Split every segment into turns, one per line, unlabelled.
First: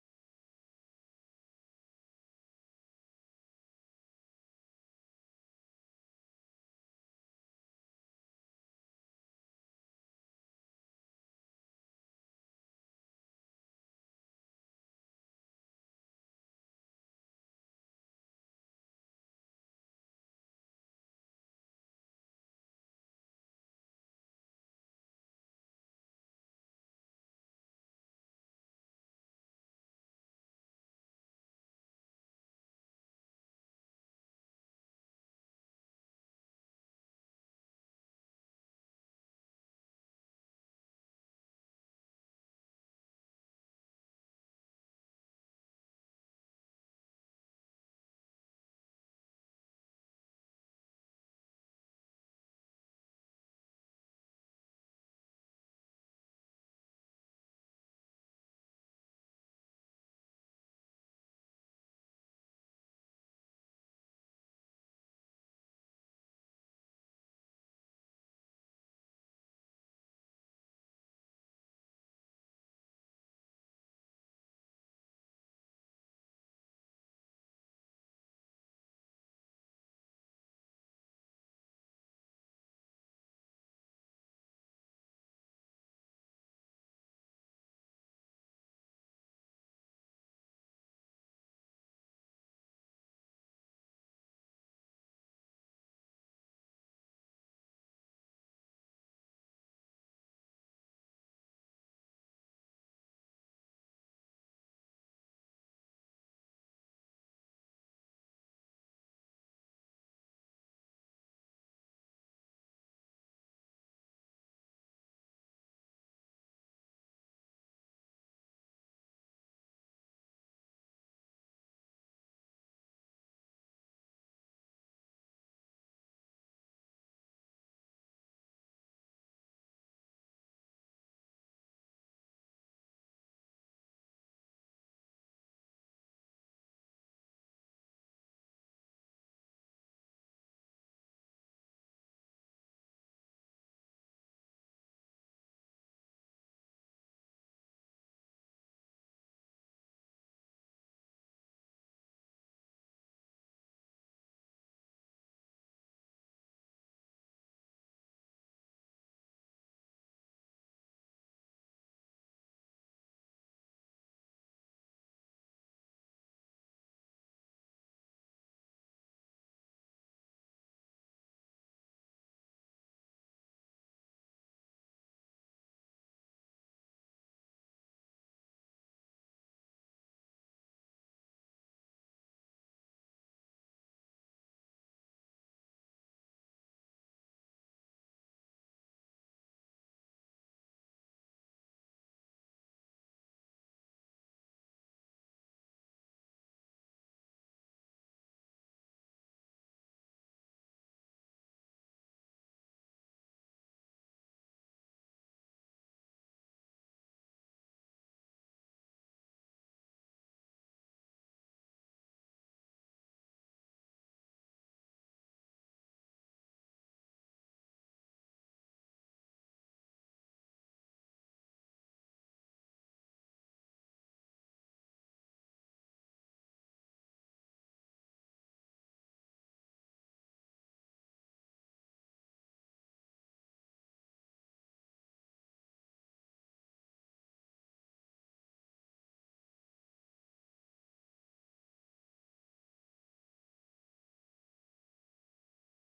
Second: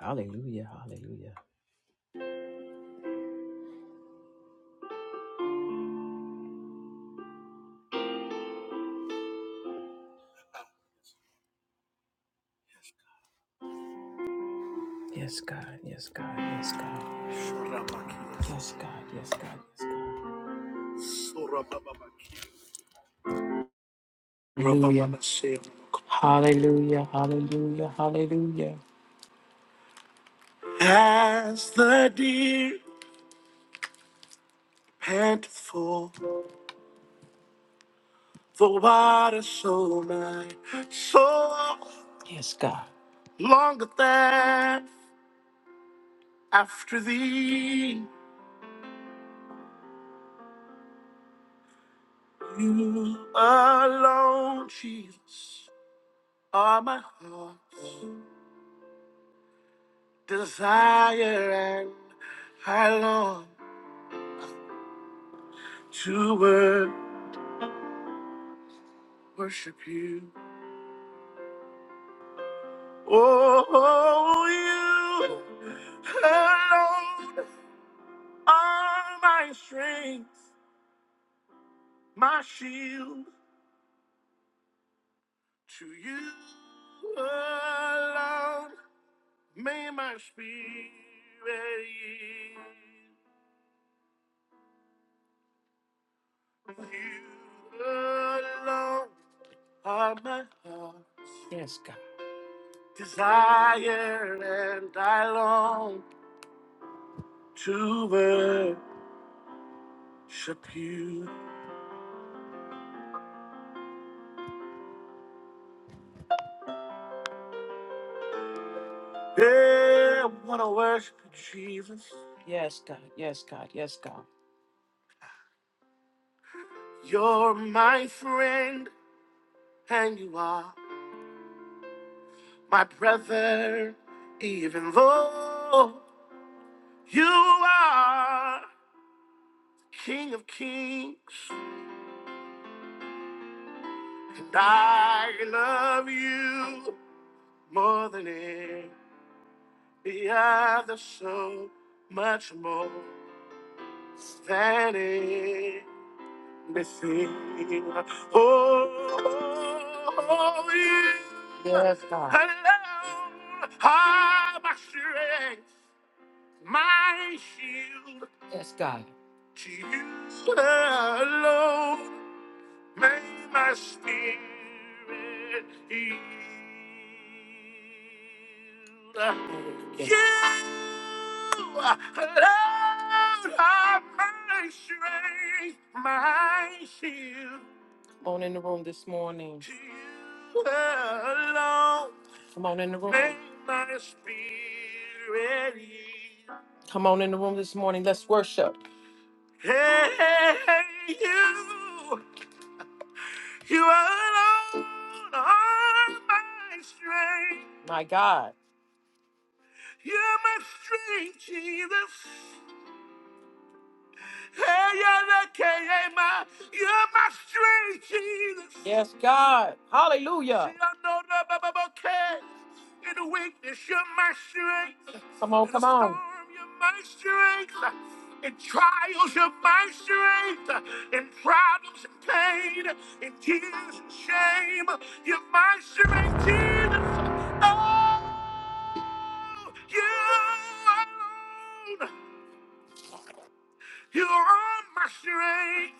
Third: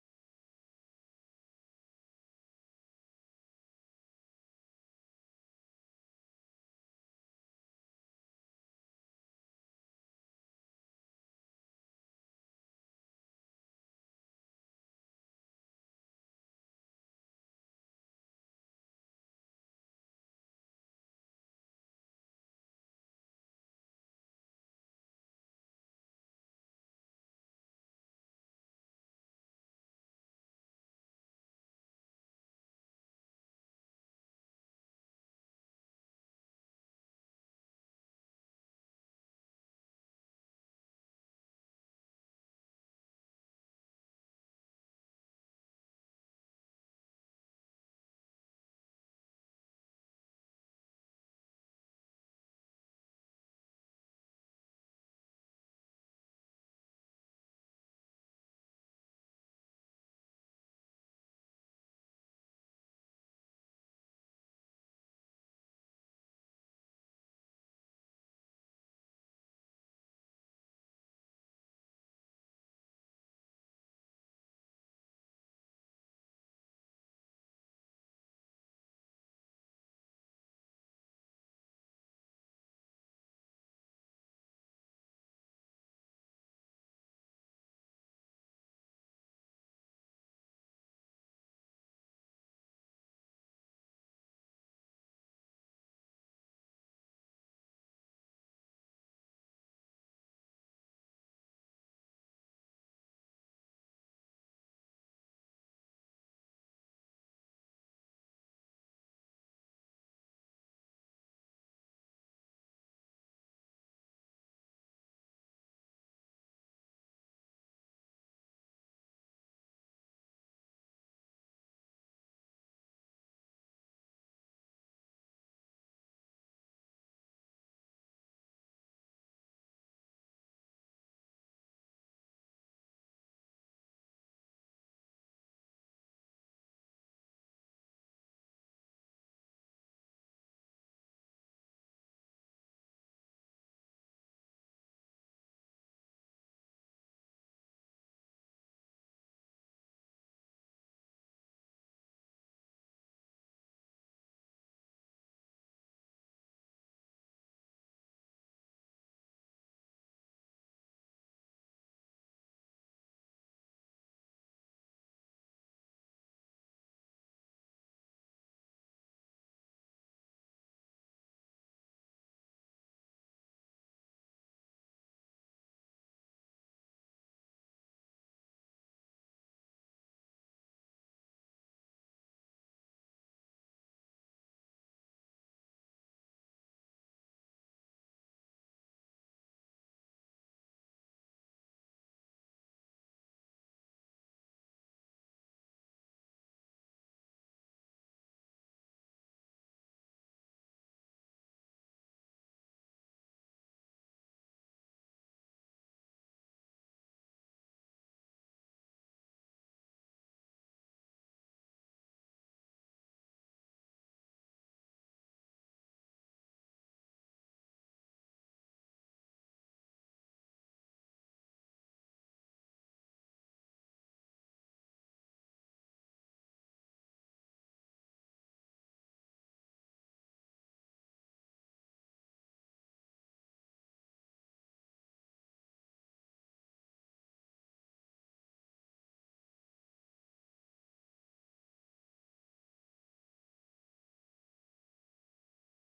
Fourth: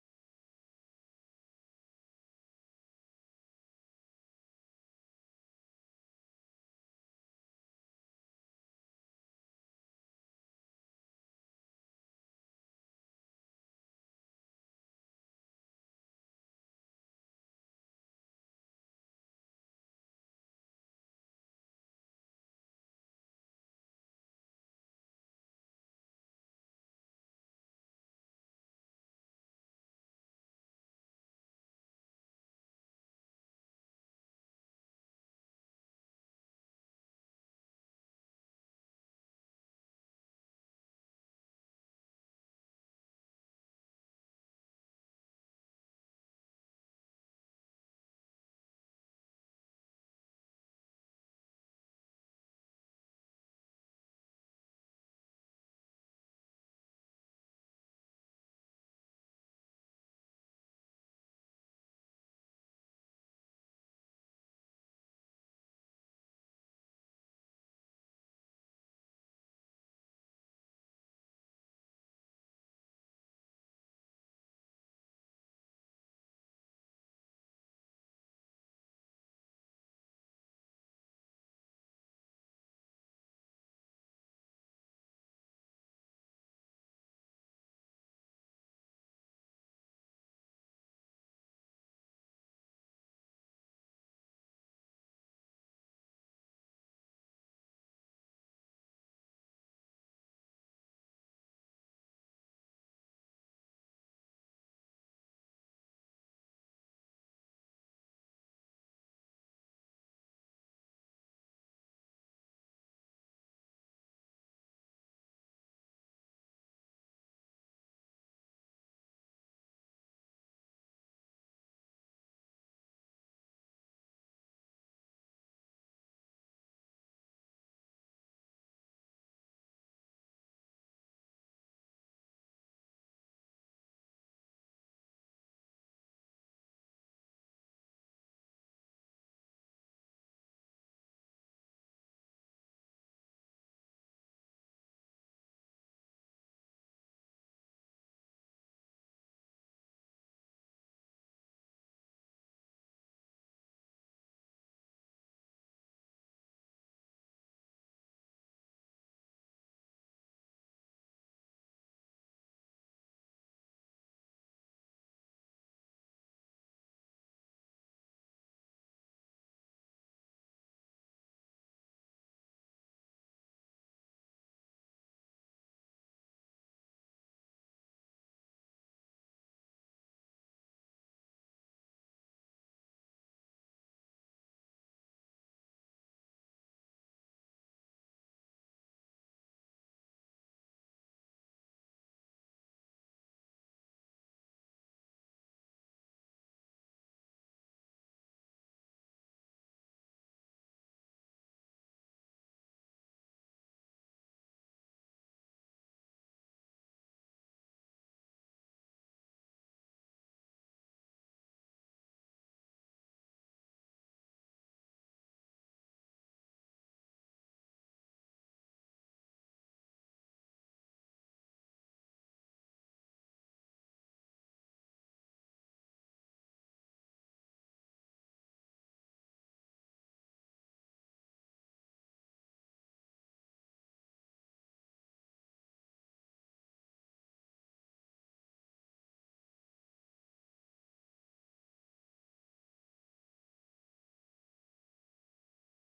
Hallelujah. Hallelujah. Yes, God. Yes, God. Yes, God. Yes, God. Yes, God. Yes, God. Hallelujah. Hallelujah. Hallelujah. Hallelujah. As the deer pant for the water, so my soul. Yes, God. Longer than after thee, you alone, Jesus. All my heart's desire and I long to wor- worship you. Oh, you alone are my strength, my shield. To you alone may my spirit yield. You alone are my heart. Yes, God. desire and I long to worship you. Yeah, I want to worship you, Jesus. Yes, God. Yes, God. Yes, God. You're my friend and you are my brother, even though you are King of Kings and I love you more than Yeah, there's so much more standing before you. Oh, oh, oh, yeah. Yes, God. Alone are my strength, my shield. Yes, God. To you alone May my spirit yield. Yes. You alone are my strength, my shield. Come on in the room this morning. You alone. Come on in the room. May my spirit yield. Come on in the room this morning. Let's worship. Hey, you. You alone are my strength. My God. You're my strength, Jesus. You're my strength, Jesus. Yes, God. Hallelujah. In the weakness, you're my strength. Come on, In come the come on. You're my strength. In trials, you're my strength. In problems and pain, in tears and shame, you're my strength, Jesus. Oh, you alone. You are my strength.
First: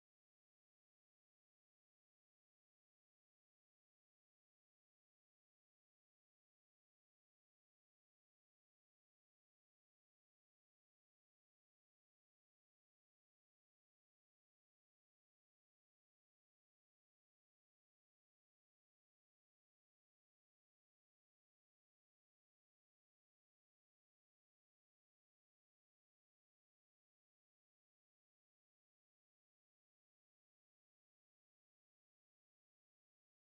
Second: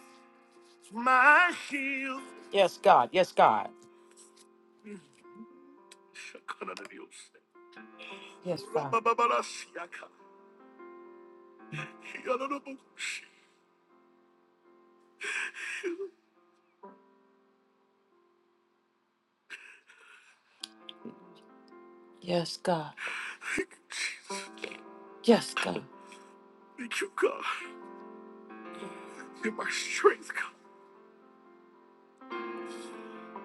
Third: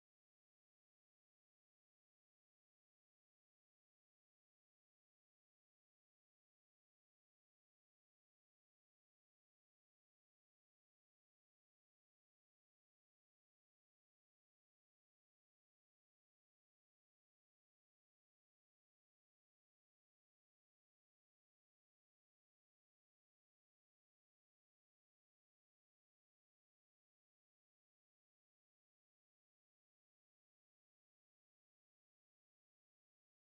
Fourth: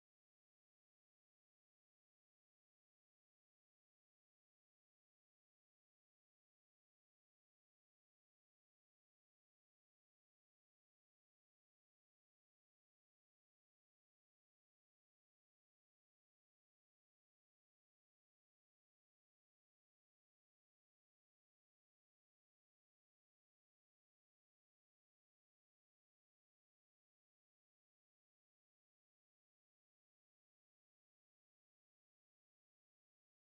my shield. Yes, God. Yes, God. Yes, God. Yes, God. Thank you, Jesus. Yes, God. Thank you, God. You're my strength,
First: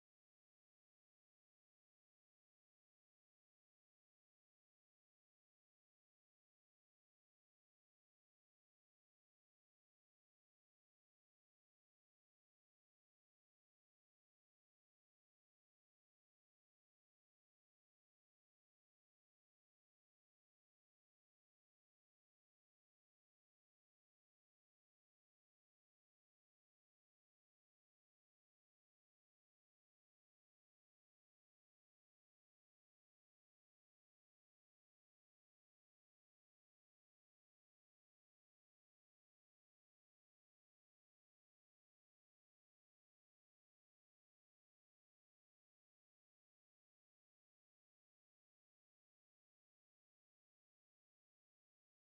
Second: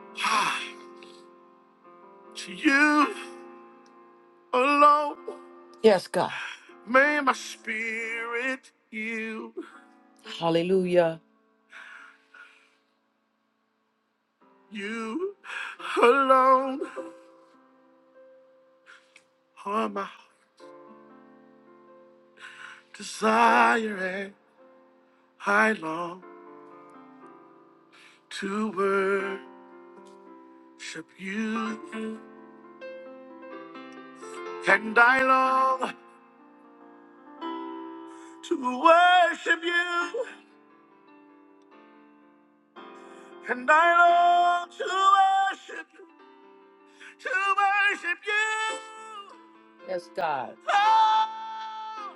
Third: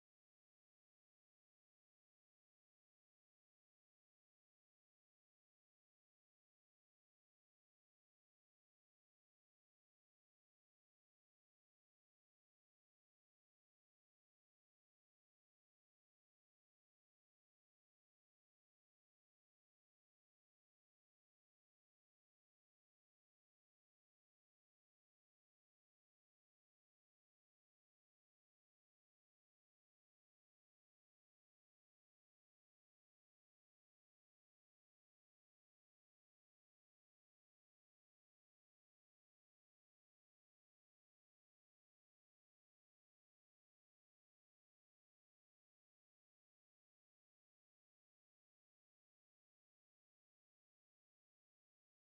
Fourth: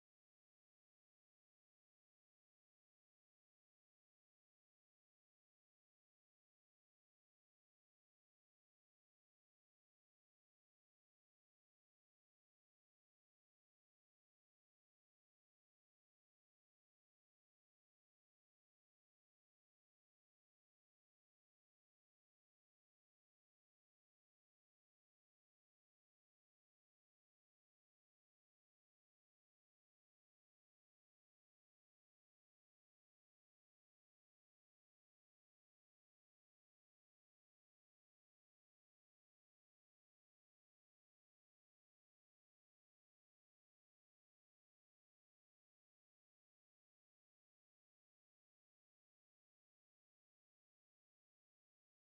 God. to you alone Yes, God. may my spirit yield. Hallelujah. You alone are my desire and I long. to worship you. And I long to worship you. And I long to worship, to worship you. Yes, God. Oh,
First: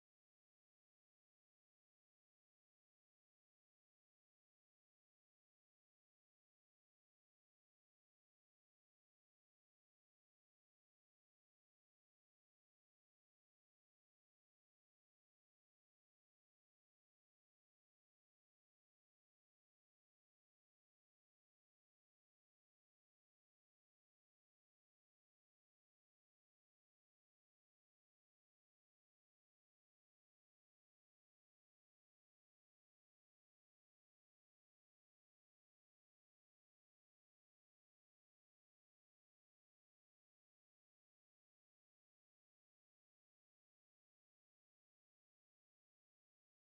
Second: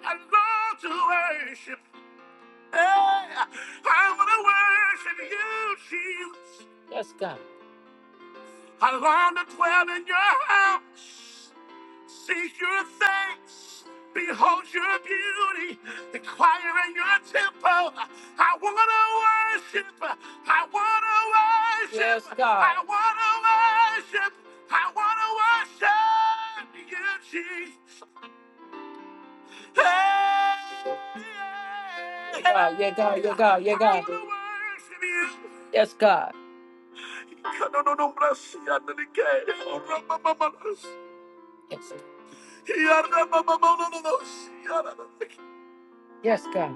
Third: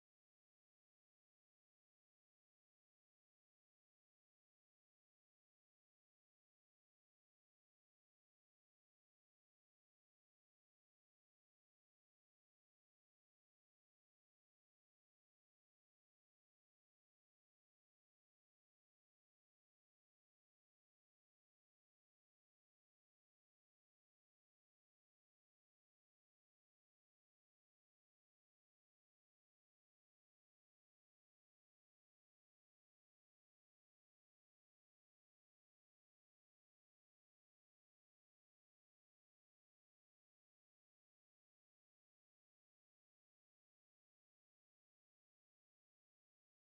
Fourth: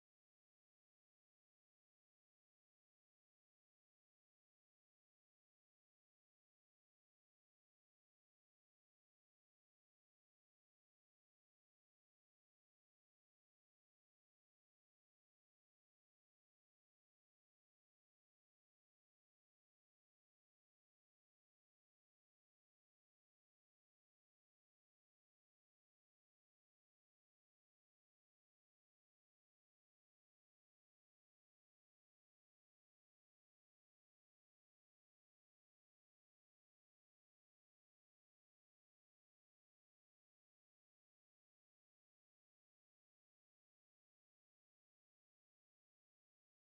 I long to worship. Hey, I want to worship you, Jesus. Yes, God. Around the dwell in your house. Seek your thanks. Behold your beauty. Inquire in your temple. I want to worship. I want to worship. Yes, God. I want to worship. I want to worship you, Jesus. Hey. God, yeah, God, yeah, God, yeah, God. I wanna worship you. Yes, God. Yes, yes, God.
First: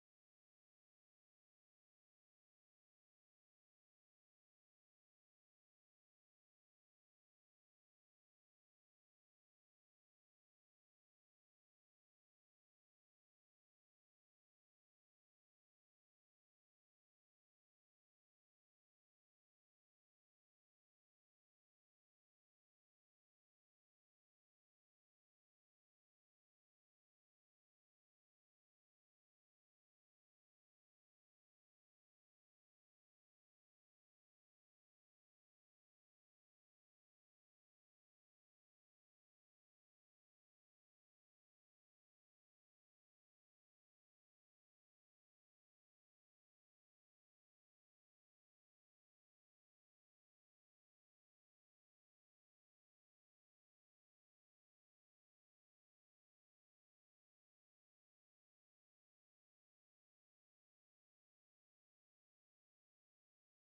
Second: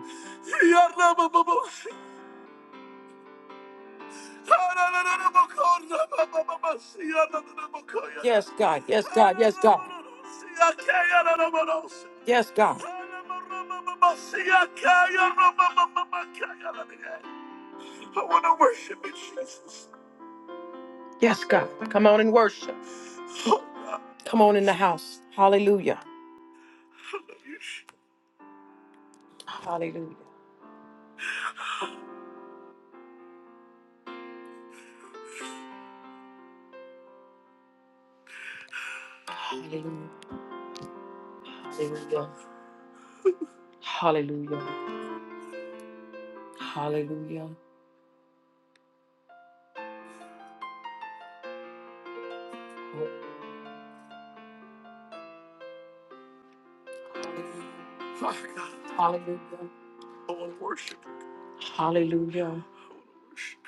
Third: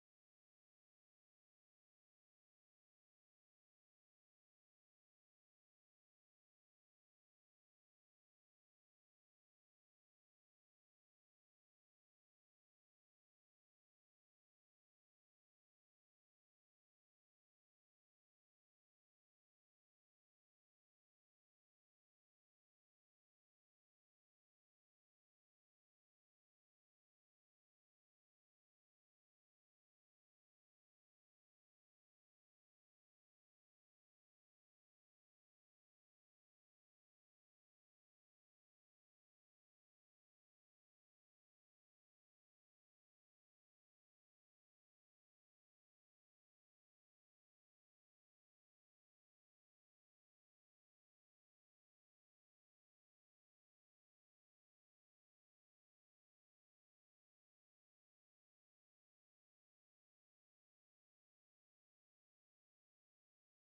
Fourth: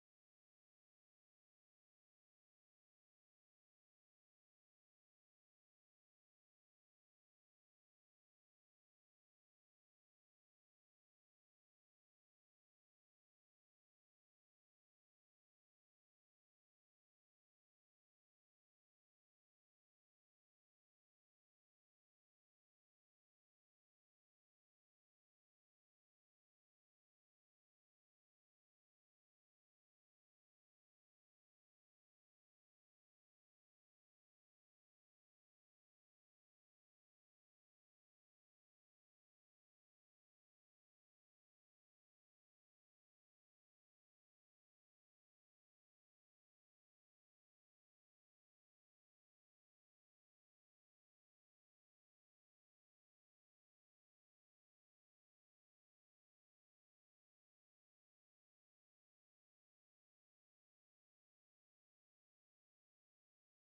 Yes, God. Yes, God. Yes, God. Yes, God. I want to worship you, Jesus. Yes, God. Come on and worship. Oh, God. Come on in the house. Hallelujah. I Hallelujah. Hallelujah. Hallelujah. Hallelujah. Hallelujah. Oh, hallelujah. Father God. Hallelujah. I want to worship. Hallelujah. I want to worship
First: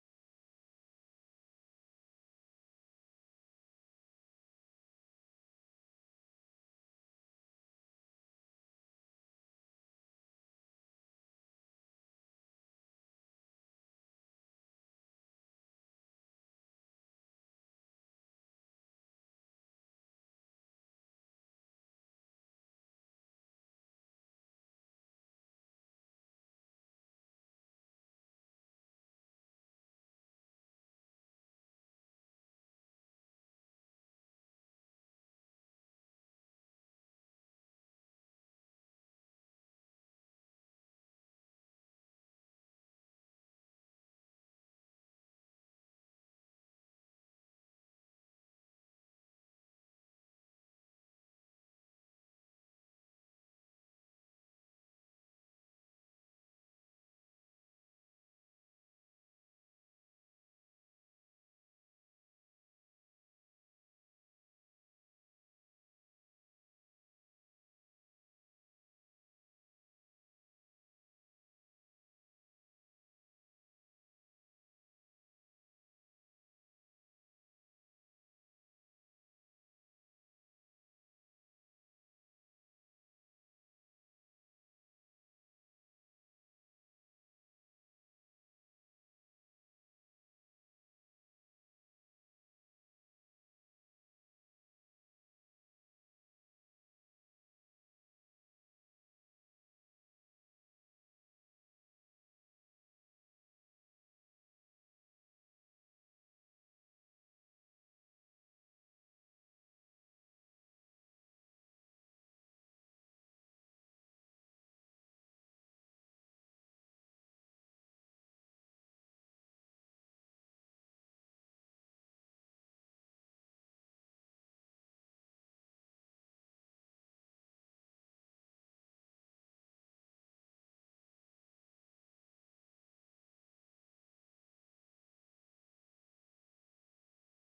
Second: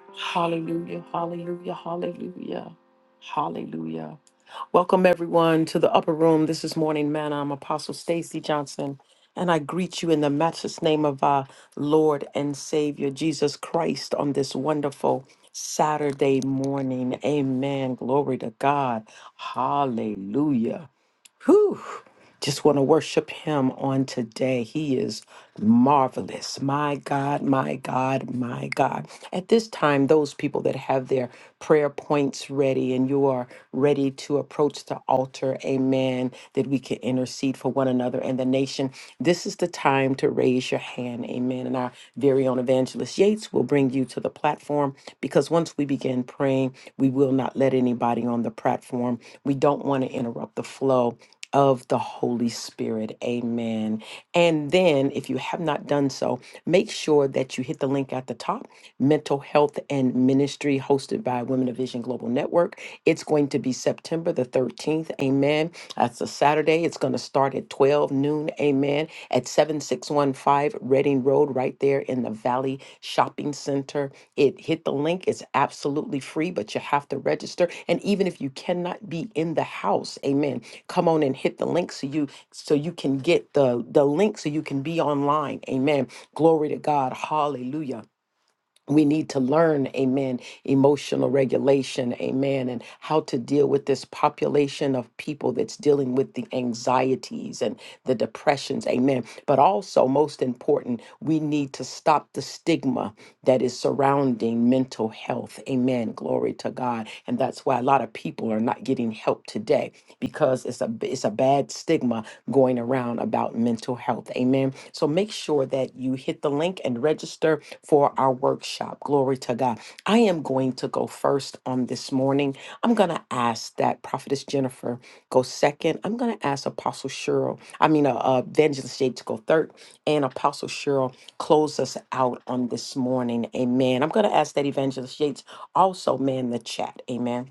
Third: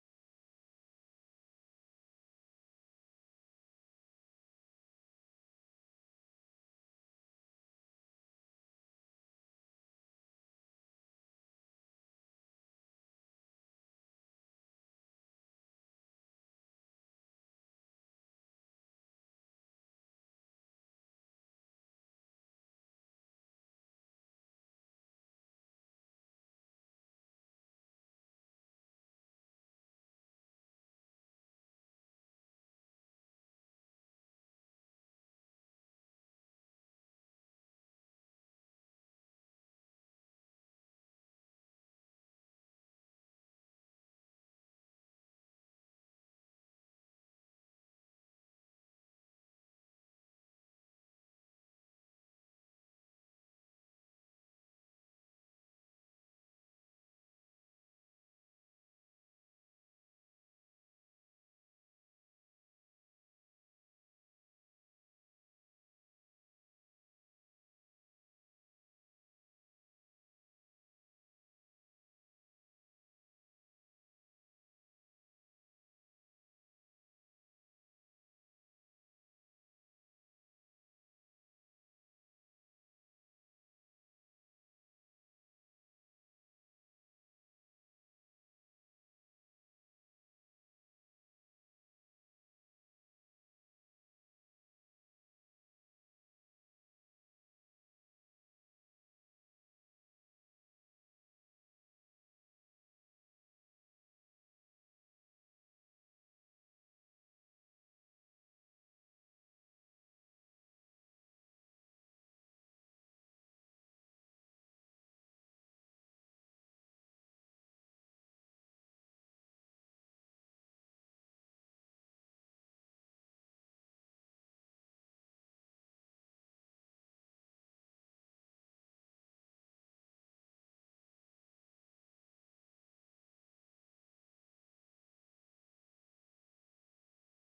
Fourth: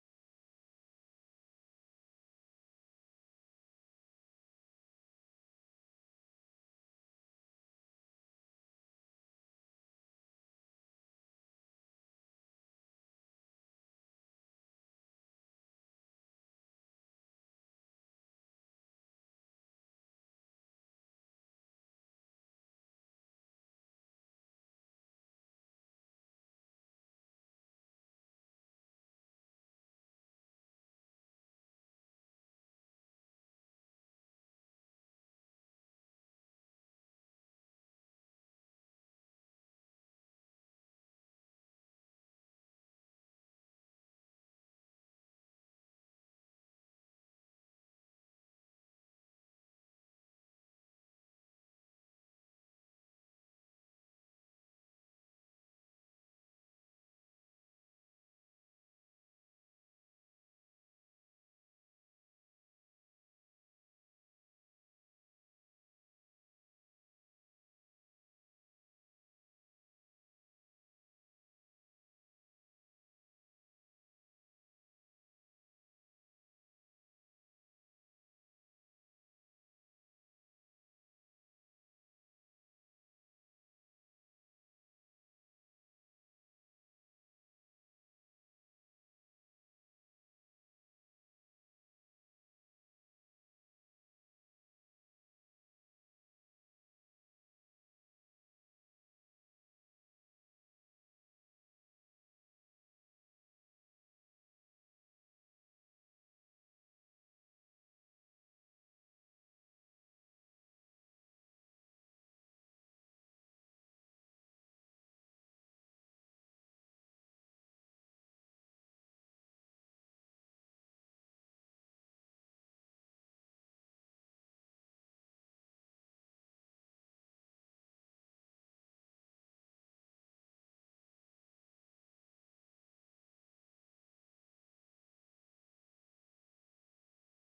you. Hallelujah. Hallelujah. Hallelujah. Hallelujah. Welcome everyone to the upper room. This is Morning Manna. I'm Apostle Stacy Johnson, and I greet you in the matchless name of our Lord and Savior Jesus Christ on this wonderful Saturday morning. Amen. Glory to God. Hallelujah. Whew. Just want to worship him on today. He is marvelous. My God, my God, my God. At this time, those people that have their prayer points ready and you are ready to approach the altar, amen, that we can intercede for one another and the nation, this is the time to raise your hand, amen. And our very own evangelist Yates will bring you to the platform because once we begin praying, we will not let anybody on the platform. We don't want to interrupt the flow of the Holy Spirit. Amen. And then, if you have not done so, make sure that you hit the link at the top Mental Health and Ministry, hosted by Women of Vision Global Network. It's going to be September the 13th. Amen. That's a Saturday. It's going to start at 12 noon. Amen. At 7615 Reading Road, right there in the Valley Shopping Center. It hit the link. It's absolutely free, but you have to register. And even if you cannot be in the house, amen. Come on and hit the link so you so you can get the the link so you can be online. Amen. Glory to God. Hallelujah we need to learn, amen, emotional regulation, amen, and how to deal with this population of people that's dealing with the anxieties and the depressions, amen. But also, most important, we need to stop the stigma that is surrounding mental health, amen. Glory to God. And that's why a lot of people are not getting help today because it's a it's a bad stigma going around about mental health. Amen. So make sure that you hit the link and register for our workshop. Glory to God. I am going to go first on this morning. I'm going to ask that prophetess Jennifer go second. I'm going to ask Apostle Cheryl, I mean uh, uh, Evangelist Jade to go third and Apostle Cheryl close us out on this morning. Amen. I'm going to ask that Evangelist Yates also man the chat. Amen.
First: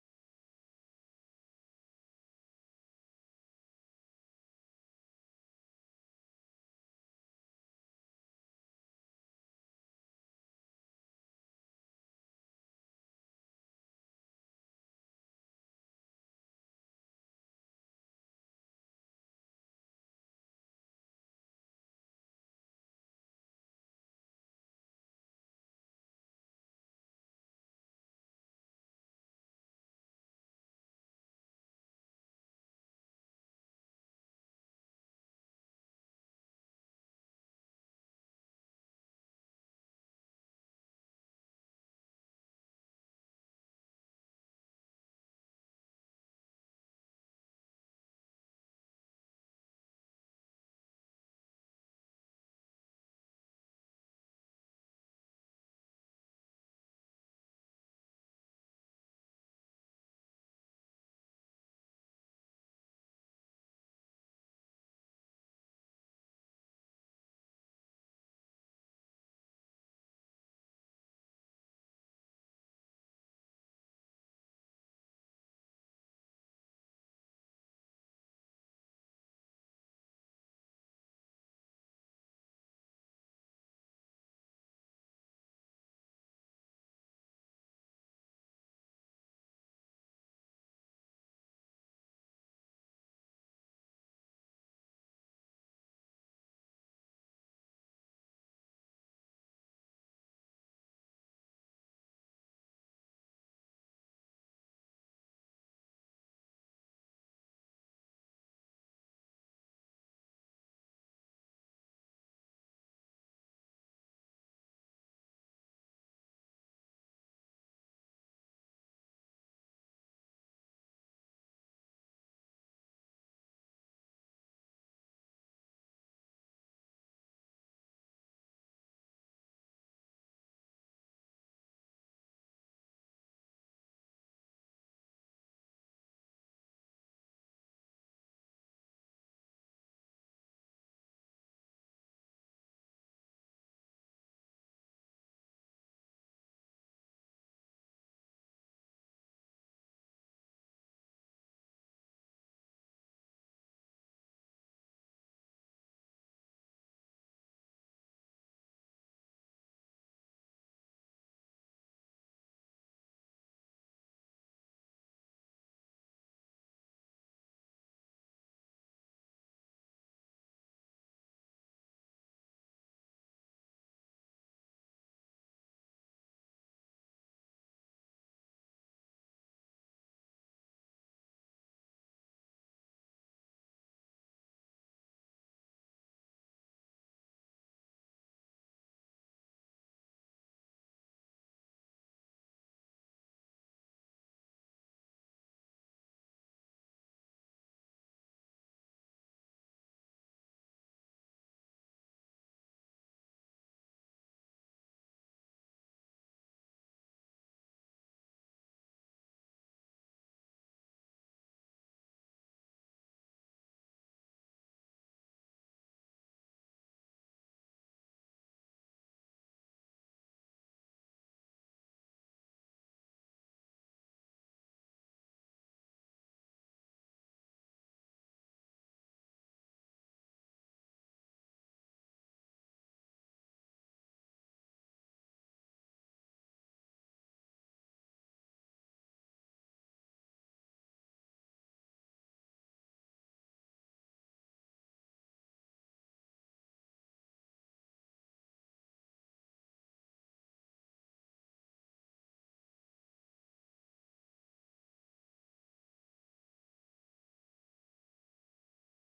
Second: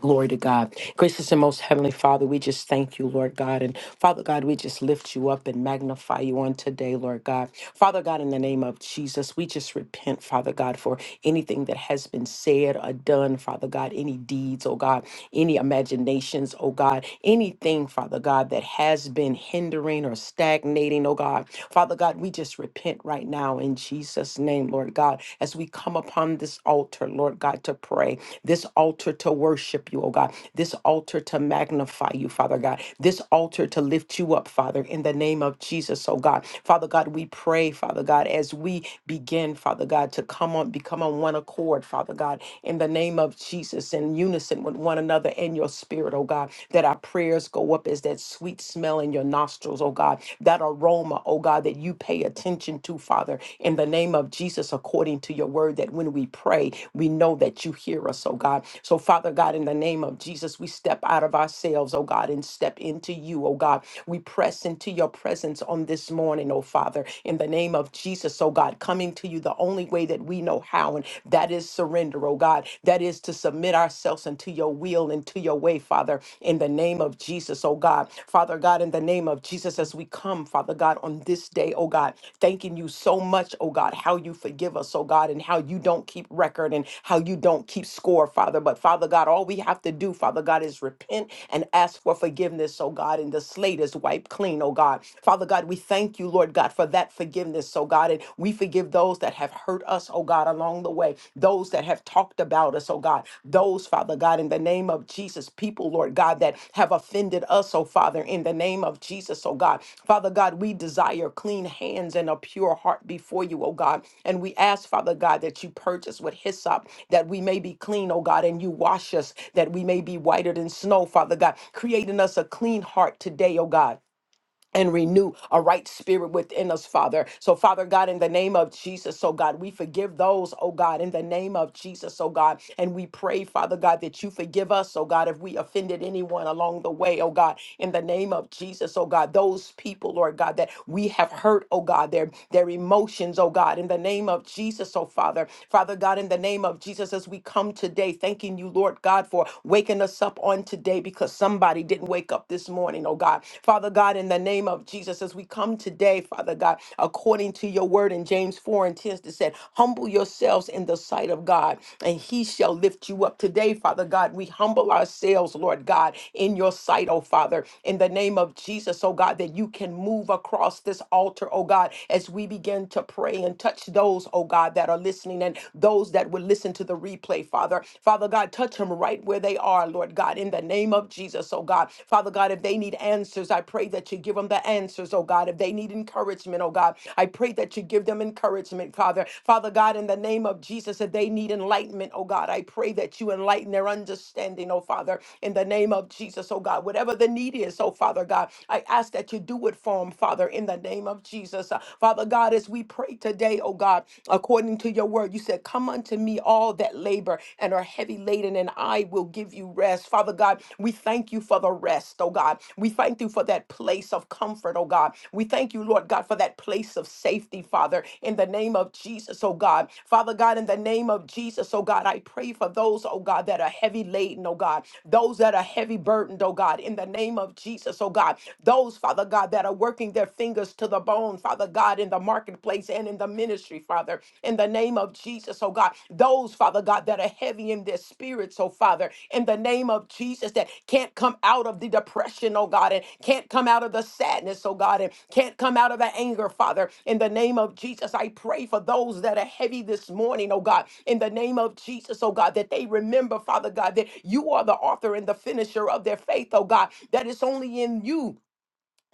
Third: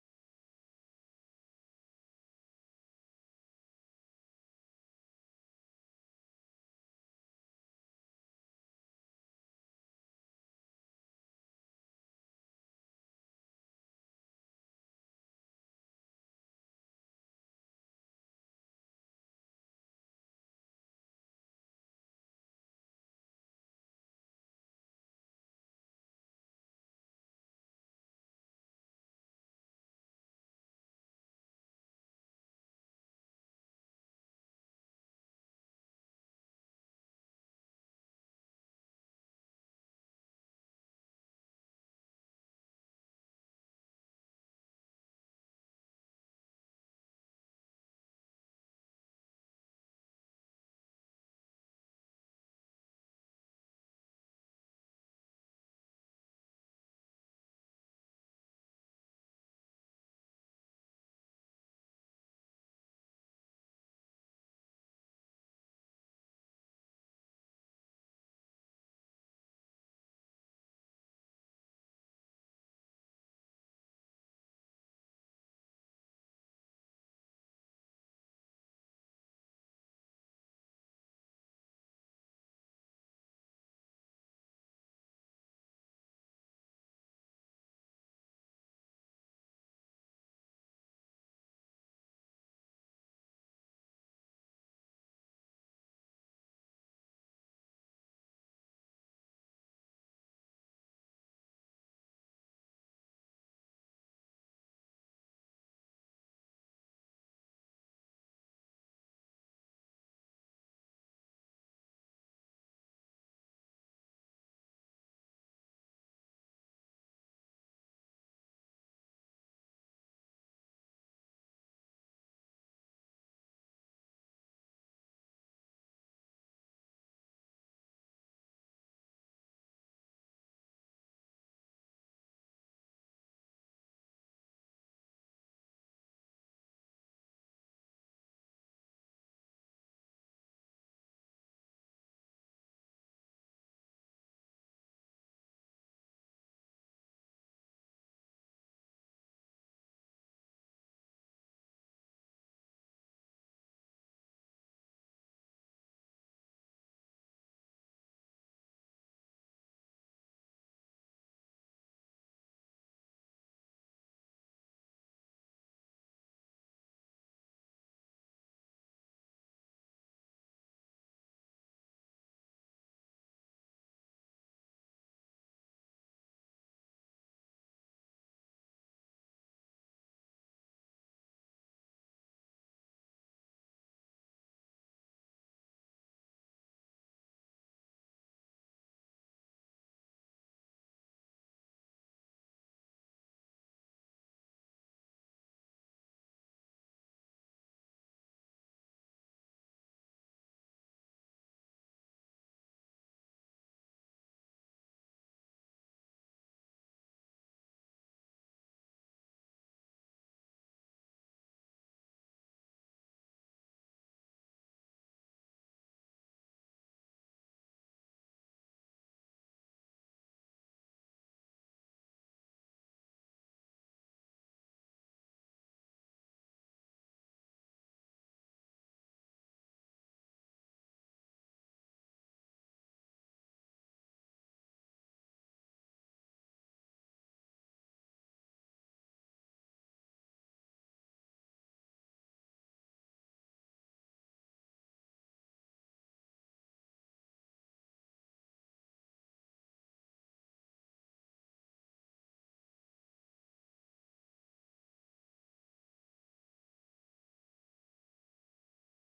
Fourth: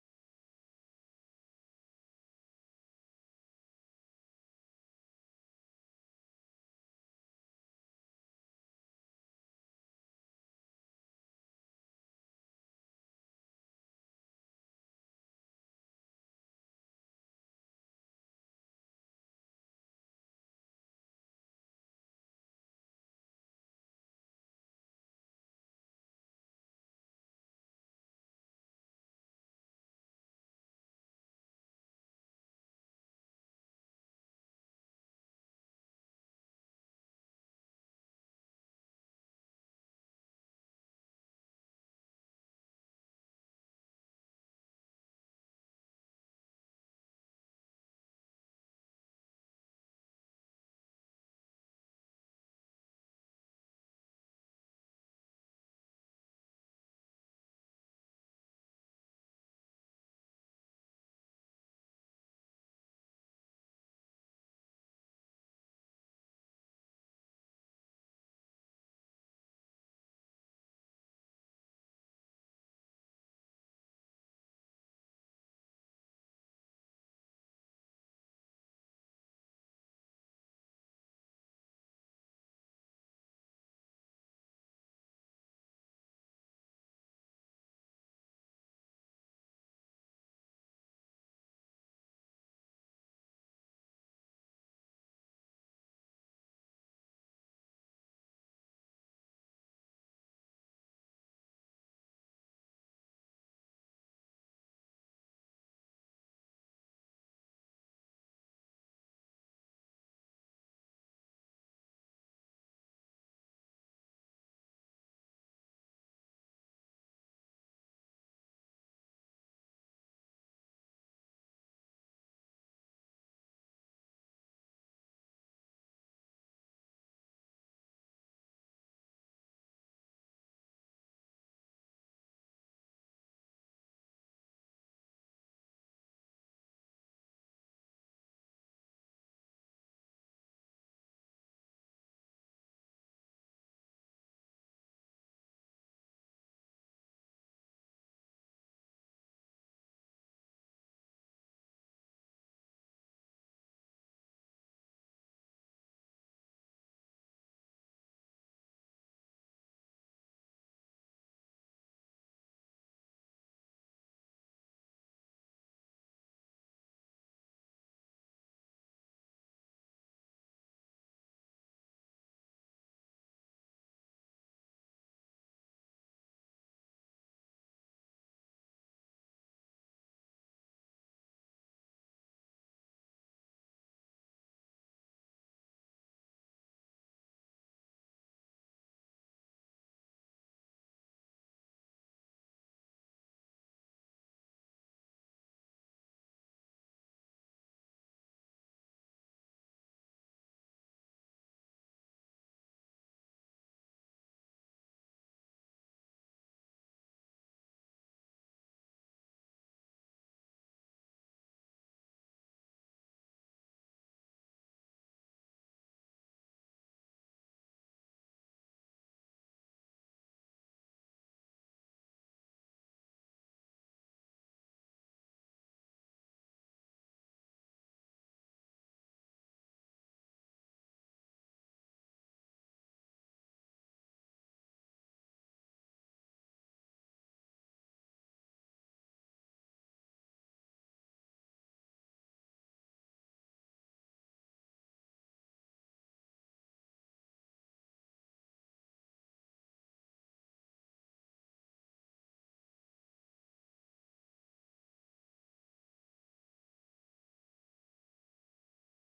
Glory to God. Gracious and most heavenly Father, we just thank you, Lord God. And Father God, we just lift you up and magnify you on today, Lord God. Father God, in the name of Jesus, we just repent, Father God, for anything that has been said or done, Father God, any deeds, oh God, any imaginations, oh God, anything, Father God, that has been hindering or stagnating, oh God. Father God, we just repent right now in Jesus' name, Lord. Lord God, as we come upon this altar, Lord God, to pray, this altar to worship you, oh God, this altar to magnify you, Father God, this altar to lift you up, Father, in the name of Jesus, oh God. Father God, we pray, Father God, as we begin, Father God, to come on, become on one accord, Father God, in the name of Jesus, in unison with one another in your spirit, oh God, that our prayers go up as that sweet smell in your nostrils nostrils, oh God, that aroma, oh God, that you pay attention to, Father, in the name of Jesus, according to your word, that when we pray, we know that you hear us, oh God. So, Father God, in the name of Jesus, we step out of ourselves, oh God, and step into you, oh God. We press into your presence on this morning, oh Father, in the name of Jesus, oh God, coming to you the only way that we know how, and that is surrender, oh God. That is to submit ourselves unto and to your will and to your way, Father, in the name of Jesus, oh God. Father God, in the name of Jesus, as we come, Father God, on this day, oh God, thanking you so much, oh God, how you forgive us, oh God, and how you don't keep record and how you don't keep score, Father. But Father God, all we have to do, Father God, is repent and ask for forgiveness, oh God, and the slate is wiped clean, oh God. Father God, we thank you, Lord God, for that forgiveness, oh God, and we forgive those that those that have hurt us, oh God, along the way, those that have talked about us, oh God, those, Father God, in the name of Jesus, people, Lord God, that have offended us, oh Father, in the name of Jesus, oh God. Father God, we desire clean hands and a pure heart before you, oh God. And we ask, Father God, that you purge us with hyssop, that we may be clean, oh God, and you wash us, that we may be whiter than snow, Father God. Create in us a clean heart today, oh God and renew a right spirit within us, Father. So, Father God, in the name of Jesus, oh God, we forgive those, oh God, in the name of Jesus, oh God. And we pray, Father God, that you forgive us, oh God, if we offended anyone along the way, oh God, in the name of Jesus, oh God, those people, Lord God, that we have hurt, oh God, their, their emotions, oh God, in the name of Jesus, oh Father. Father God, in the name of Jesus, as we come today, thanking you, Lord God, for waking us up on today because somebody didn't wake up this morning, oh God. Father God, in the name of Jesus, as we come today, Father God, according to your word in James 4 and 10 that said, humble yourselves in the sight of God, and he shall lift you up. Today, Father God, we humble ourselves, Lord God, in your sight, oh Father, in the name of Jesus, oh God, that you can move across this altar, oh God, as we begin to pray and touch those, oh God, that are listening and those that will listen to the replay, Father. Father Father God, touch them right where they are, Lord God, in the name of Jesus, oh God. Father God, if they need answers, I pray that you give them the answers, oh God. If they need encouragement, oh God, I pray that you give them encouragement, Father. Father God, in the name of Jesus, if they need enlightenment, oh God, I pray that you enlighten their understanding, oh Father, in the name of Jesus, oh God. Whatever the need is, oh Father God, I ask that you do it for them, Father, in the name of Jesus. Uh, Father God, as we pray today, oh God, according to your to your word. You said, Come unto me, all that labor and are heavy laden, and I will give you rest. Father God, we thank you for the rest, oh God. We thank you for that place of comfort, oh God. We thank you, Lord God, for that place of safety, Father, in the name of Jesus, oh God. Father God, in the name of Jesus, oh God, I pray for those, oh God, that are heavy laden, oh God, those that are heavy burdened, oh God, in the name of Jesus, oh God, those, Father God, that are working their fingers to the bone, Father. Father God, in the marketplace and in the ministry, Father, in the name of Jesus, oh God. Those, Father God, that are heavy in their spirits, oh Father, in the name of Jesus, that can't come out of the depression, oh God, and can't come out of the sadness, oh God, and can't come out of the anger, Father. In the name of Jesus, I pray for those that are heavy this morning, oh God, in the name of Jesus, oh God, that they remember, Father God, that you are the author and the finisher of their faith, oh God, that it's only in you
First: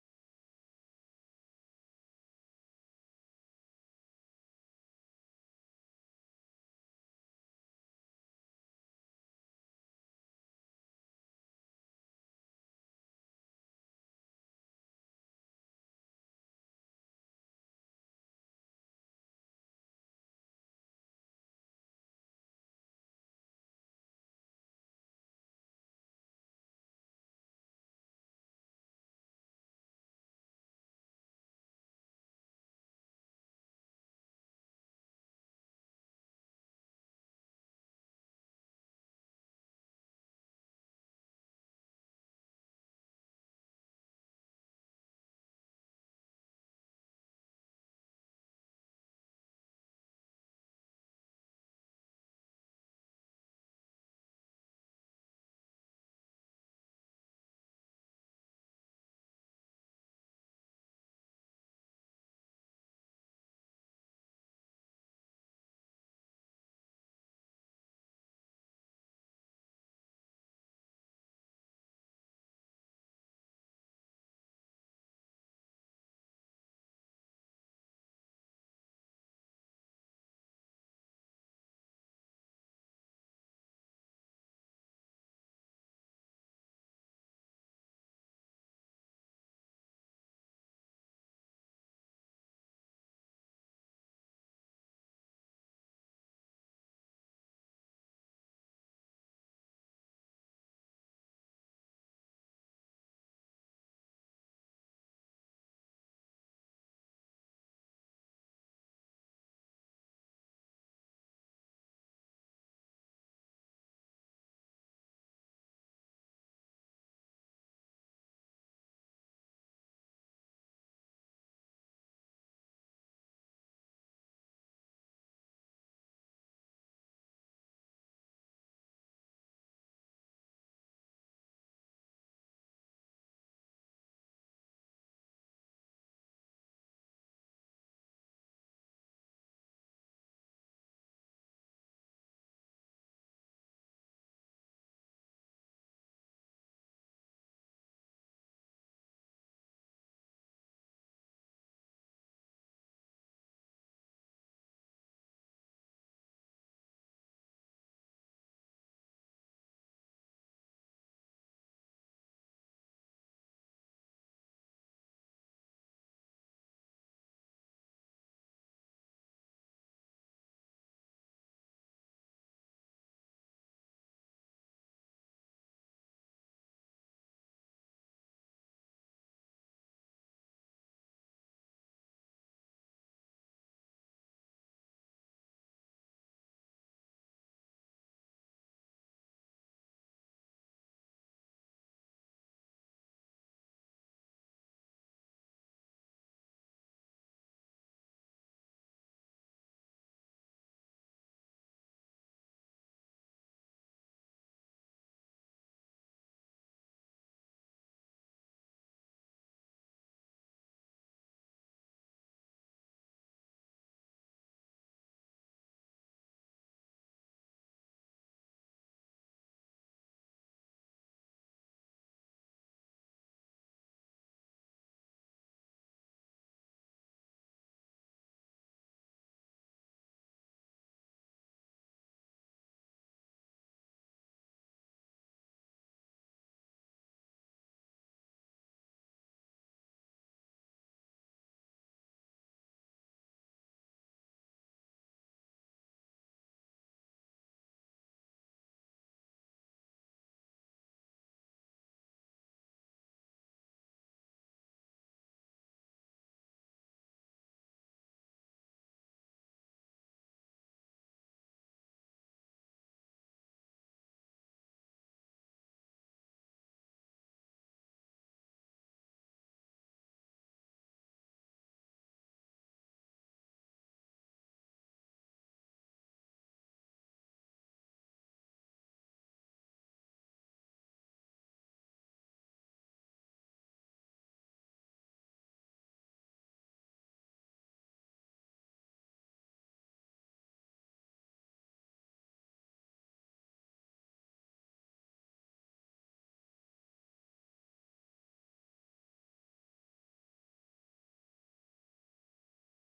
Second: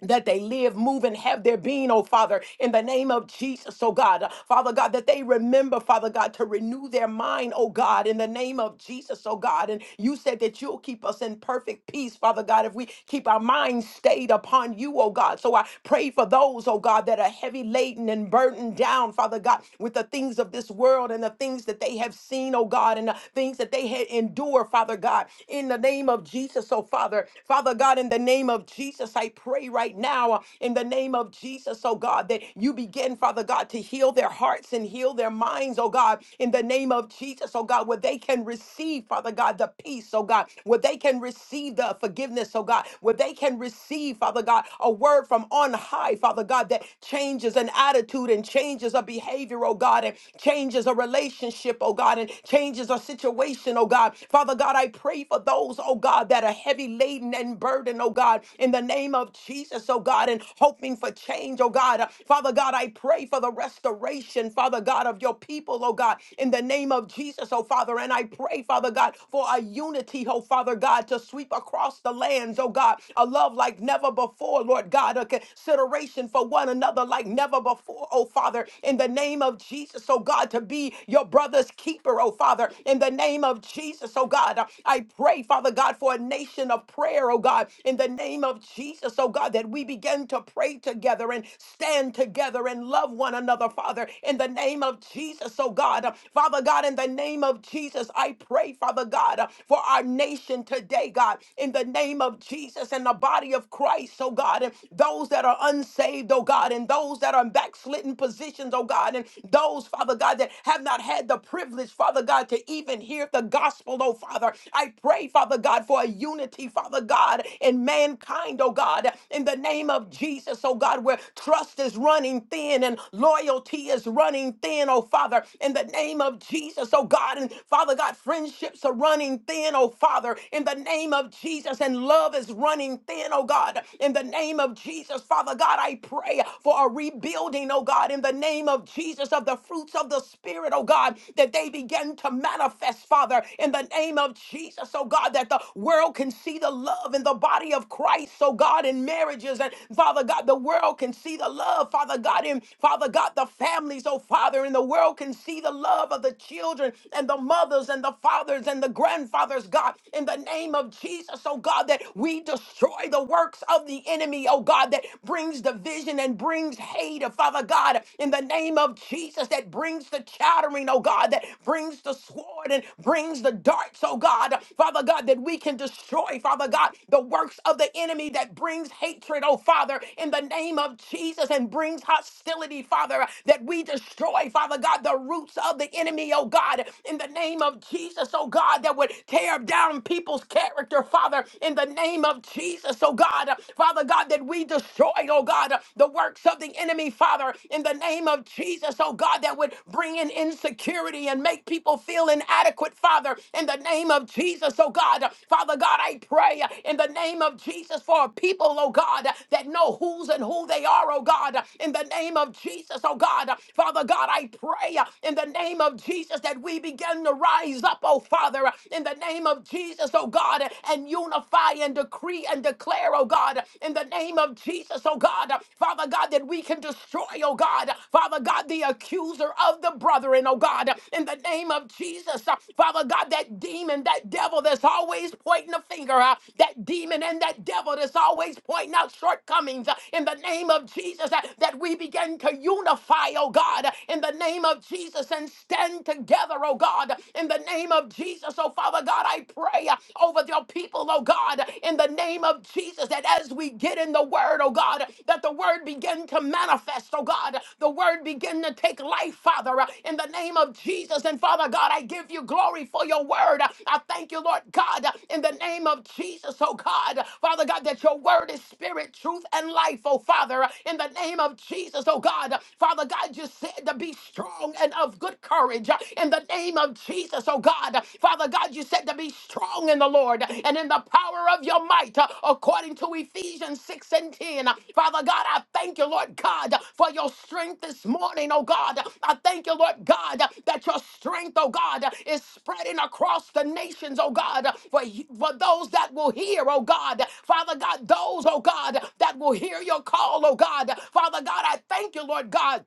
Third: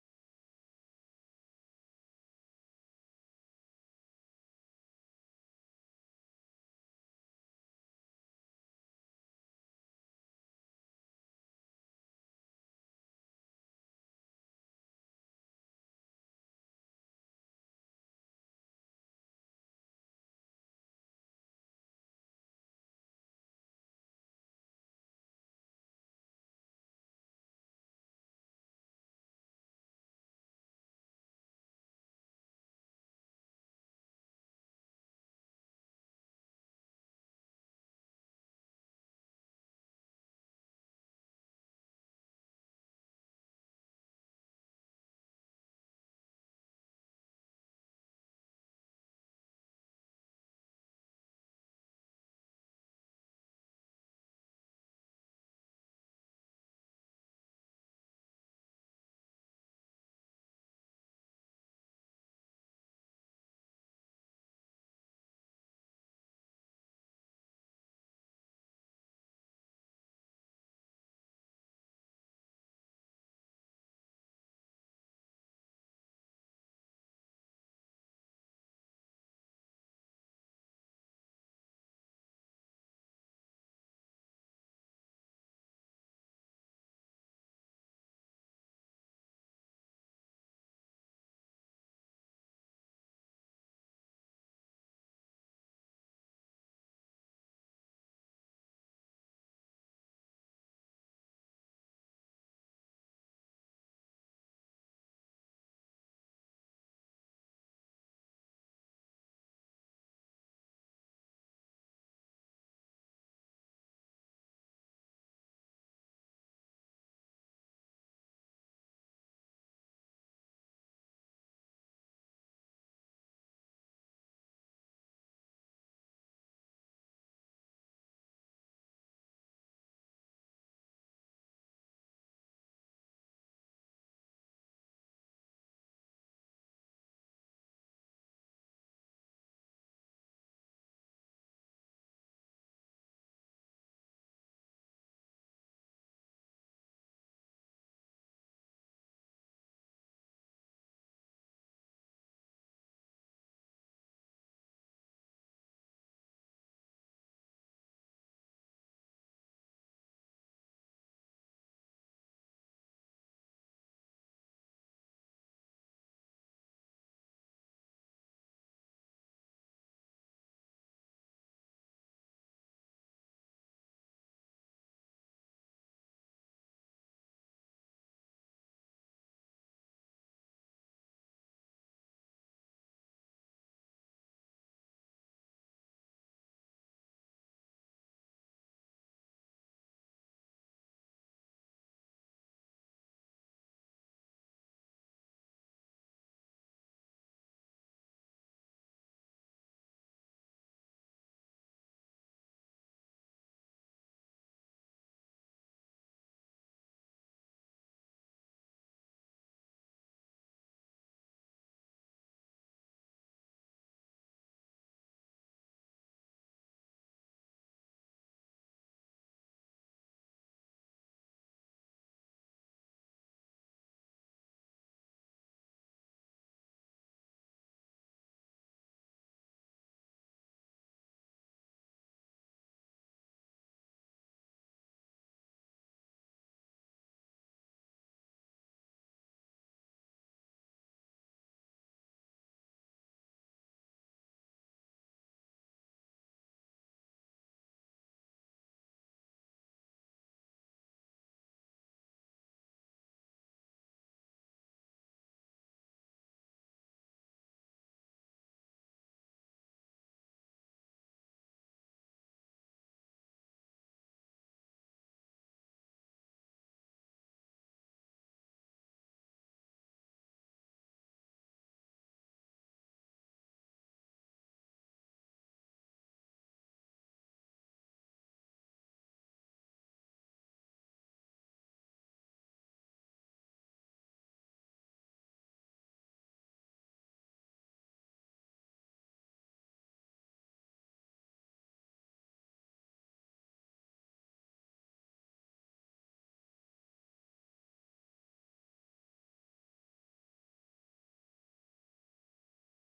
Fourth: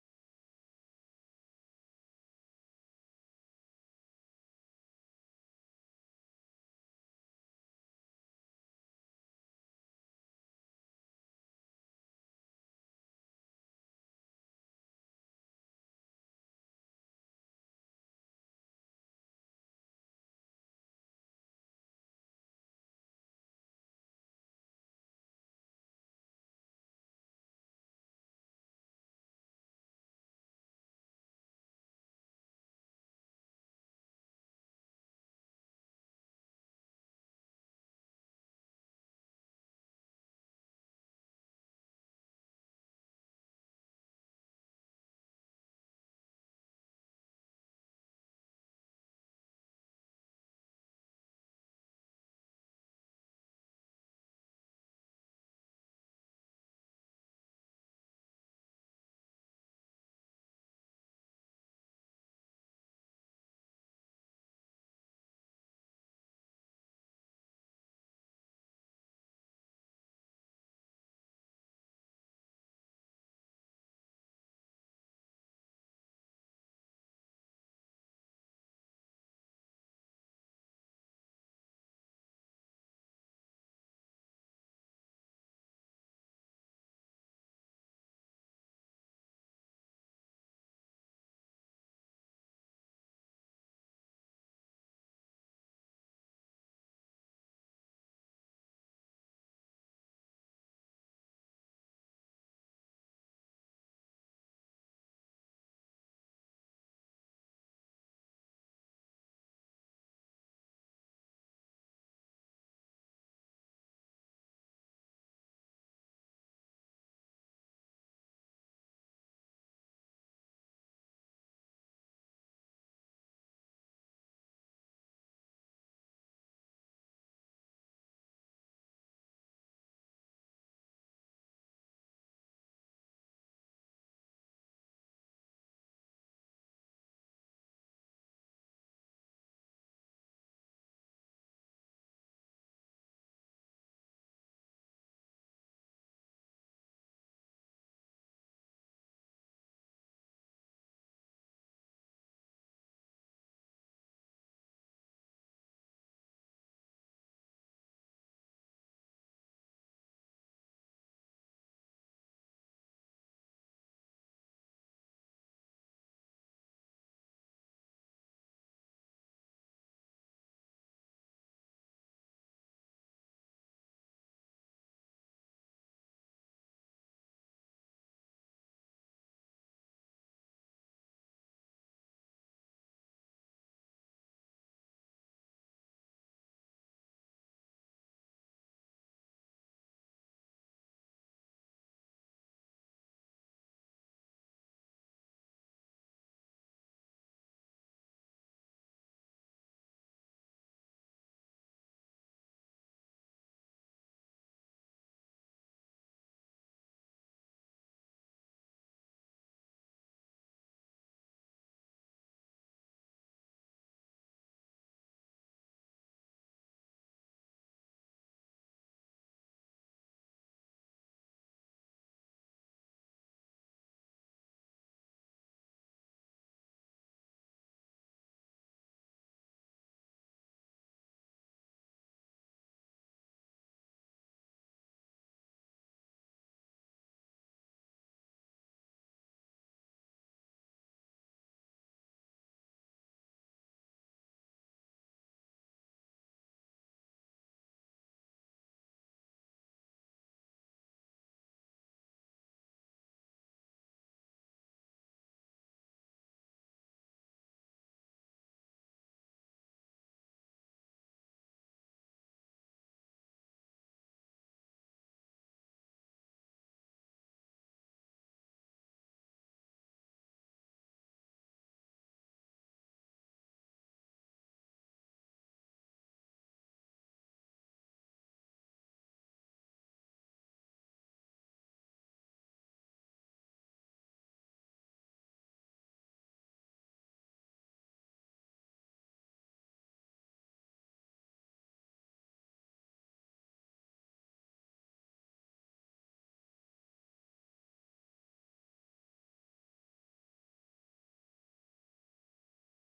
that they live, move, and have their being, oh Father, in the name of Jesus, oh God. Father God, that they remember, Father God, to renew their mind, oh God, in the name of Jesus, oh God. And you said that you'll keep us in perfect peace, Father God, if we keep our minds stayed upon you, oh God. So I pray for those, oh God, that are heavy laden and burdened down, Father God, with the things of this world and the things that they have seen, oh God, and the things that they had endured, Father God, in the name of Jesus, oh Father. Father God, in the name of Jesus, I pray right now, uh, in the name of Jesus, oh God, that you begin, Father God, to heal their hearts and heal their minds, oh God, in the name of Jesus, oh God, where they can receive, Father God, the peace, oh God, where they can receive the forgiveness, oh God, where they can receive, Father God, a word from on high, Father God, that changes an attitude and changes a behavior, oh God, and changes a relationship, oh God, and changes a situation, oh God. Father God, I pray pray for those, oh God, that are heavy laden and burdened, oh God, in the name of Jesus, oh God, and hoping for change, oh God. Uh, Father God, I pray for the restoration, Father God, of your people, oh God, in the name of Jesus, oh Father. And I pray, Father God, for a unity, oh Father God, to sweep across the lands, oh God, a love like never before, Lord God, a consideration for one another like never before, oh Father, in the name of Jesus, oh God, to be your brother's keeper, oh Father. Father, in the name of Jesus, oh God. I pray, Father God, for a nation of prayer, oh God, in the name of Jesus, oh God, that we begin to pray together and stand together and love one another, Father, in the name of Jesus, oh God. Father God, in the name of Jesus, I pray, Father God, for our nation today, God, in the name of Jesus and the body of Christ, oh God, and those that are unsaved, oh God, and those that are in backslidden positions, oh God, and those, Father. Father God, that have not had the privilege, Father God, to even hear the gospel, oh Father. I pray, Father God, for a unity, Father God, in mankind, oh God, in the name of Jesus, oh God, where trust is running thin and loyalty is running thin, oh Father, in the name of Jesus, oh God, and Father God, friendships are running thin, oh Father, in the name of Jesus, and love is running thin, oh God, in the name of Jesus, Father God, I pray for a rebuilding, morning, oh God, in the name of Jesus, of the fruits of the Spirit, oh God, that they begin to manifest, Father, in the name of Jesus, oh God, that the world can see the love in the body of Christ, oh God, in marriages, and Father God, the world can see the love, Father God, in Father God, the families, oh Father, and the world can see the love of the children and the mothers and the fathers and the grandfathers, God, in the name of Jesus, oh God, that we destroy the works of the enemy, oh God, that brings division and brings hate, Father God, in the name of Jesus, that brings the chattering, oh God, that brings the sword and brings the darts, oh God, Father God, that we can destroy, Father God, the works of the enemy that brings hatred, oh Father, in the name of Jesus, and brings hostility, Father, that we destroy, Father God, the roots of the enemy, oh God, in the name of Jesus, oh God, that would tear down people's character, Father, in the name of Jesus. Jesus, oh God, uh, Father God, that we destroyed, oh God, uh, the works of the enemy, Father, in the name of Jesus, oh God, that would bring in insecurity and make people feel inadequate, Father, in the name of Jesus, oh God, Uh, Father God, I pray uh, in the name of Jesus for a people, oh God, uh, that know who's and who they are, oh God, Uh, in the name of Jesus, oh God, Uh, Father God, I pray uh, in the name of Jesus that we begin to rise up, oh Father, Uh, in the name of Jesus, oh oh God, and unify and decree and declare, oh God, in the name of Jesus, oh God, Father God, that we can destroy, oh God, Father God, the accuser of the brethren, oh God, in the name of Jesus, uh, Father God, that demon, that devil that's always pointing a finger, uh, that demon and that devil that's always pointing out shortcomings, uh, in the name of Jesus, uh, that we begin to unify, oh God, in the name of Jesus, and stand together, oh God, in the name name of Jesus. Oh, Father God, I pray uh, over your people, oh God, in the name of Jesus, that as we get in the word, oh God, that the word begin to manifest, oh God, the word begin to take life, Father, uh, in the name of Jesus. And Father God, I give you glory for your word. I thank you, Lord God, in the name of Jesus, oh God, Father God, that your word is spirit, truth, and life, oh Father, in the name of Jesus, oh God, Father God, you said to be strong and of good good courage uh, in the name of Jesus, oh God. Father God, you said to be strong in the Lord and in the power of your might, uh, according to Ephesians 6 and 10. Father God, I thank you, Lord God, for your strength this morning, oh God. I thank you, Lord God, that your strength, oh God, is spreading across the nations, oh God, for, for those that will hear, oh God. Father God, those, oh God, that will hear your call, oh God. Father God, I thank you, Lord God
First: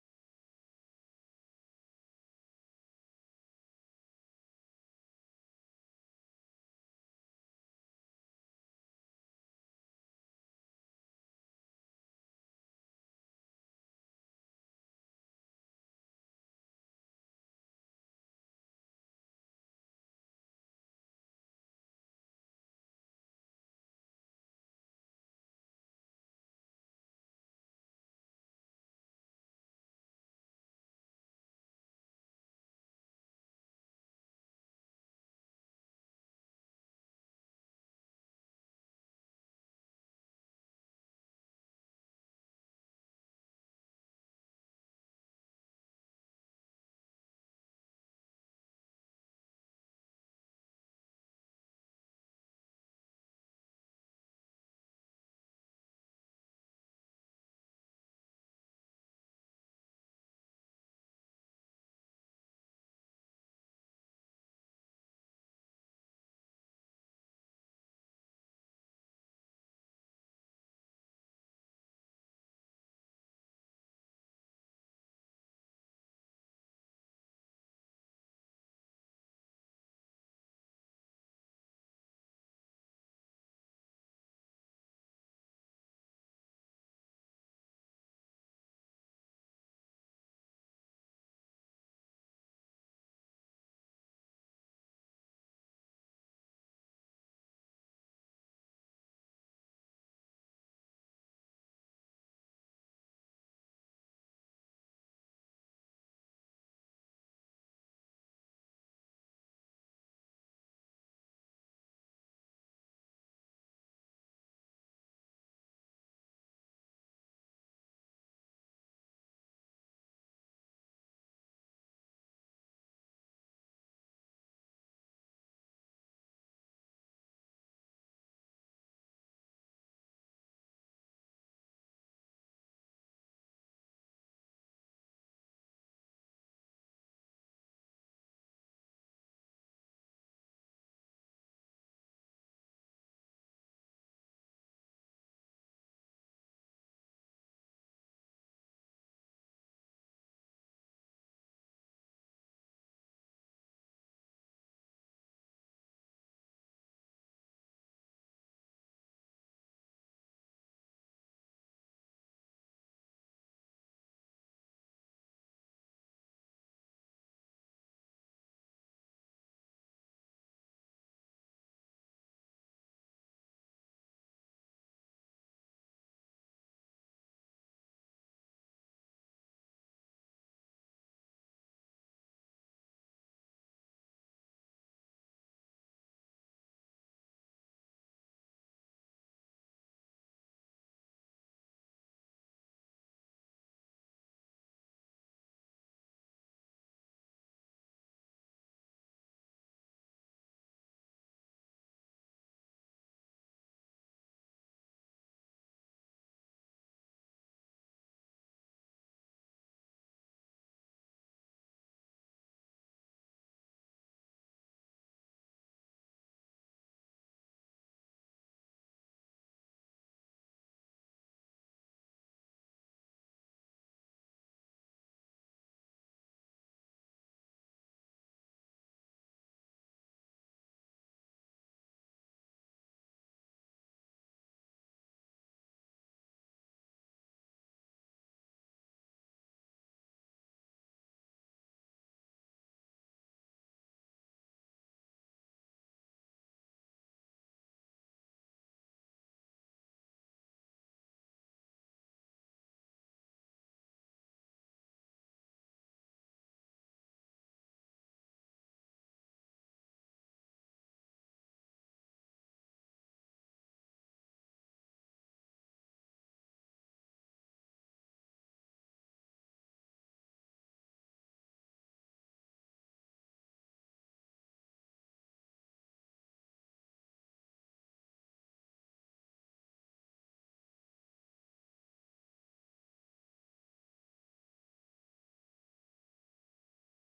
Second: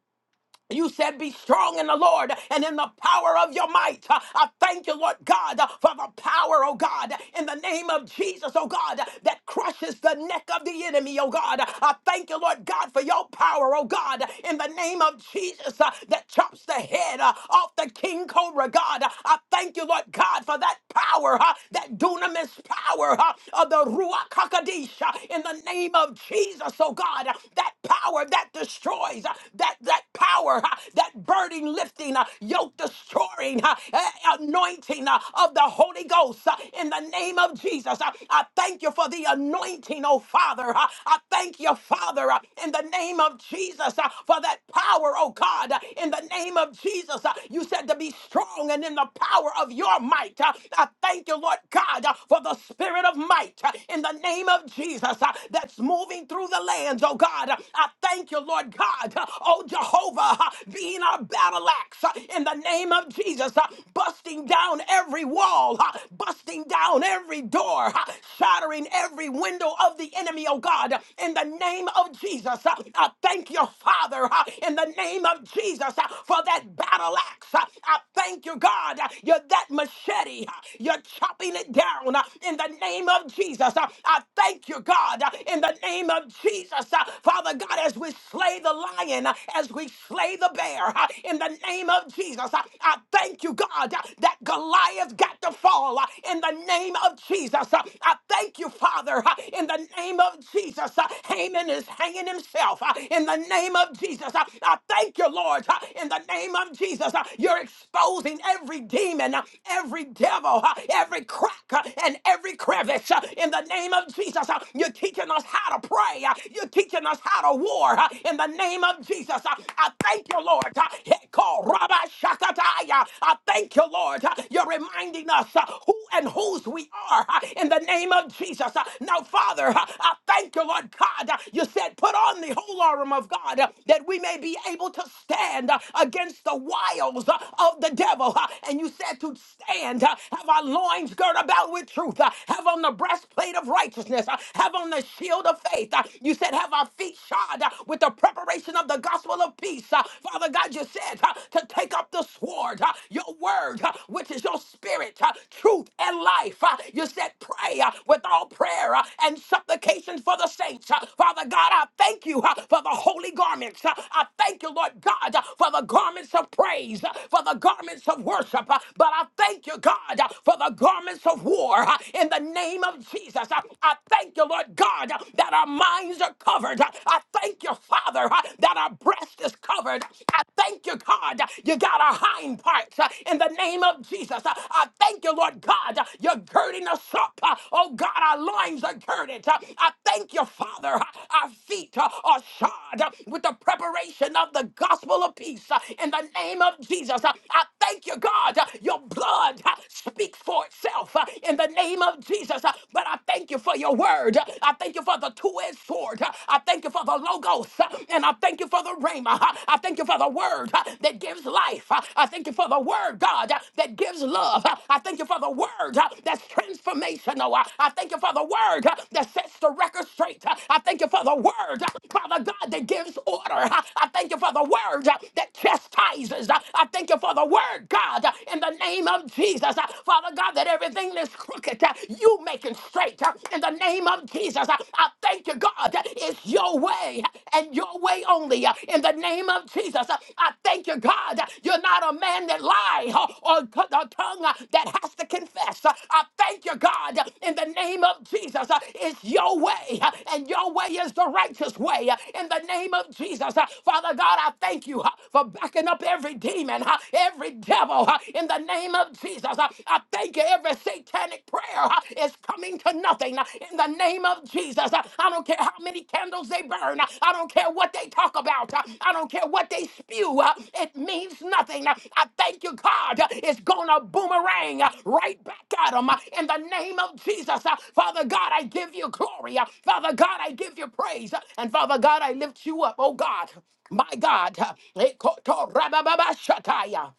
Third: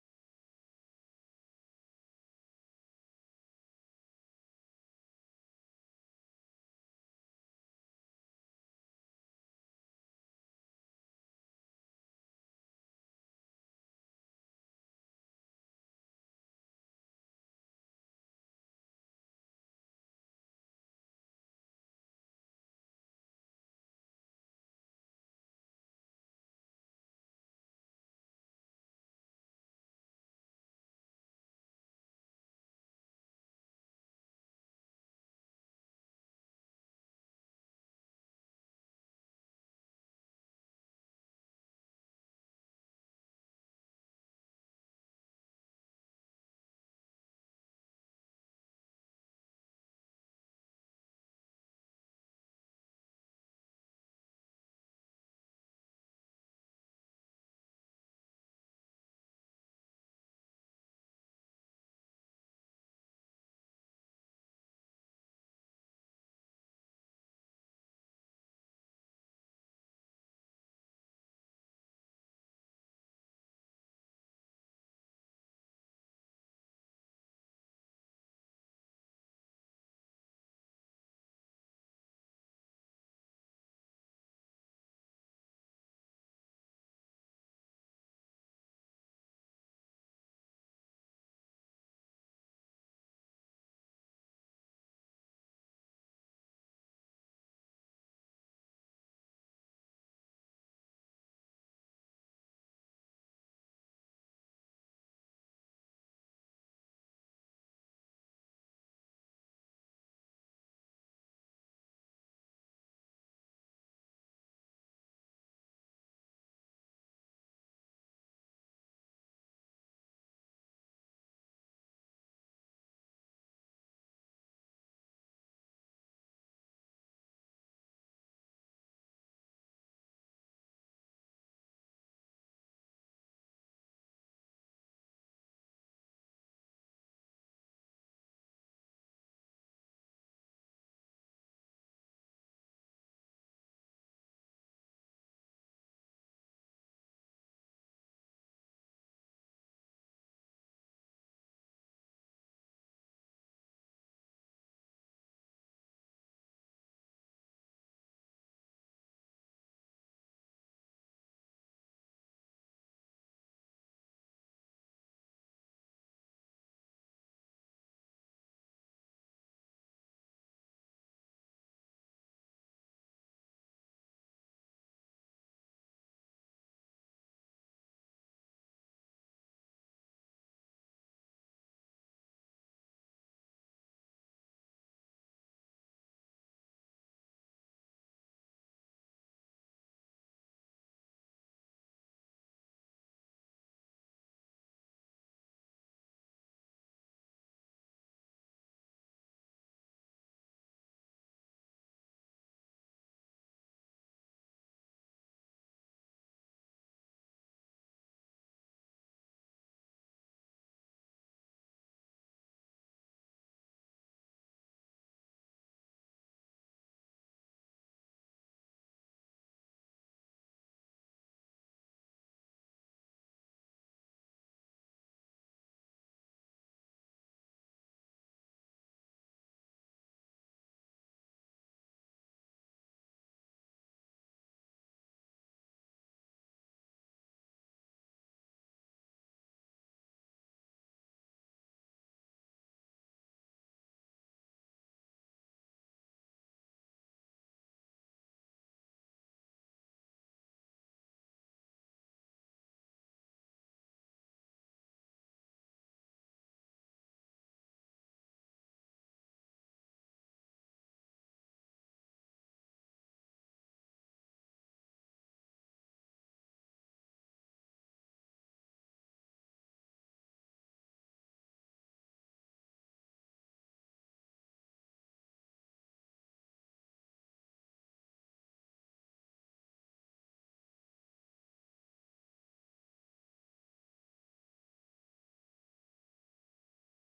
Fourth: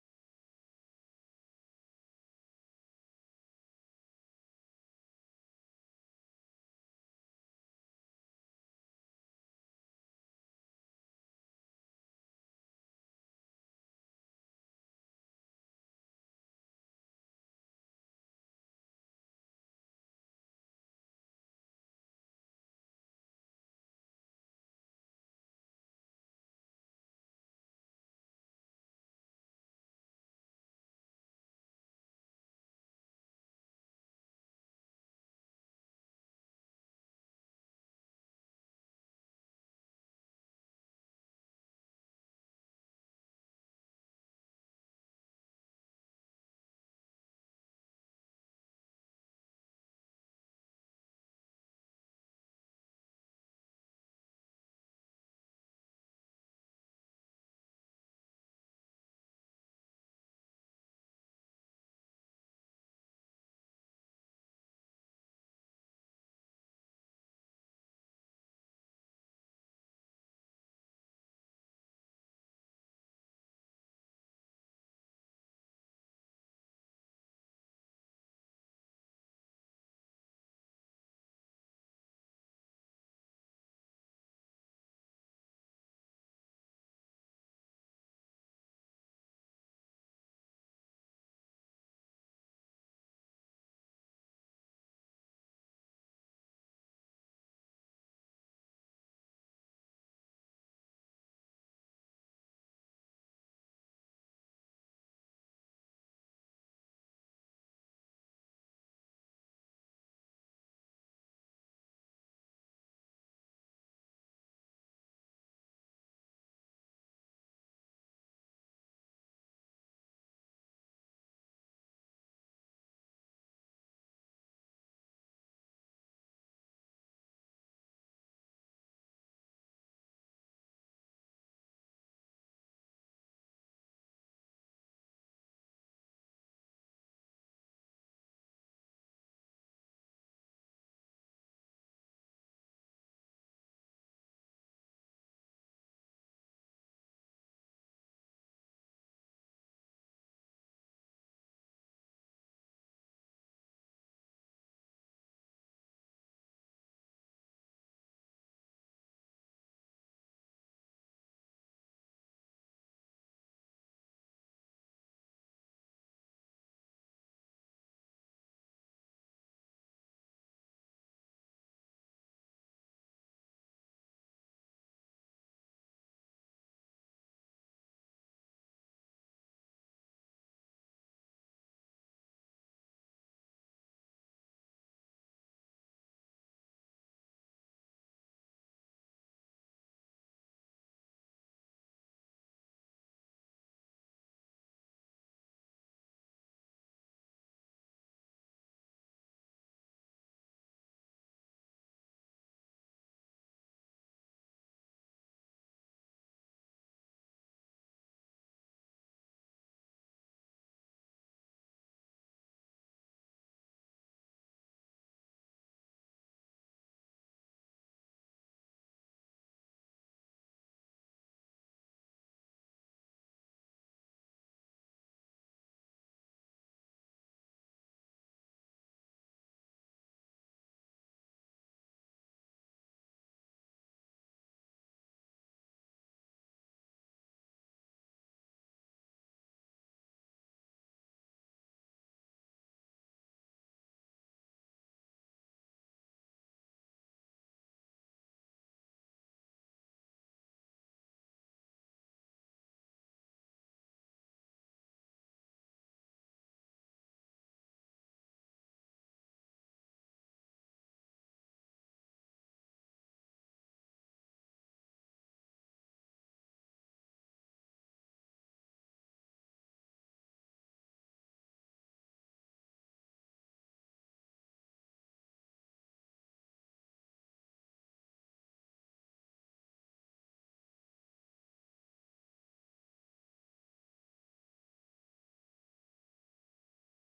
you said, Be strong in the Lord and in the power of your might. Uh, I thank you, Lord God, uh, for the power, oh God, in the name of Jesus, oh God, that crushes the neck of the enemy, oh God. I thank you, Lord God, for your power, oh God, in the name of Jesus, uh, that chops the head uh, off the king cobra, God. I thank you, Lord God, for that power, uh, that dunamis power uh, of the Ruach HaKodesh, uh, in the name of Jesus, oh God, that power that destroys, uh, uh, that that power, uh, that burden lifting, uh, yoke destroying, uh, uh, anointing uh, of the Holy Ghost uh, in the name of Jesus. Uh, I thank you for the anointing, oh Father. Uh, I thank you, Father, uh, in the name of Jesus uh, for that power, oh God, uh, in the name of Jesus. uh, You said to be strong and in the power of your might. Uh, I thank you, Lord God, uh, for the spirit of might uh, in the name of Jesus uh, that's moving through the lands, oh God. Uh, I Thank you, Lord God. Oh, Jehovah, being our battle axe uh, in the name of Jesus, uh, busting down every wall, uh, busting down every door, uh, shattering every window of the enemy, oh God, in the name of Jesus. Uh, I thank you, Father, uh, in the name of Jesus, uh, for that battle axe. Uh, I thank you, God. uh, You're that machete. uh, You're chopping it down uh, in the name of Jesus. Uh, I thank you, God, uh, in the name of Jesus. Jesus. Uh, Father God, as we slay the lion, uh, as we slay the bear, uh, in the name of Jesus, uh, I thank you, God, uh, that Goliath got to fall uh, in the name of Jesus. Uh, I thank you, Father, uh, in the name of Jesus. Uh, Haman is hanging himself uh, in the name of Jesus. Uh, I thank you, Lord, uh, in the name of Jesus. Uh, You're exposing every demon, uh, every devil, uh, every crack, uh, and every crevice uh, in the name of Jesus. Uh, You're teaching teaching us how to pray. Uh, You're teaching us how to war uh, in the name of Jesus. Uh, I thank you, Lord. Uh, Heko raba shakataya. I thank you, Lord. Uh, You're reminding us uh, who and whose we are uh, in the name of Jesus. Uh, Now, Father, uh, I thank you, Lord God. Uh, You said, put on the whole armor of God uh, that we may be able to stand uh, against the wiles uh, of the devil. Uh, And you said to stand, uh, have our loins girt about with truth, uh, have on the breastplate of righteousness righteousness. Uh, Have on the shield of faith. Uh, You said, Have our feet shod uh, with the preparation of the gospel of peace. Uh, Father God, you said uh, to take up the sword, uh, your word, uh, which is your spirit, uh, truth, and life. Uh, You said, Pray uh, with all prayer uh, and supplications for the saints. Uh, Father God, I thank you uh, for the holy garments. Uh, I thank you, Lord God, uh, for the garments of praise, uh, for the garments of worship. Uh, But I thank you, God, uh, for the garments of war uh, in the name name of Jesus. Uh, I thank you, Lord God, uh, that our minds are covered. Uh, I thank you, Father, uh, that our breast is covered. I thank you, God, uh, you got our hind parts uh, in the name of Jesus. Uh, I thank you, Lord God, uh, you're girding us up. Uh, Oh God, our loins are girded. Uh, I thank you, Father, uh, our feet uh, are shod uh, with the preparation of the gospel of peace uh, in the name of Jesus. Uh, I thank you, God, uh, your blood uh, speaks for itself uh, in the name of Jesus. uh, But I thank you for your word. uh, I thank you for the two-edged sword. uh, I thank you for the logos. uh, And I thank you for the rhema. uh, I thank you for the word uh, that gives life. uh, I thank you for the word, God, uh, that gives love. uh, I thank you for the word uh, that's transformational. uh, I thank you for the word uh, that sets the record straight. uh, I thank you for the word, uh, Father God, that gives order. uh, I thank you for the word uh, that chastises. uh, I thank you for the word, God, uh, in the name of Jesus. uh, uh, Father God, that everything that's crooked, uh, you making straight uh, in the name of Jesus. Uh, I thank you, God. uh, It's your way uh, and your way only uh, in the name of Jesus. Uh, I thank you, God. uh, You're not a man that lie uh, or t- a tongue uh, that has to confess. Uh, I thank you, God, uh, in the name of Jesus. Uh, It's your way uh, and your way is the righteous way uh, in the name of Jesus. Uh, Father God, I thank you uh, for backing up every demon, uh, every devil uh, in the in the name of Jesus. Uh, I thank you. Every satanic prayer uh, is coming to nothing uh, in the name of Jesus. Uh, I don't care how many candles they burn. Uh, I don't care what they talk about. Uh, I don't care what they spew. Uh, It means nothing. Uh, I thank you, God. Uh, It's going to boomerang uh, right back at them uh, in the name of Jesus. Uh, Father God, I give you glory. Uh, Father God, I give you praise. Uh, And Father God, I lift you up. Oh God, my God. Uh,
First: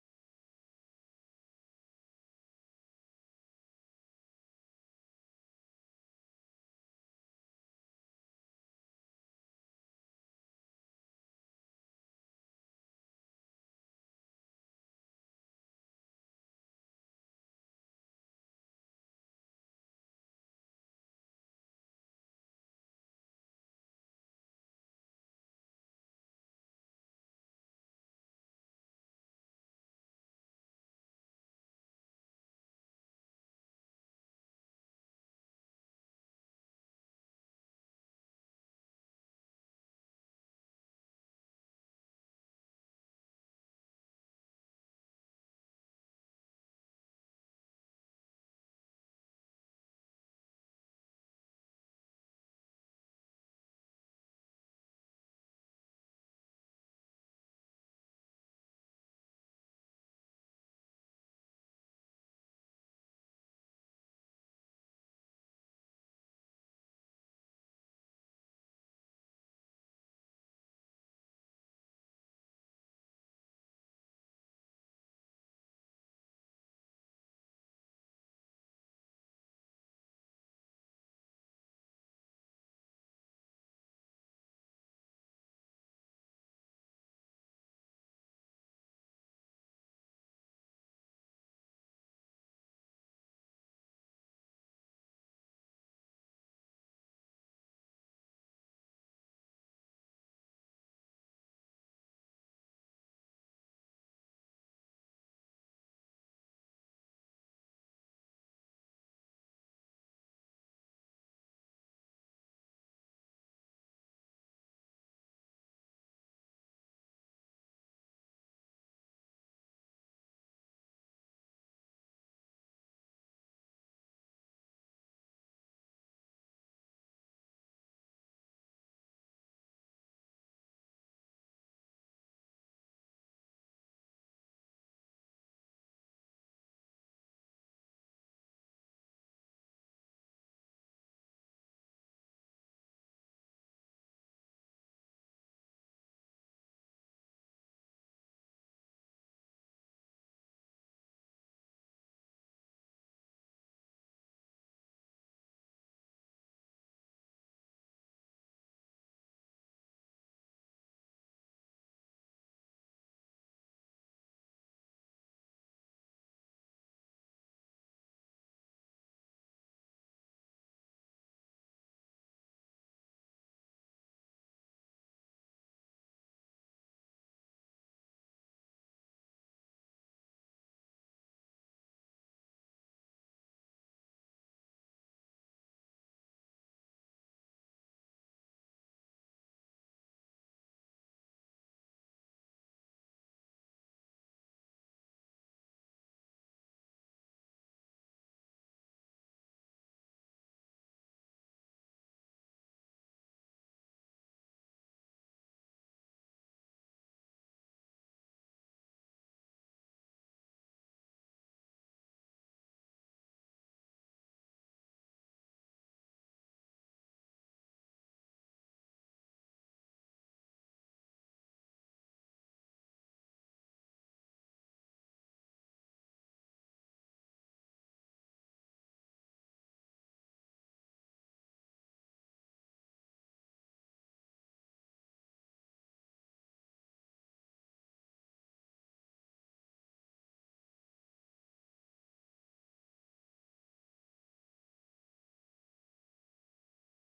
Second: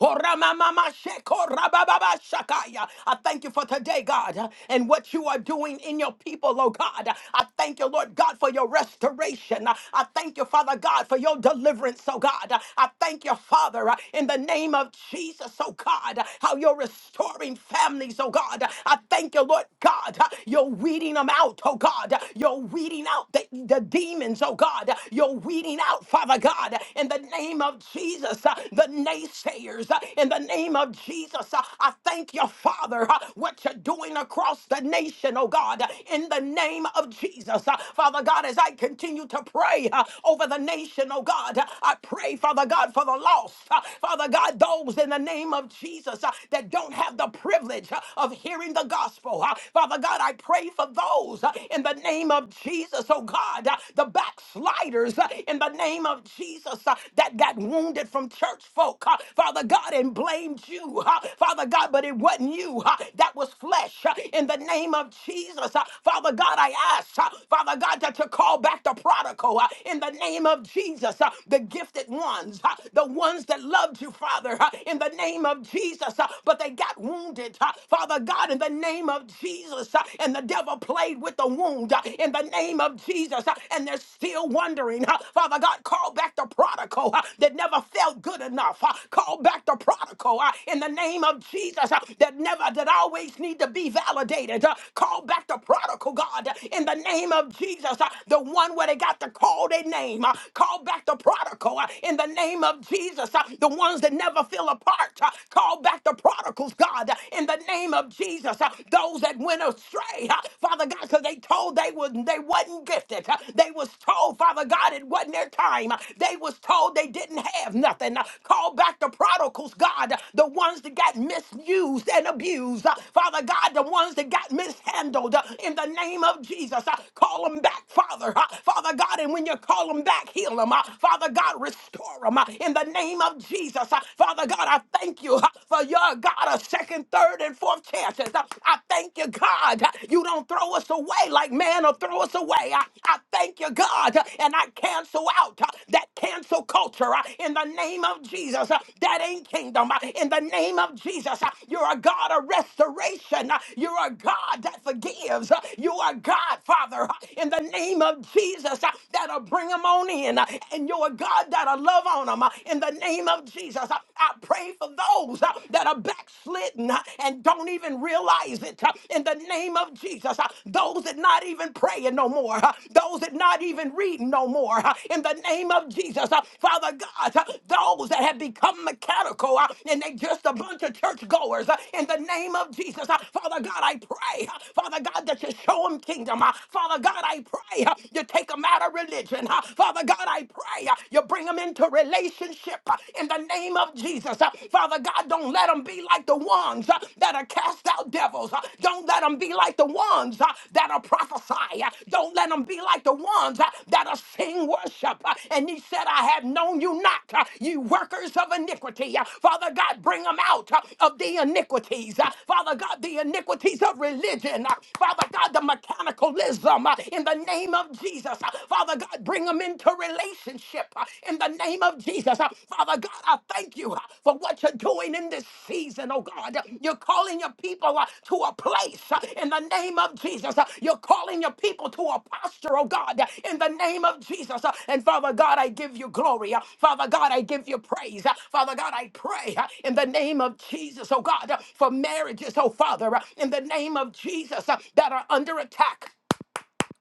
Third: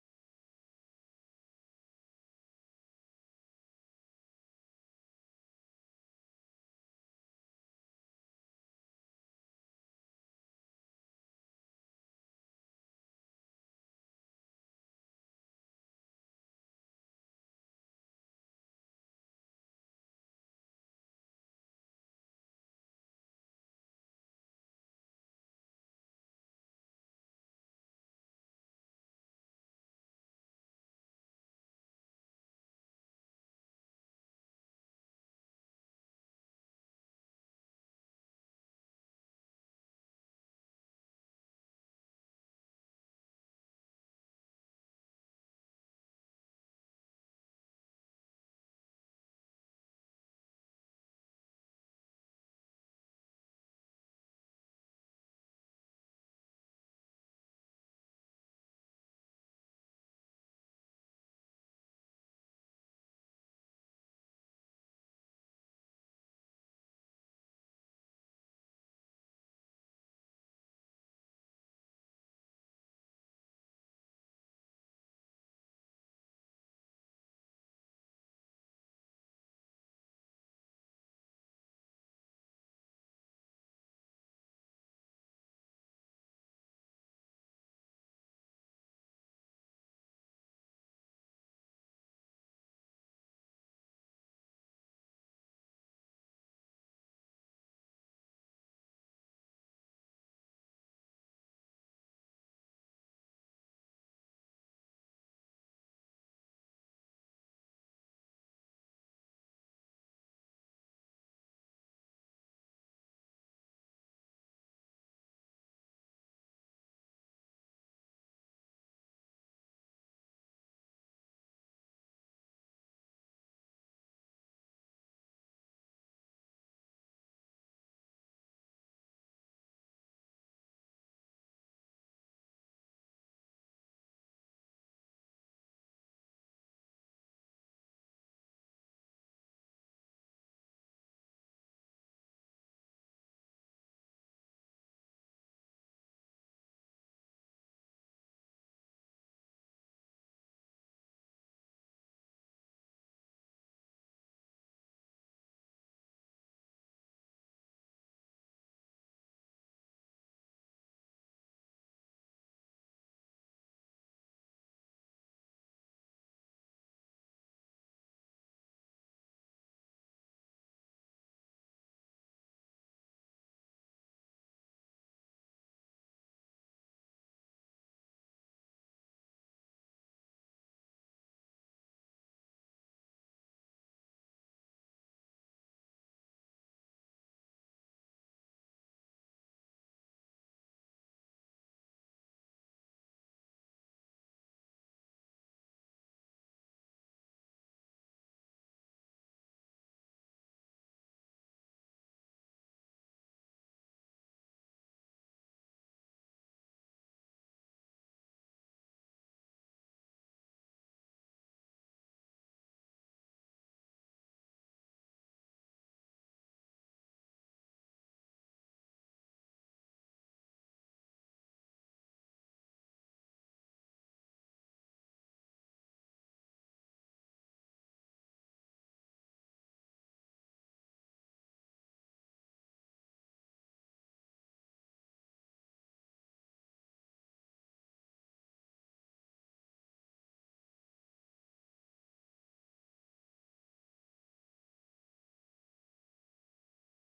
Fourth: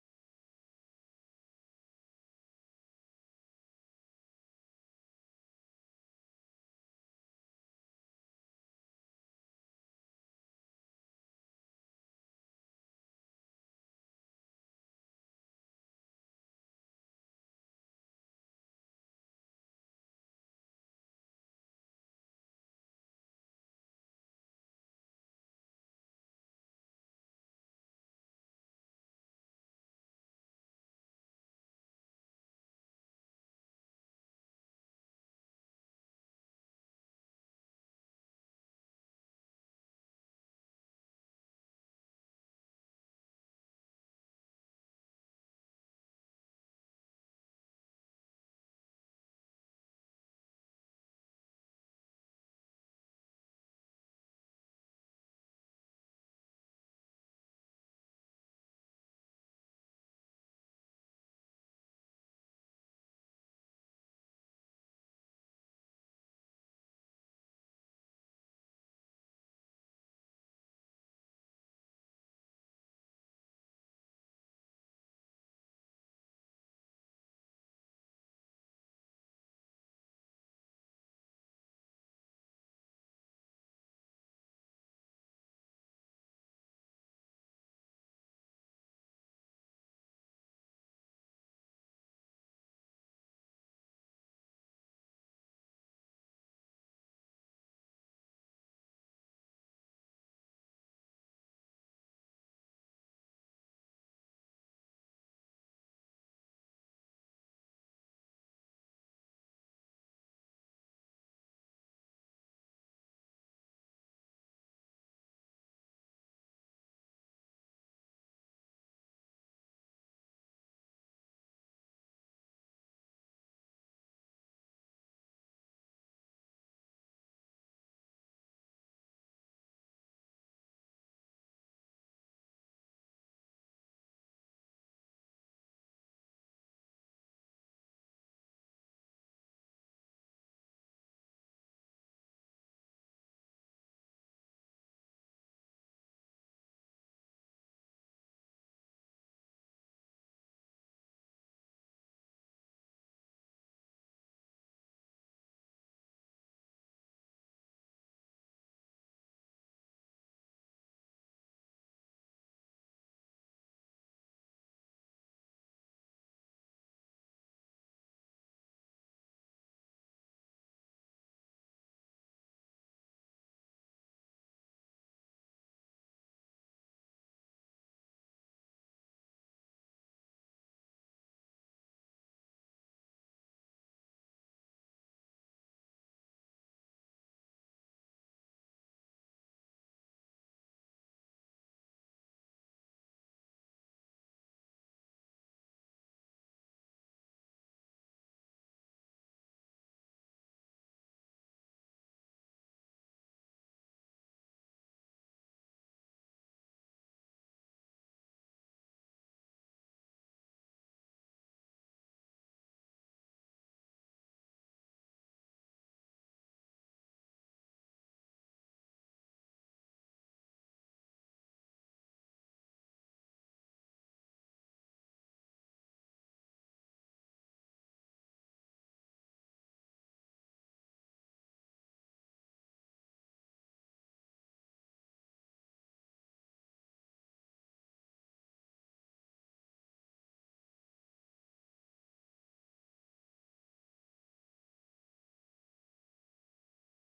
Horamamamasheko-rabababashakaya. I thank you for today, God, and what you are doing in your people, oh God. I thank you, Lord God, for your restoration. I thank you, Father God, for your deliverance, oh God. I thank you, Father, in the name of Jesus, oh God, how you're restoring families, oh God. I thank you, Lord God, you're weeding them out, oh God. You're weeding out the, the demons, oh God. You're weeding out, Father God, in the name of Jesus, uh, the naysayers, uh, in the name of Jesus, uh, I thank you, Father, uh, what you're doing across the nation, oh God, uh, in the name of Jesus. Uh, Father God, as I continue to pray uh, over the nation, oh God, uh, I pray, Father God, for the lost. Uh, Father God, those in the name of Jesus uh, that don't have the privilege uh, of hearing the gospel. Uh, Father God, I pray for those uh, in the name of Jesus, oh God, uh, the backsliders lighters uh, in the name of Jesus uh, that got wounded from church folk, uh, Father God, and blamed you, uh, Father God, but it wasn't you. uh, That was flesh uh, in the name of Jesus. uh, Father God, I ask, uh, Father God, that you call back the prodigal uh, in the name of Jesus, uh, the gifted ones, uh, the ones that loved you, Father, uh, in the name of Jesus, uh, but they got wounded, uh, Father God, in the name of Jesus, uh, and the devil played with the wound. uh, redeemed uh, in the name of Jesus, uh, and they're still wondering. uh, Father God, call back the prodigal uh, that never felt good enough. uh, Call back the prodigal uh, in the name of Jesus uh, that never, that always need to be validated. uh, Call back the prodigal, God, uh, in the name of Jesus, uh, the one where they got to call their name. uh, Call back the prodigal uh, in the name of Jesus, uh, the ones that never feel apart. uh, Call back the prodigals, God, uh, in the name of Jesus, uh, those that that went astray, huh, Father God, because they told they was they wasn't gifted. huh. They was told, Father God, it wasn't their time. huh. They was told they didn't have nothing. huh. Call back the prodigals, God, uh, the ones that got misused and abused. huh. Father God, the ones that got mishandled huh, in the name of Jesus. huh. Call them back, Father. huh. Father God, and when you call them back, heal them. Father God, restore them in the name of Jesus. huh. Father God, I thank you huh, for your God second, third, and fourth chances. I, I thank you, God. You don't throw us away like man will throw us away. I, I thank you, God. And I cancel out uh, that cancel culture uh, in the name of Jesus. Uh, That ain't kingdom. Uh, In the name of Jesus, uh, you're a God of restoration. Uh, You're a God that forgives. Uh, You are God, Father, uh, in the name of Jesus, uh, that'll bring them on in. Uh, And you're a God that'll love on them in the name of Jesus. Uh, I pray for those uh, that are backslidden uh, and don't even realize it uh, in the name of Jesus. uh, Those that not even praying no more. uh, Those that not even reading no more uh, in the name of Jesus. uh, Father God, uh, those that have become mechanical uh, and they just a bunch of churchgoers uh, in the name of Jesus. uh, Father God, I pray, uh, Father God, that you show them kingdom. uh, Father God, I pray uh, you take them out of religion. uh, Father God, I pray uh, you bring bring them into relationship uh, in the name of Jesus. Uh, Father God, don't let them be like the ones uh, that are cast out devils. Uh, Don't let them be like the ones uh, that are prophesy. Uh, Don't let them be like the ones uh, that are sing worship. Uh, And he said, I have known you not, uh, you workers of iniquity. Uh, Father God, bring them out uh, of the iniquities. Uh, Father God, the iniquities of religion. Uh, Father God, the mechanicalism uh, in the name of Jesus. Uh, Father Father God, bring them into relationship uh, in the name of Jesus. Uh, Father God, I thank you uh, for what you're doing in this season, oh God. Uh, You're calling your people uh, to a place uh, in the name of Jesus. Uh, You're calling your people to a posture, oh God, uh, in the name of Jesus. Uh, And Father God, I give you glory. Uh, Father God, I give you praise. Uh, Father God, I pray uh, in the name of Jesus, oh God, uh, for marriages, oh Father, uh, in the name of Jesus uh, that are under attack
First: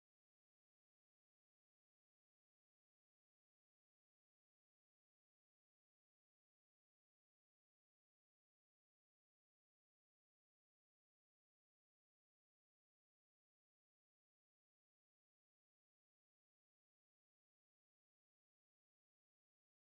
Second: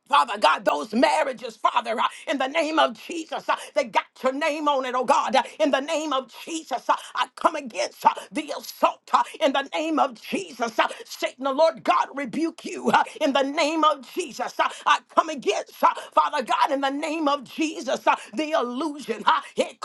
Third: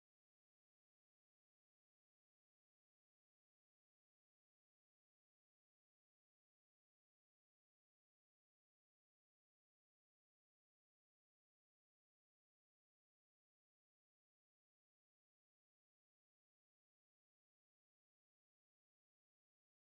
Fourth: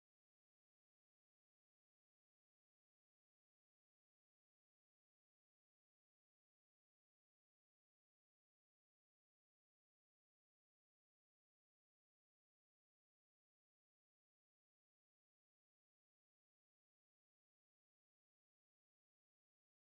Father God, those marriages, Father, uh, in the name of Jesus, uh, they got your name on it, oh God. Uh, in the name of Jesus, uh, I come against uh, the assault uh, in the name of Jesus. Uh, Satan, the Lord God, rebuke you uh, in the name of Jesus. Uh, I come against, uh, Father God, in the name of Jesus, uh, the illusion. Uh, it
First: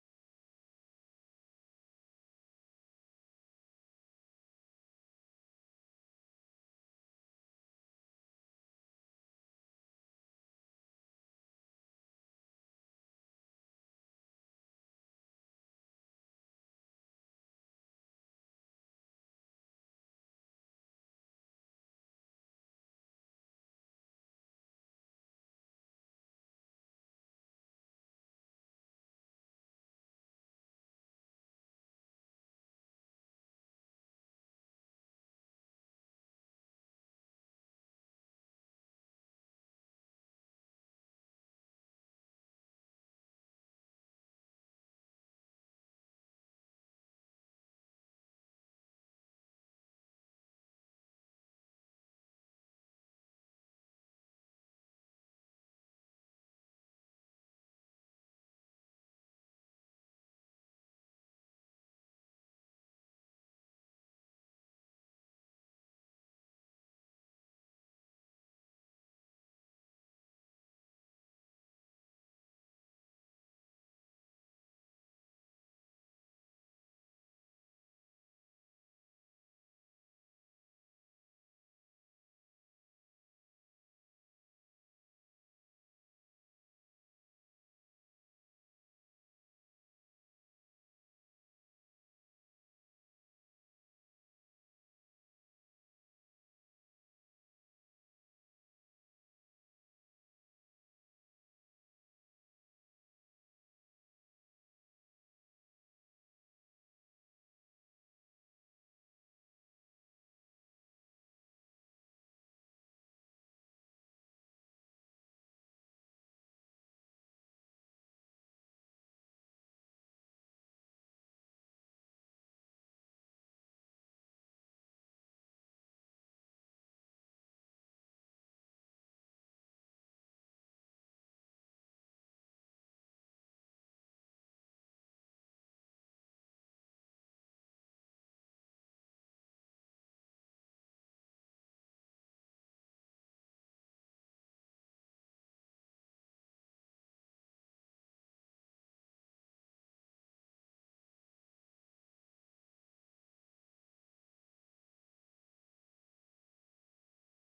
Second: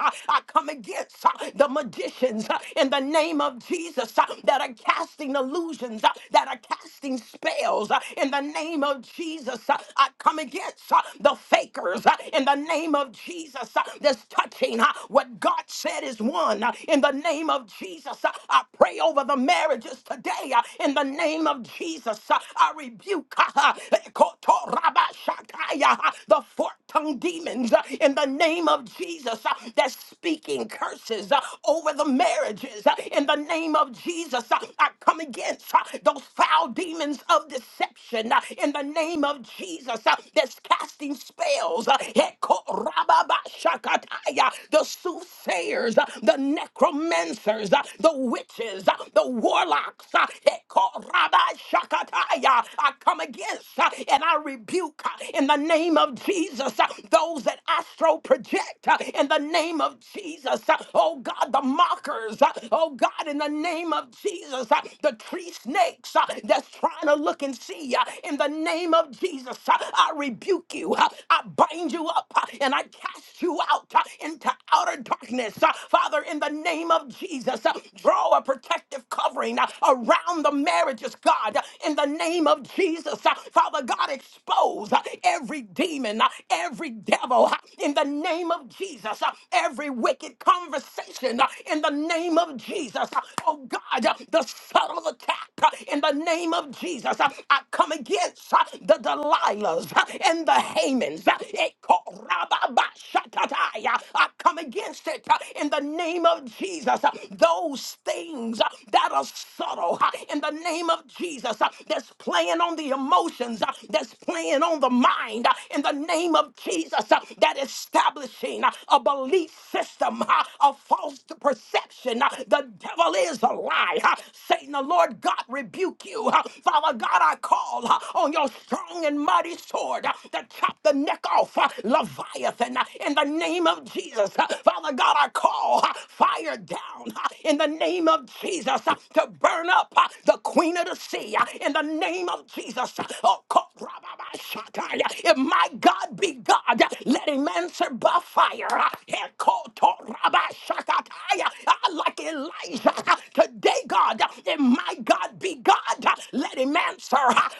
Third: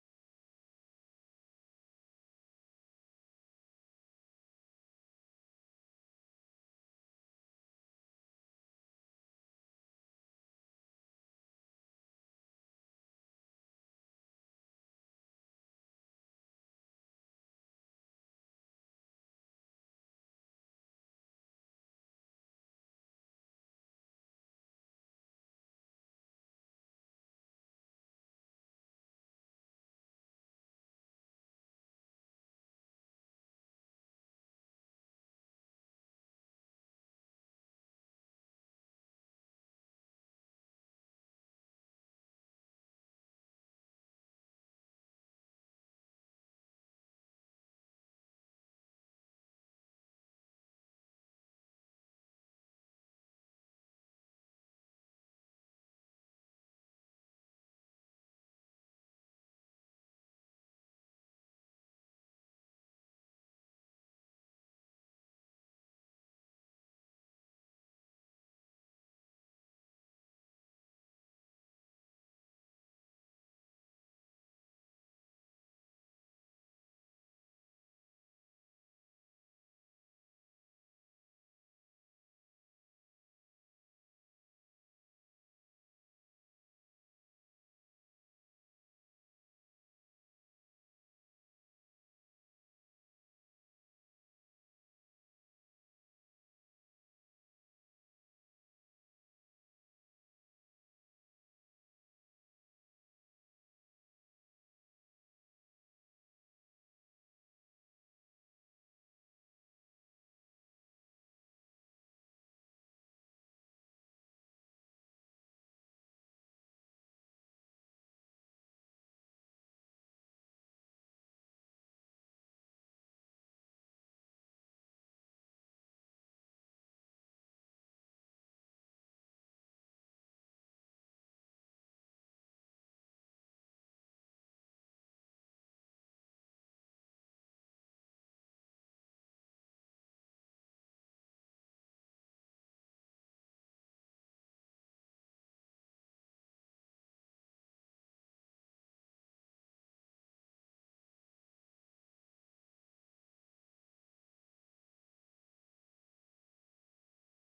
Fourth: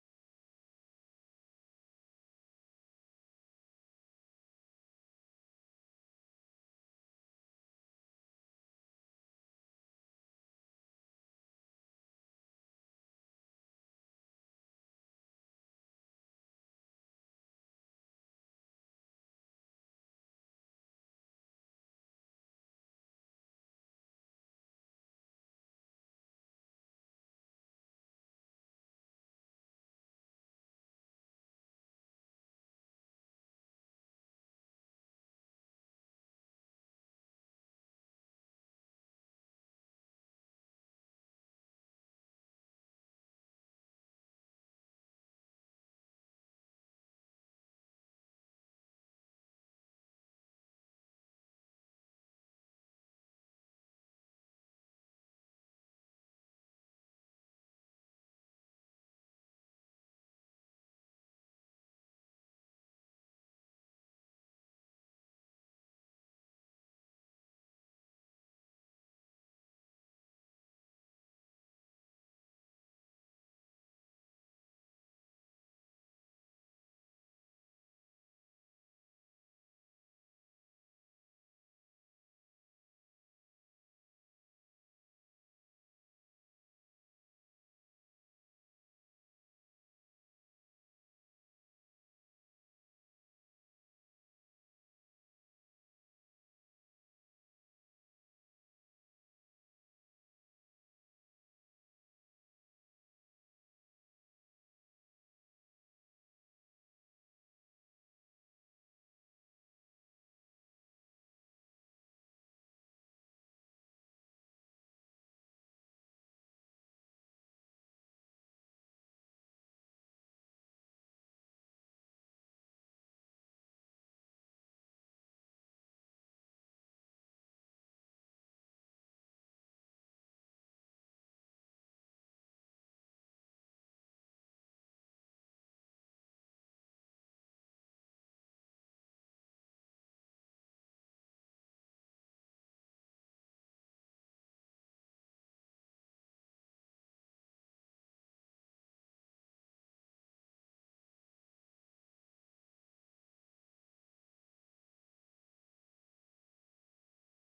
Uh, I come against uh, the magicians uh, in the name of Jesus uh, that are casting illusions, uh, that are casting spells uh, in the name of Jesus. Uh, I come against uh, the fakers uh, in the name of Jesus uh, that's touching uh, what God said is one uh, in the name of Jesus. Uh, I pray over the marriages today uh, in the name of Jesus. Uh, I rebuke uh, uh, Kotorabashataya, uh, the fork tongued demons uh, in the name of Jesus uh, that's speaking curses uh, over the marriages uh, in the name of Jesus. uh, I come against uh, those foul demons of deception uh, in the name of Jesus uh, that's casting spells. uh, Hekorababashakataya, The soothsayers, uh, the necromancers, uh, the witches, uh, the warlocks. uh, Hekorabashakataya, I come against uh, and I rebuke uh, in the name of Jesus uh, those that astro project uh, in the name of Jesus. uh, Oh God, the mockers. uh, Oh God, in the name of Jesus, uh, the tree snakes uh, that's trying to look and see. uh, In the name of Jesus, uh, I rebuke you. uh, I bind you up uh, and I cast you out uh, into outer darkness. uh, Father, in the name of Jesus, uh, draw a protective covering uh, around the marriages, God. uh, In the name of Jesus, uh, Father God, expose uh, every demon, uh, every devil. uh, In the name of Jesus, uh, every wicked conversation. uh, In the name of Jesus, uh, oh God, uh, the subtle attack uh, in the name of Jesus. Uh, I come against uh, the Delilahs uh, and the Hamans. Uh, Ekorababashatataya. I come against it uh, in the name of Jesus. Uh, Those things uh, that are subtle uh, in the name of Jesus uh, that's playing on the emotions, uh, that's playing on the mind uh, in the name of Jesus uh, that establishing uh, a belief system, uh, a false perception. Uh, The devil is is a lie. huh? Satan, the Lord God, rebuke you. huh? Father God, I call huh, on your strong and mighty sword huh, to chop the neck off huh, Leviathan huh, in the name of Jesus. huh? Father God, I call huh, fire down huh, in the name of Jesus huh, to burn up huh, the queen of the sea huh, in the name of Jesus. huh. Oh, co- rababashatai, if my God be God, huh, let him answer by fire. huh. Ekotorabashakatai, I like it Elijah today, God, and my God be God. Let him answer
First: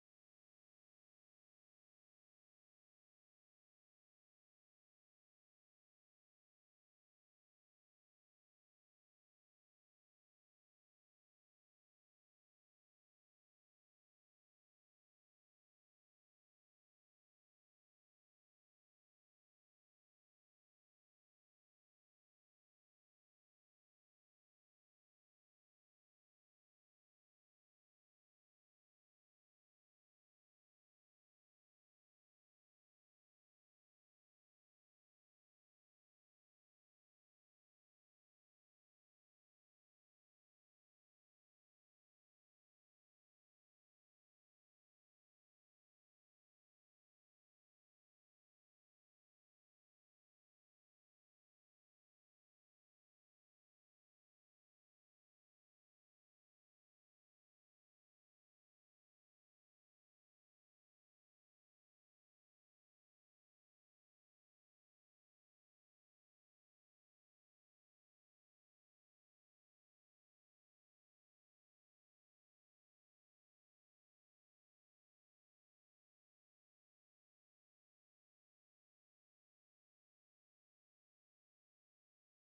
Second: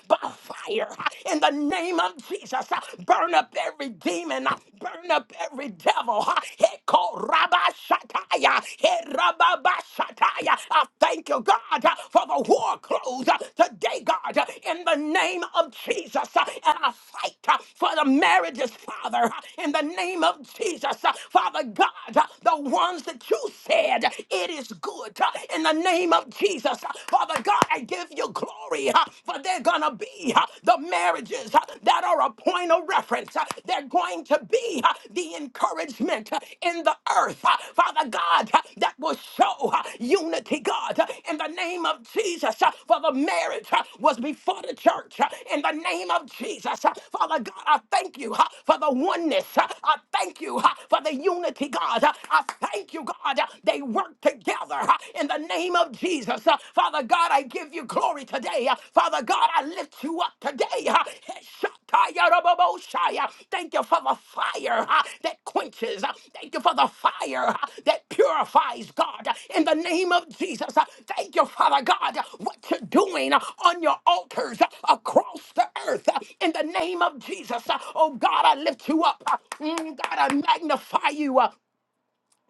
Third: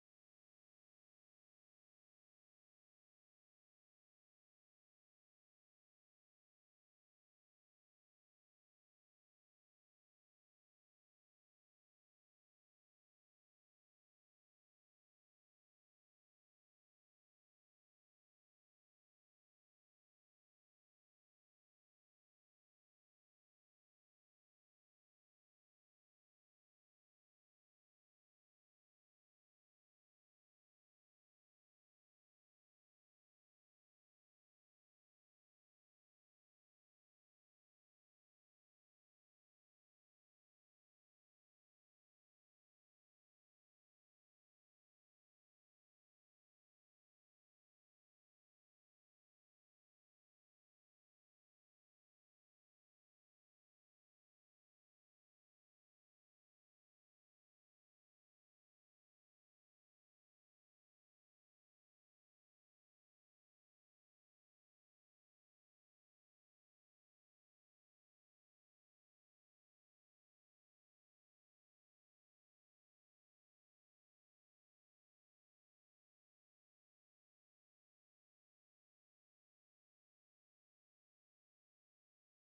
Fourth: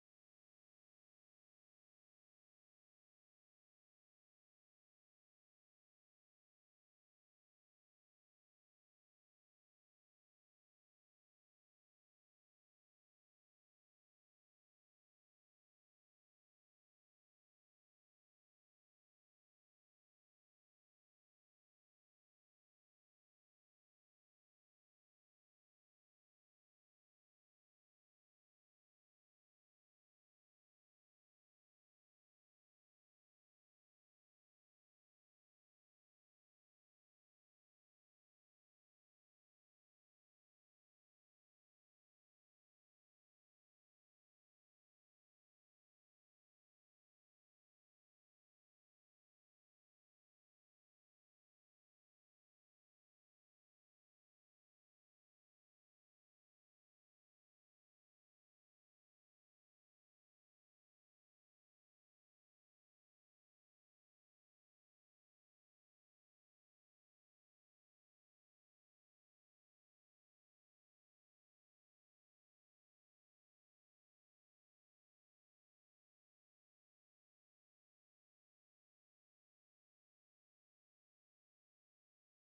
by fire in the name of Jesus. Burn up every demon, burn up every devil. Heko rabashataya, herababashataya. I thank you, God, for the war clothes today, God, in the name of Jesus. And I fight for the marriages, Father, in the name of Jesus. Father God, the ones that you said, It is good uh, in the name of Jesus. Uh, Father God, I give you glory, uh, for they're going to be uh, the marriages uh, that are a point of reference. Uh, They're going to be uh, the encouragement uh, in the earth, uh, Father God, uh, that will show uh, unity, God, uh, in the name of Jesus. Uh, For the marriage uh, was before the church, uh, in the name of Jesus. Uh, Father God, I thank you uh, for the oneness. Uh, I thank you uh, for the unity, God. Uh, I Thank you, God. uh, They work together uh, in the name of Jesus. Uh, Father God, I give you glory today. Uh, Father God, I lift you up today. uh, Shatayarababoshai. Uh, Thank you for the fire uh, that quenches. Uh, Thank you for the fire uh, that purifies, God, uh, in the name of Jesus. Uh, Thank you, Father God, uh, what you're doing uh, on your altars uh, across the earth uh, in the name of Jesus. Uh, Oh God, I lift you up. Uh, mm, God, I magnify you. uh,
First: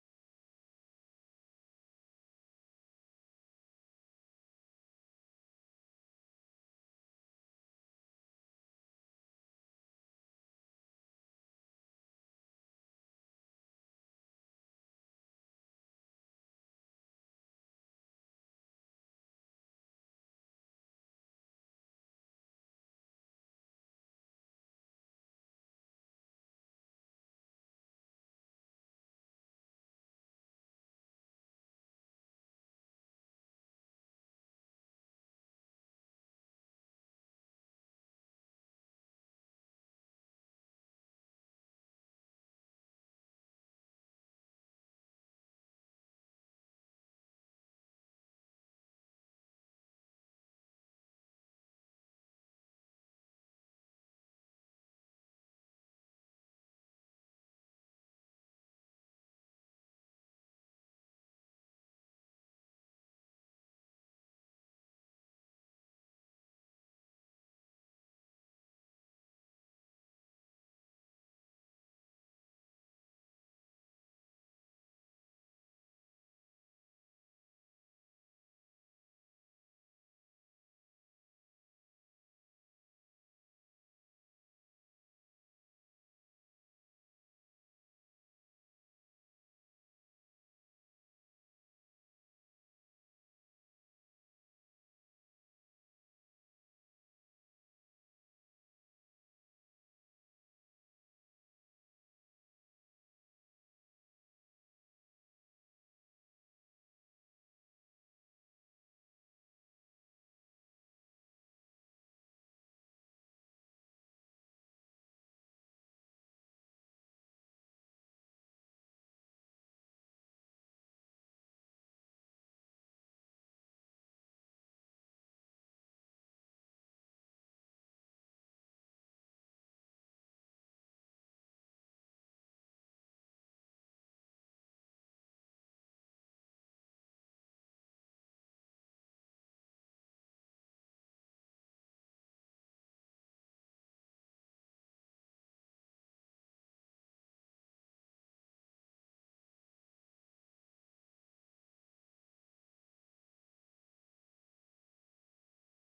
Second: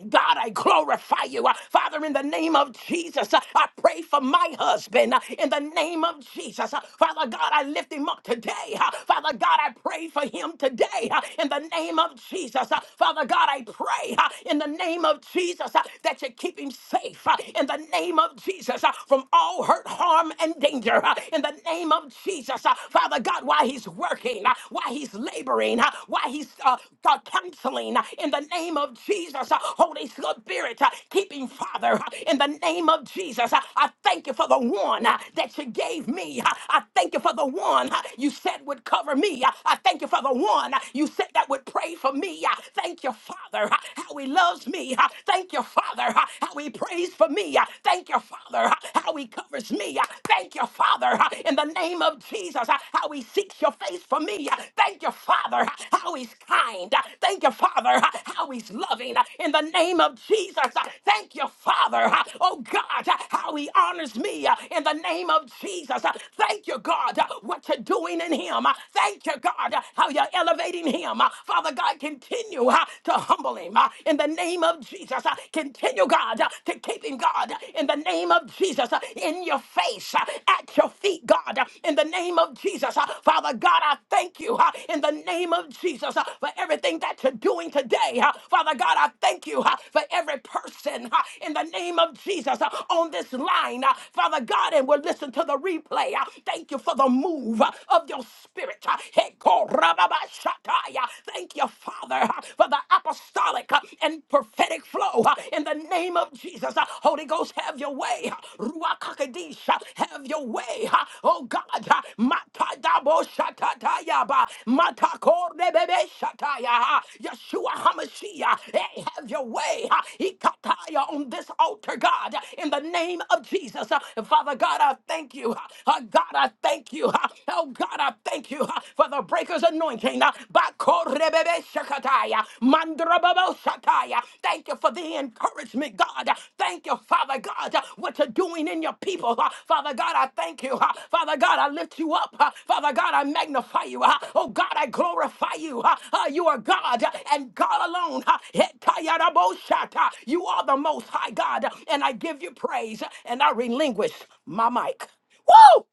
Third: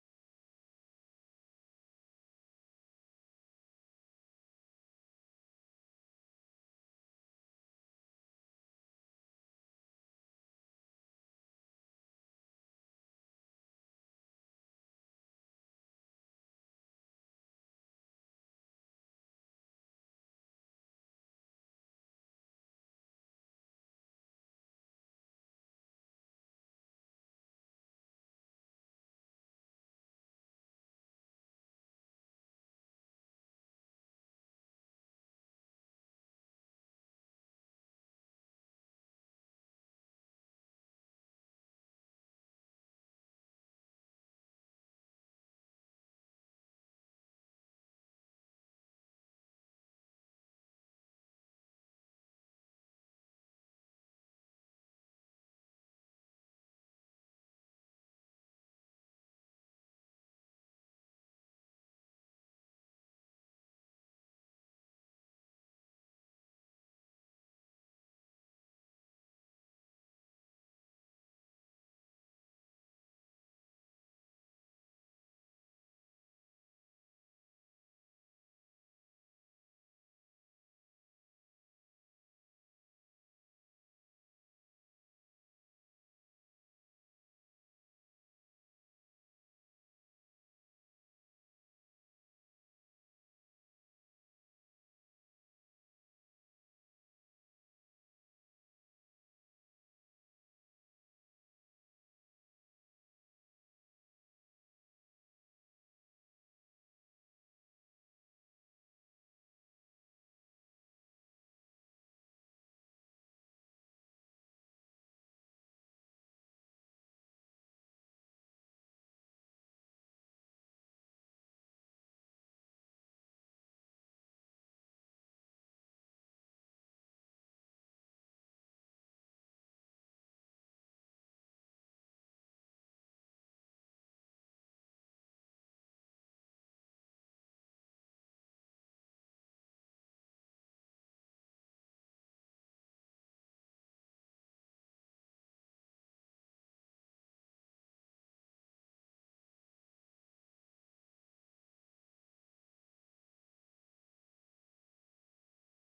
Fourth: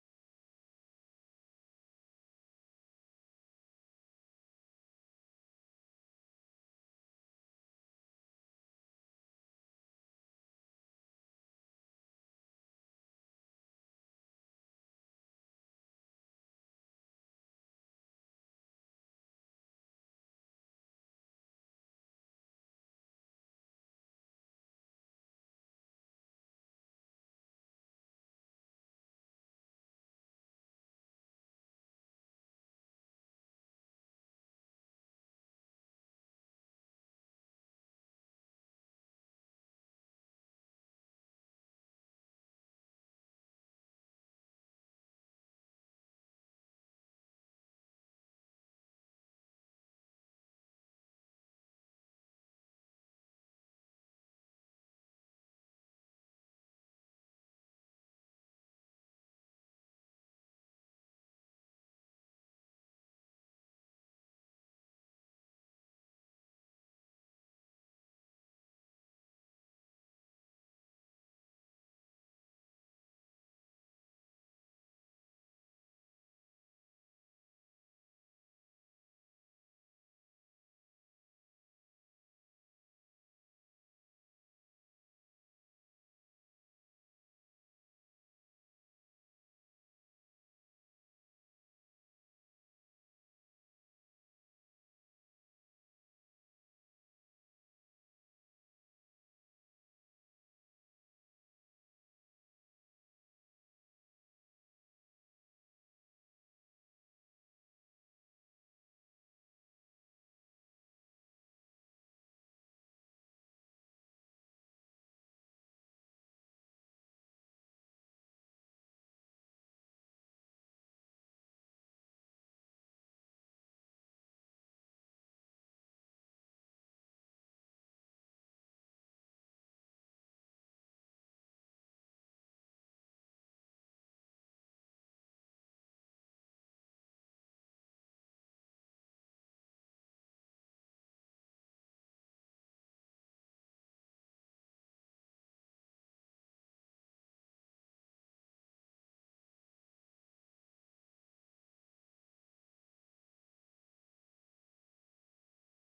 God, I glorify you. Uh, Father, in the name of Jesus, uh, I pray for my husband. uh, In the name of Jesus, Uh, Father God, I lift him up today. Uh, Father God, I pray for him today. uh, In the name of Jesus, Uh, Father God, I pray uh, in the name of Jesus uh, that you keep him safe. uh, In the name of Jesus, uh, from all hurt, harm, and danger. uh, In the name of Jesus, Uh, Father God, while he's working, uh, while he's laboring, uh, uh, while he's uh, uh, counseling uh, in the name of Jesus. uh, Holy Spirit, uh, keeping Father, uh, in the name of Jesus. uh, I thank you for the one uh, that you gave me. uh, I thank you for the one uh, you said would cover me. uh, I thank you for the one uh, you said that would pray for me. uh, Thank you, Father, uh, how he loves me. uh, Thank you, Father, uh, how he prays for me. uh, Thank you, Father, uh, how he covers me. uh, Thank you, Father, uh, in the name name of Jesus, uh, how he seeks your face for me. Uh, Thank you, Father, uh, how he's kind. Uh, Thank you, Father, uh, how he's loving. Uh, In the name of Jesus, uh, thank you, Father, uh, oh God, uh, how he honors me. Uh, In the name of Jesus, uh, thank you, God, uh, what you're doing in him. Uh, Thank you, God, uh, how you're elevating him. Uh, Father God, continue uh, to humble him. Uh, In the name of Jesus, uh, continue, God, uh, to keep him, God, uh, in the the name of Jesus, uh, in your face, uh, at your feet, God, uh, in the name of Jesus. uh, Father God, I thank you uh, in the name of Jesus uh, for everything that you're doing today. uh, Father God, I thank you uh, for every person uh, in the name of Jesus uh, on this line. uh, Father God, and we'll listen to the replay. uh, Thank you for the move uh, of your spirit. uh, Hekorababashakai, uh, Thank you, Father, uh, for the apostolic. uh, and prophetic flow uh, in the name of Jesus. Uh, Holy Ghost, have your way. Uh, Ruach HaKodesh, uh, have your way. Uh, Oh God, uh, Matadabo Shatatayaba, Matakor Rebebe Shataya, uh, Yeshua HaMashiach, uh, hey, have your way. Uh, Ikataya on this altar, God, uh, in the name of Jesus. Uh, Father God, I thank you. Uh, uh, God, I thank you. Uh, Oh God, I thank you uh, for the breaker's anointing anointing. uh, Bakorebebe Shakataya, Mandrababo Shataya. Thank you for the encouragement, God. Uh, Thank you, Father God, uh, what you're doing in your people. Uh, Father God, I thank you. Uh, Father God, I lift you up. Uh, Father God, I magnify you. Uh, Oh God, I glorify you. Uh, uh, You are God uh, and God alone. Uh, Hetayarabo Shata. You are the most high God, uh, and I give you praise uh, and I relinquish my mic. Woo!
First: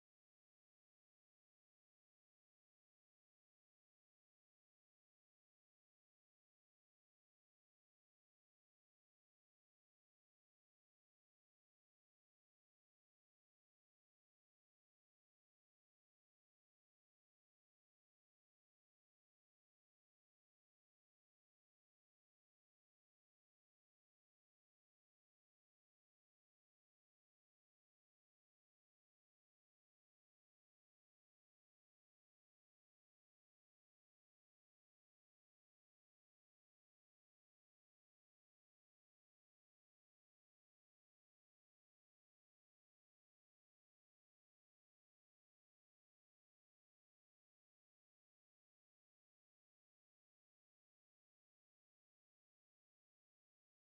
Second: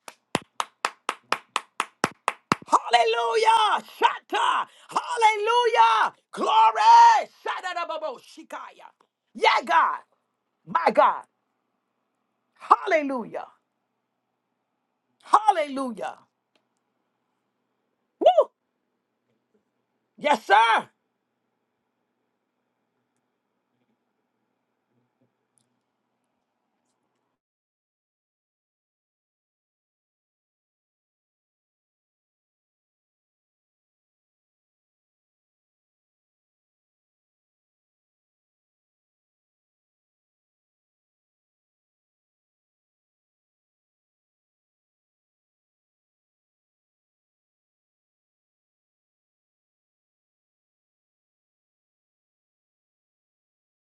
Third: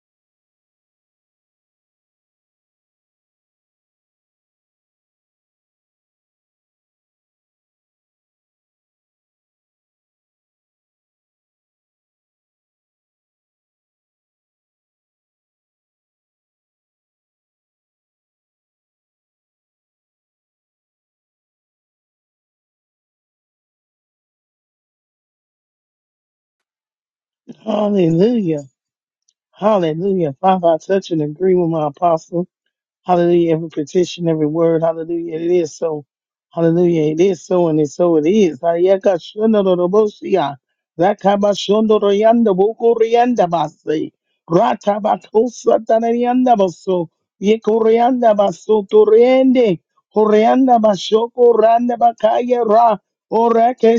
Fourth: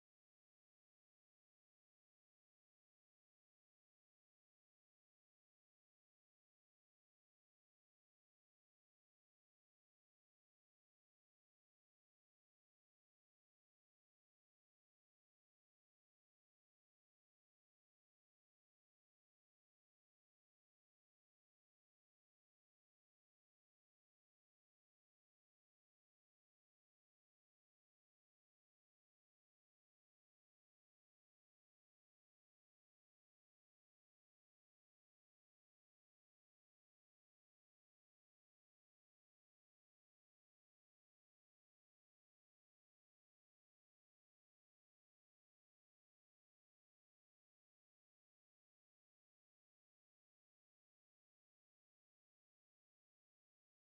Hallelujah. Shatta. Hallelujah. Glory. Shatta Shikaya. Yeah, God. My God. Hallelujah. Hallelujah. Woo. Yes, sir.
Hallelujah. Hallelujah. Father, I touch and agree with my apostle. Hallelujah. Every petition, every word. Hallelujah. It is so. Hallelujah. It is so and it's so it is. Ayaka shono do do siya. Rakaba shono do yanda bo ko rianda ba se. Rata ba ko sa ta so. Ye ko rianda so to riende. Ko rianda ba sho ko randa ba ra. O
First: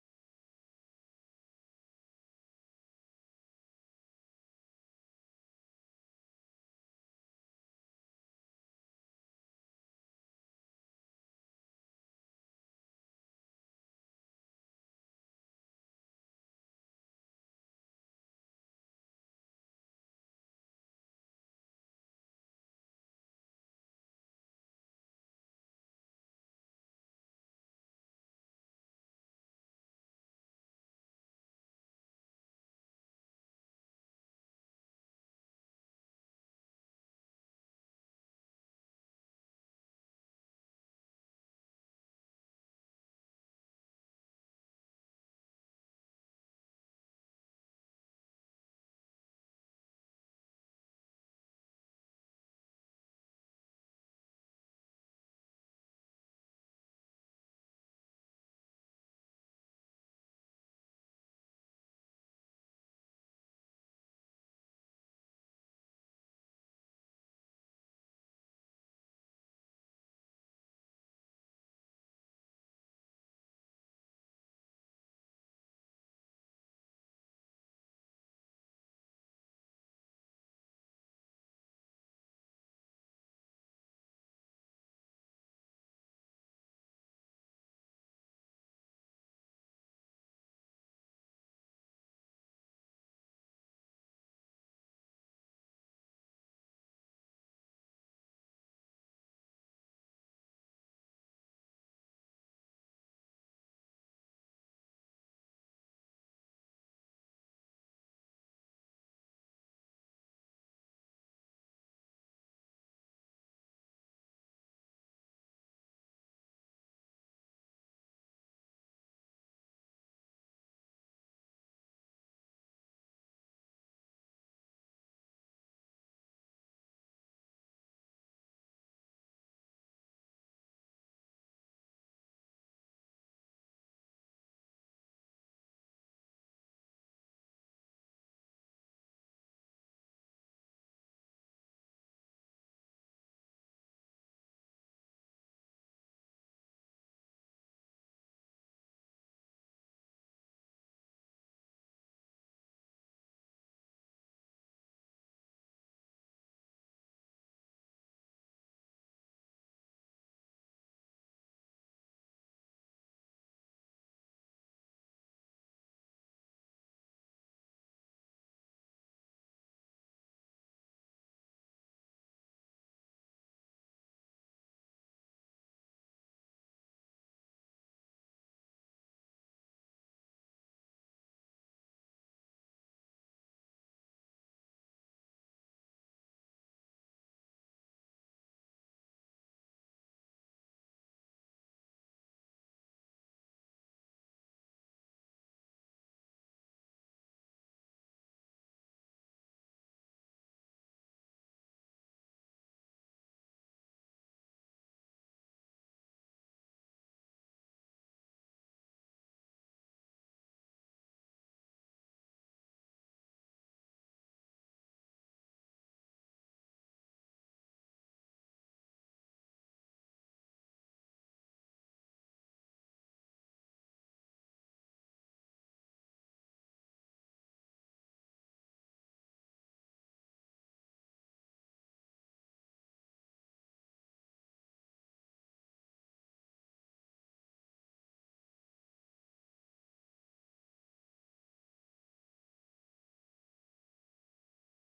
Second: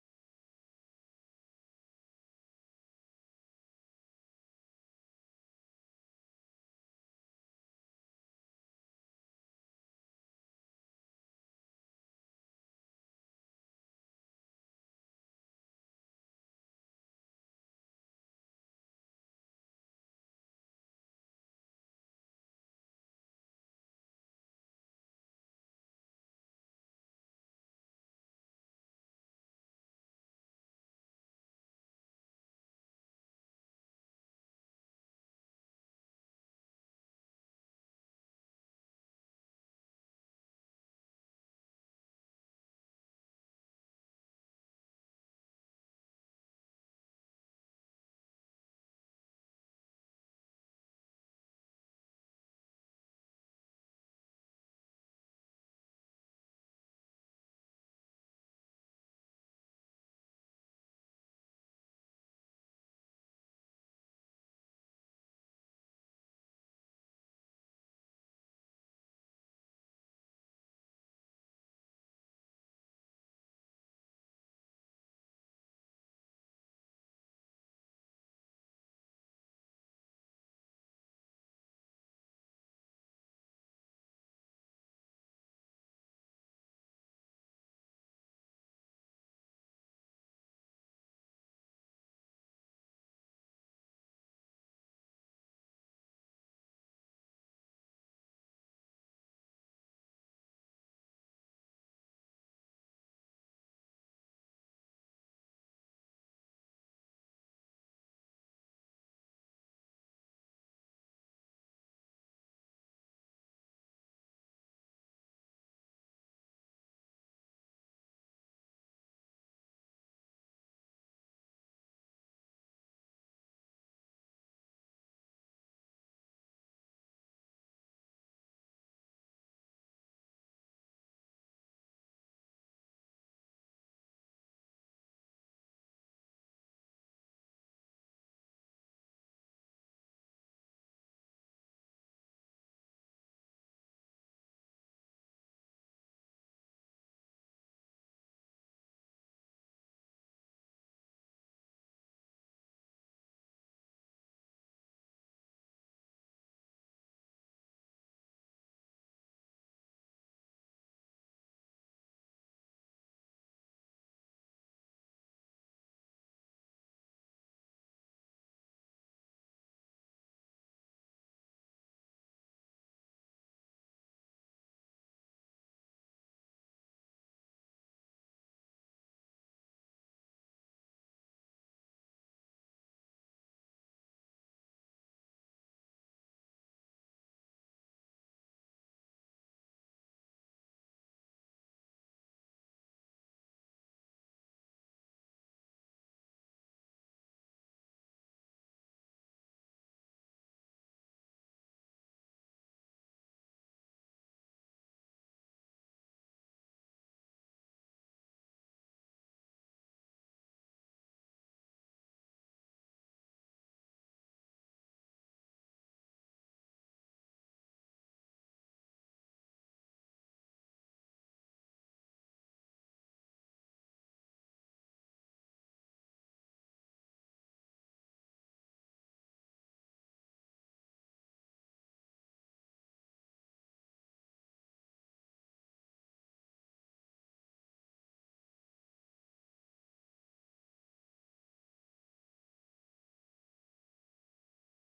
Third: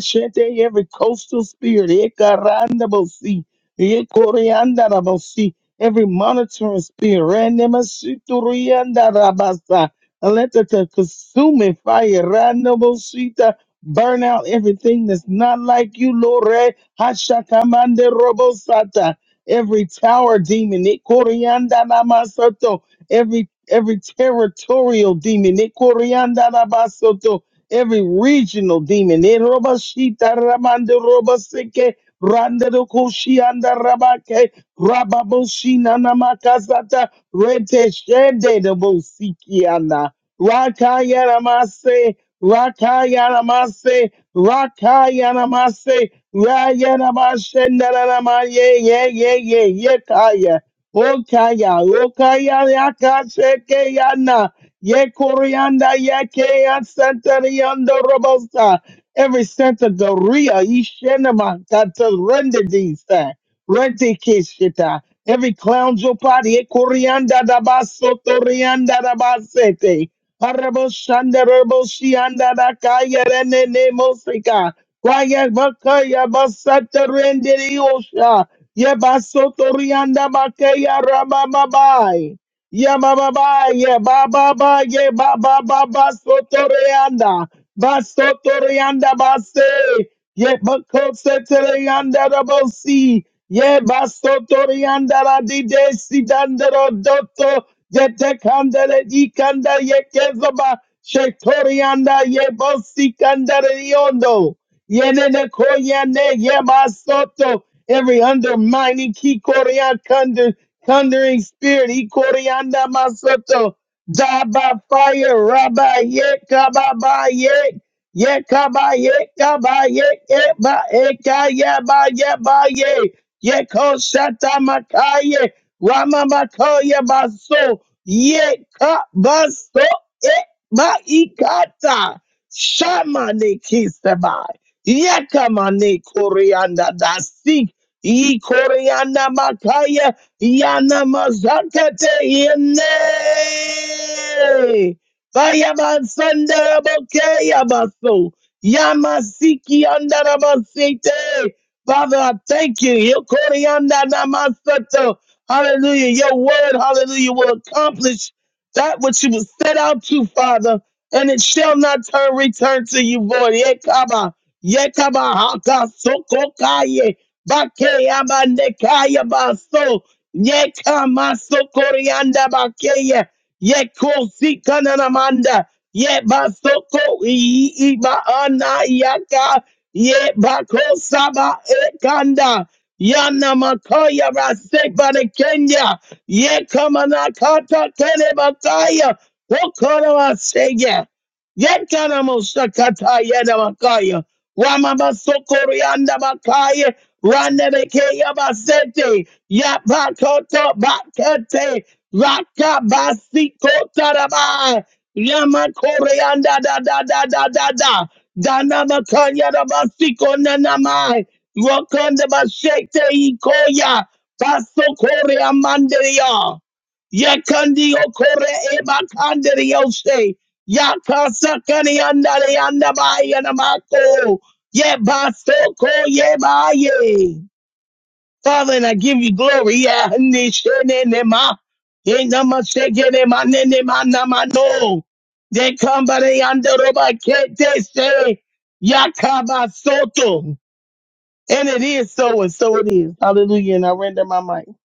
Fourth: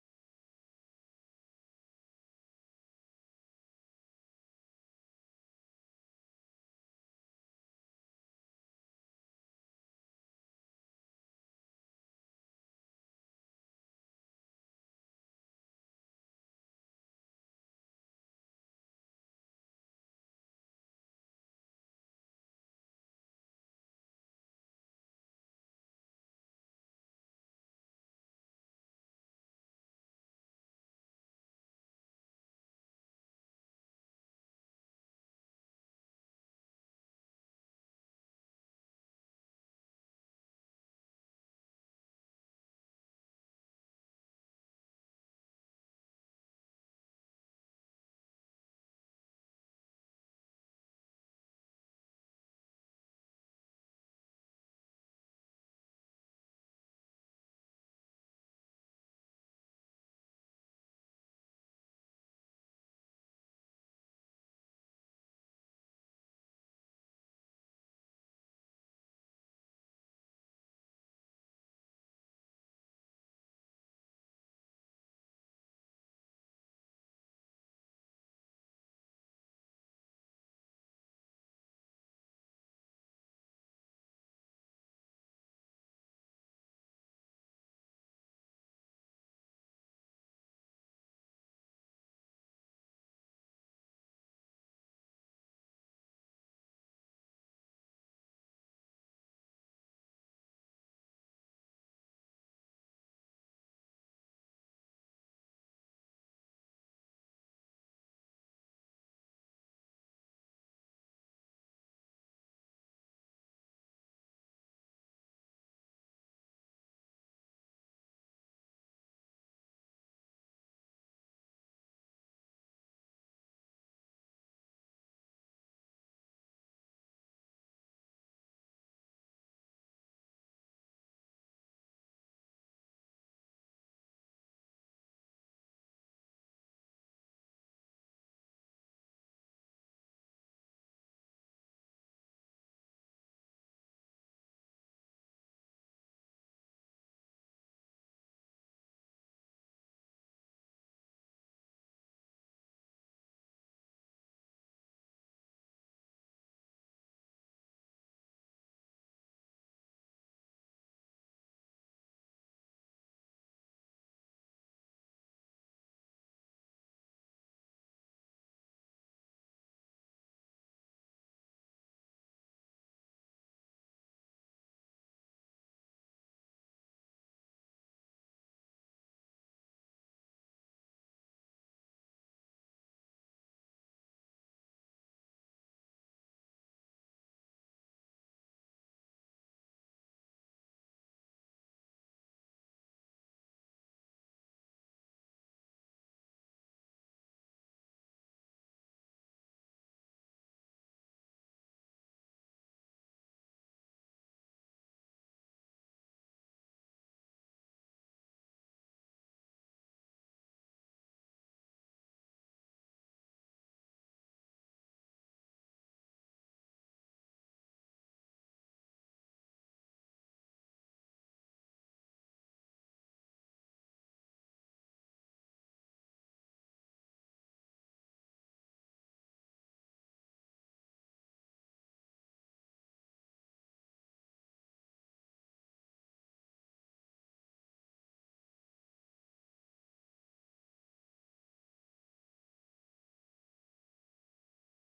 shete every coastal spirit. Eka randa bo si. Ye ko rianda si every monitoring spirit, Ranema Shiturianda Rabasa, and let the the consuming fire, Ranema Shita, burn out everything that's not like you, Lord. Re- Hashakamande Robosata, every tower demon, it Ikorianda Namasoto, every every territorial demon, it Ikorianda Nabasoto, every regional demon, it Erobashita Ramande Roboseke, Randa do Koshianda Rabake, Rababoshina namakasata rete shende de bosikiana. Rakaya namase, rakaya namase, rakaya namase, raya namashenda namaye, ye, ye, ye, ye, kaya. Okaya, okaya, yakasheke yana. Ye koreanda, yake, asantariando robosa. Every center, Doria, Ishenama, Tata, Rendedisa. Rente keshita. Every clown jopari e da basso torianda da basete. Arabo shanda rabo shianda da kaya rene ne mosika. Kwaya bakaya basata rende osha. Ye basso torianda bakaya rababai. Ye bababai, ye bababa, ye bababa basso torianda. Basso torianda basse. Ye bakose torianda da bosi. Ye basotori andara di de si dandero dotto ye te candele di canda ye kezoba shetori anda ye bosi candere yondo ye ne ne koya ne ye basoto every undermining ki koria cunder thundering spirit he korianda masoto die by fire rabba ye kababa ye ye kaba ye kaba ye ye e ba e ka ye ba ye ba ye Yeko shata makaye. Rama makoye baso. Yeka baso. E maikata. Shama ne kisaba. Yeka mane koreanda dasik. I koreanda makaya. Yana mazakate yene. Bayaman sandarabokeya baso. Yamasiki andarabasite. Father, I thank you. Yokoriandanamasata. Hallelujah. Your word, hallelujah, will accomplish that which you was set out to, Father, and it shall not turn return to you void. Yekaba. Yekaba haka sokokaye. Bakeyabandekaya baso. Yekama sokorianda bakeye. Yekosi kananamanda. Yebasoko iiba ana Ye bakosaba ekanda. Yana makoya rasek bana Kenya. Ye kamana kata kene bakaya. Okora wasege. Ye kana mosakata yena makaya. Wama basokori anda bakaya. Rande bekeya basete. Ya bakoto bakete. Raka basikota rabai. Yama koreanda da da da da da da. Dana Bakanya da Basiko Nanamai. Wakanda Bashekte Ikoya. Baso Korea Mandaria. Yakandi Okore Eba Kandari yakasakani Yakasa Kani Andari Andabai Anamako. Ye Basoko Ye Baye. Father, and I give you glory. Yeah, nishenenema, yenamasekenema, nenema, namano. They come by the andoroba, can't they say, Yakaba Soto. And it is so, and so it is. Hallelujah. And I render my mic.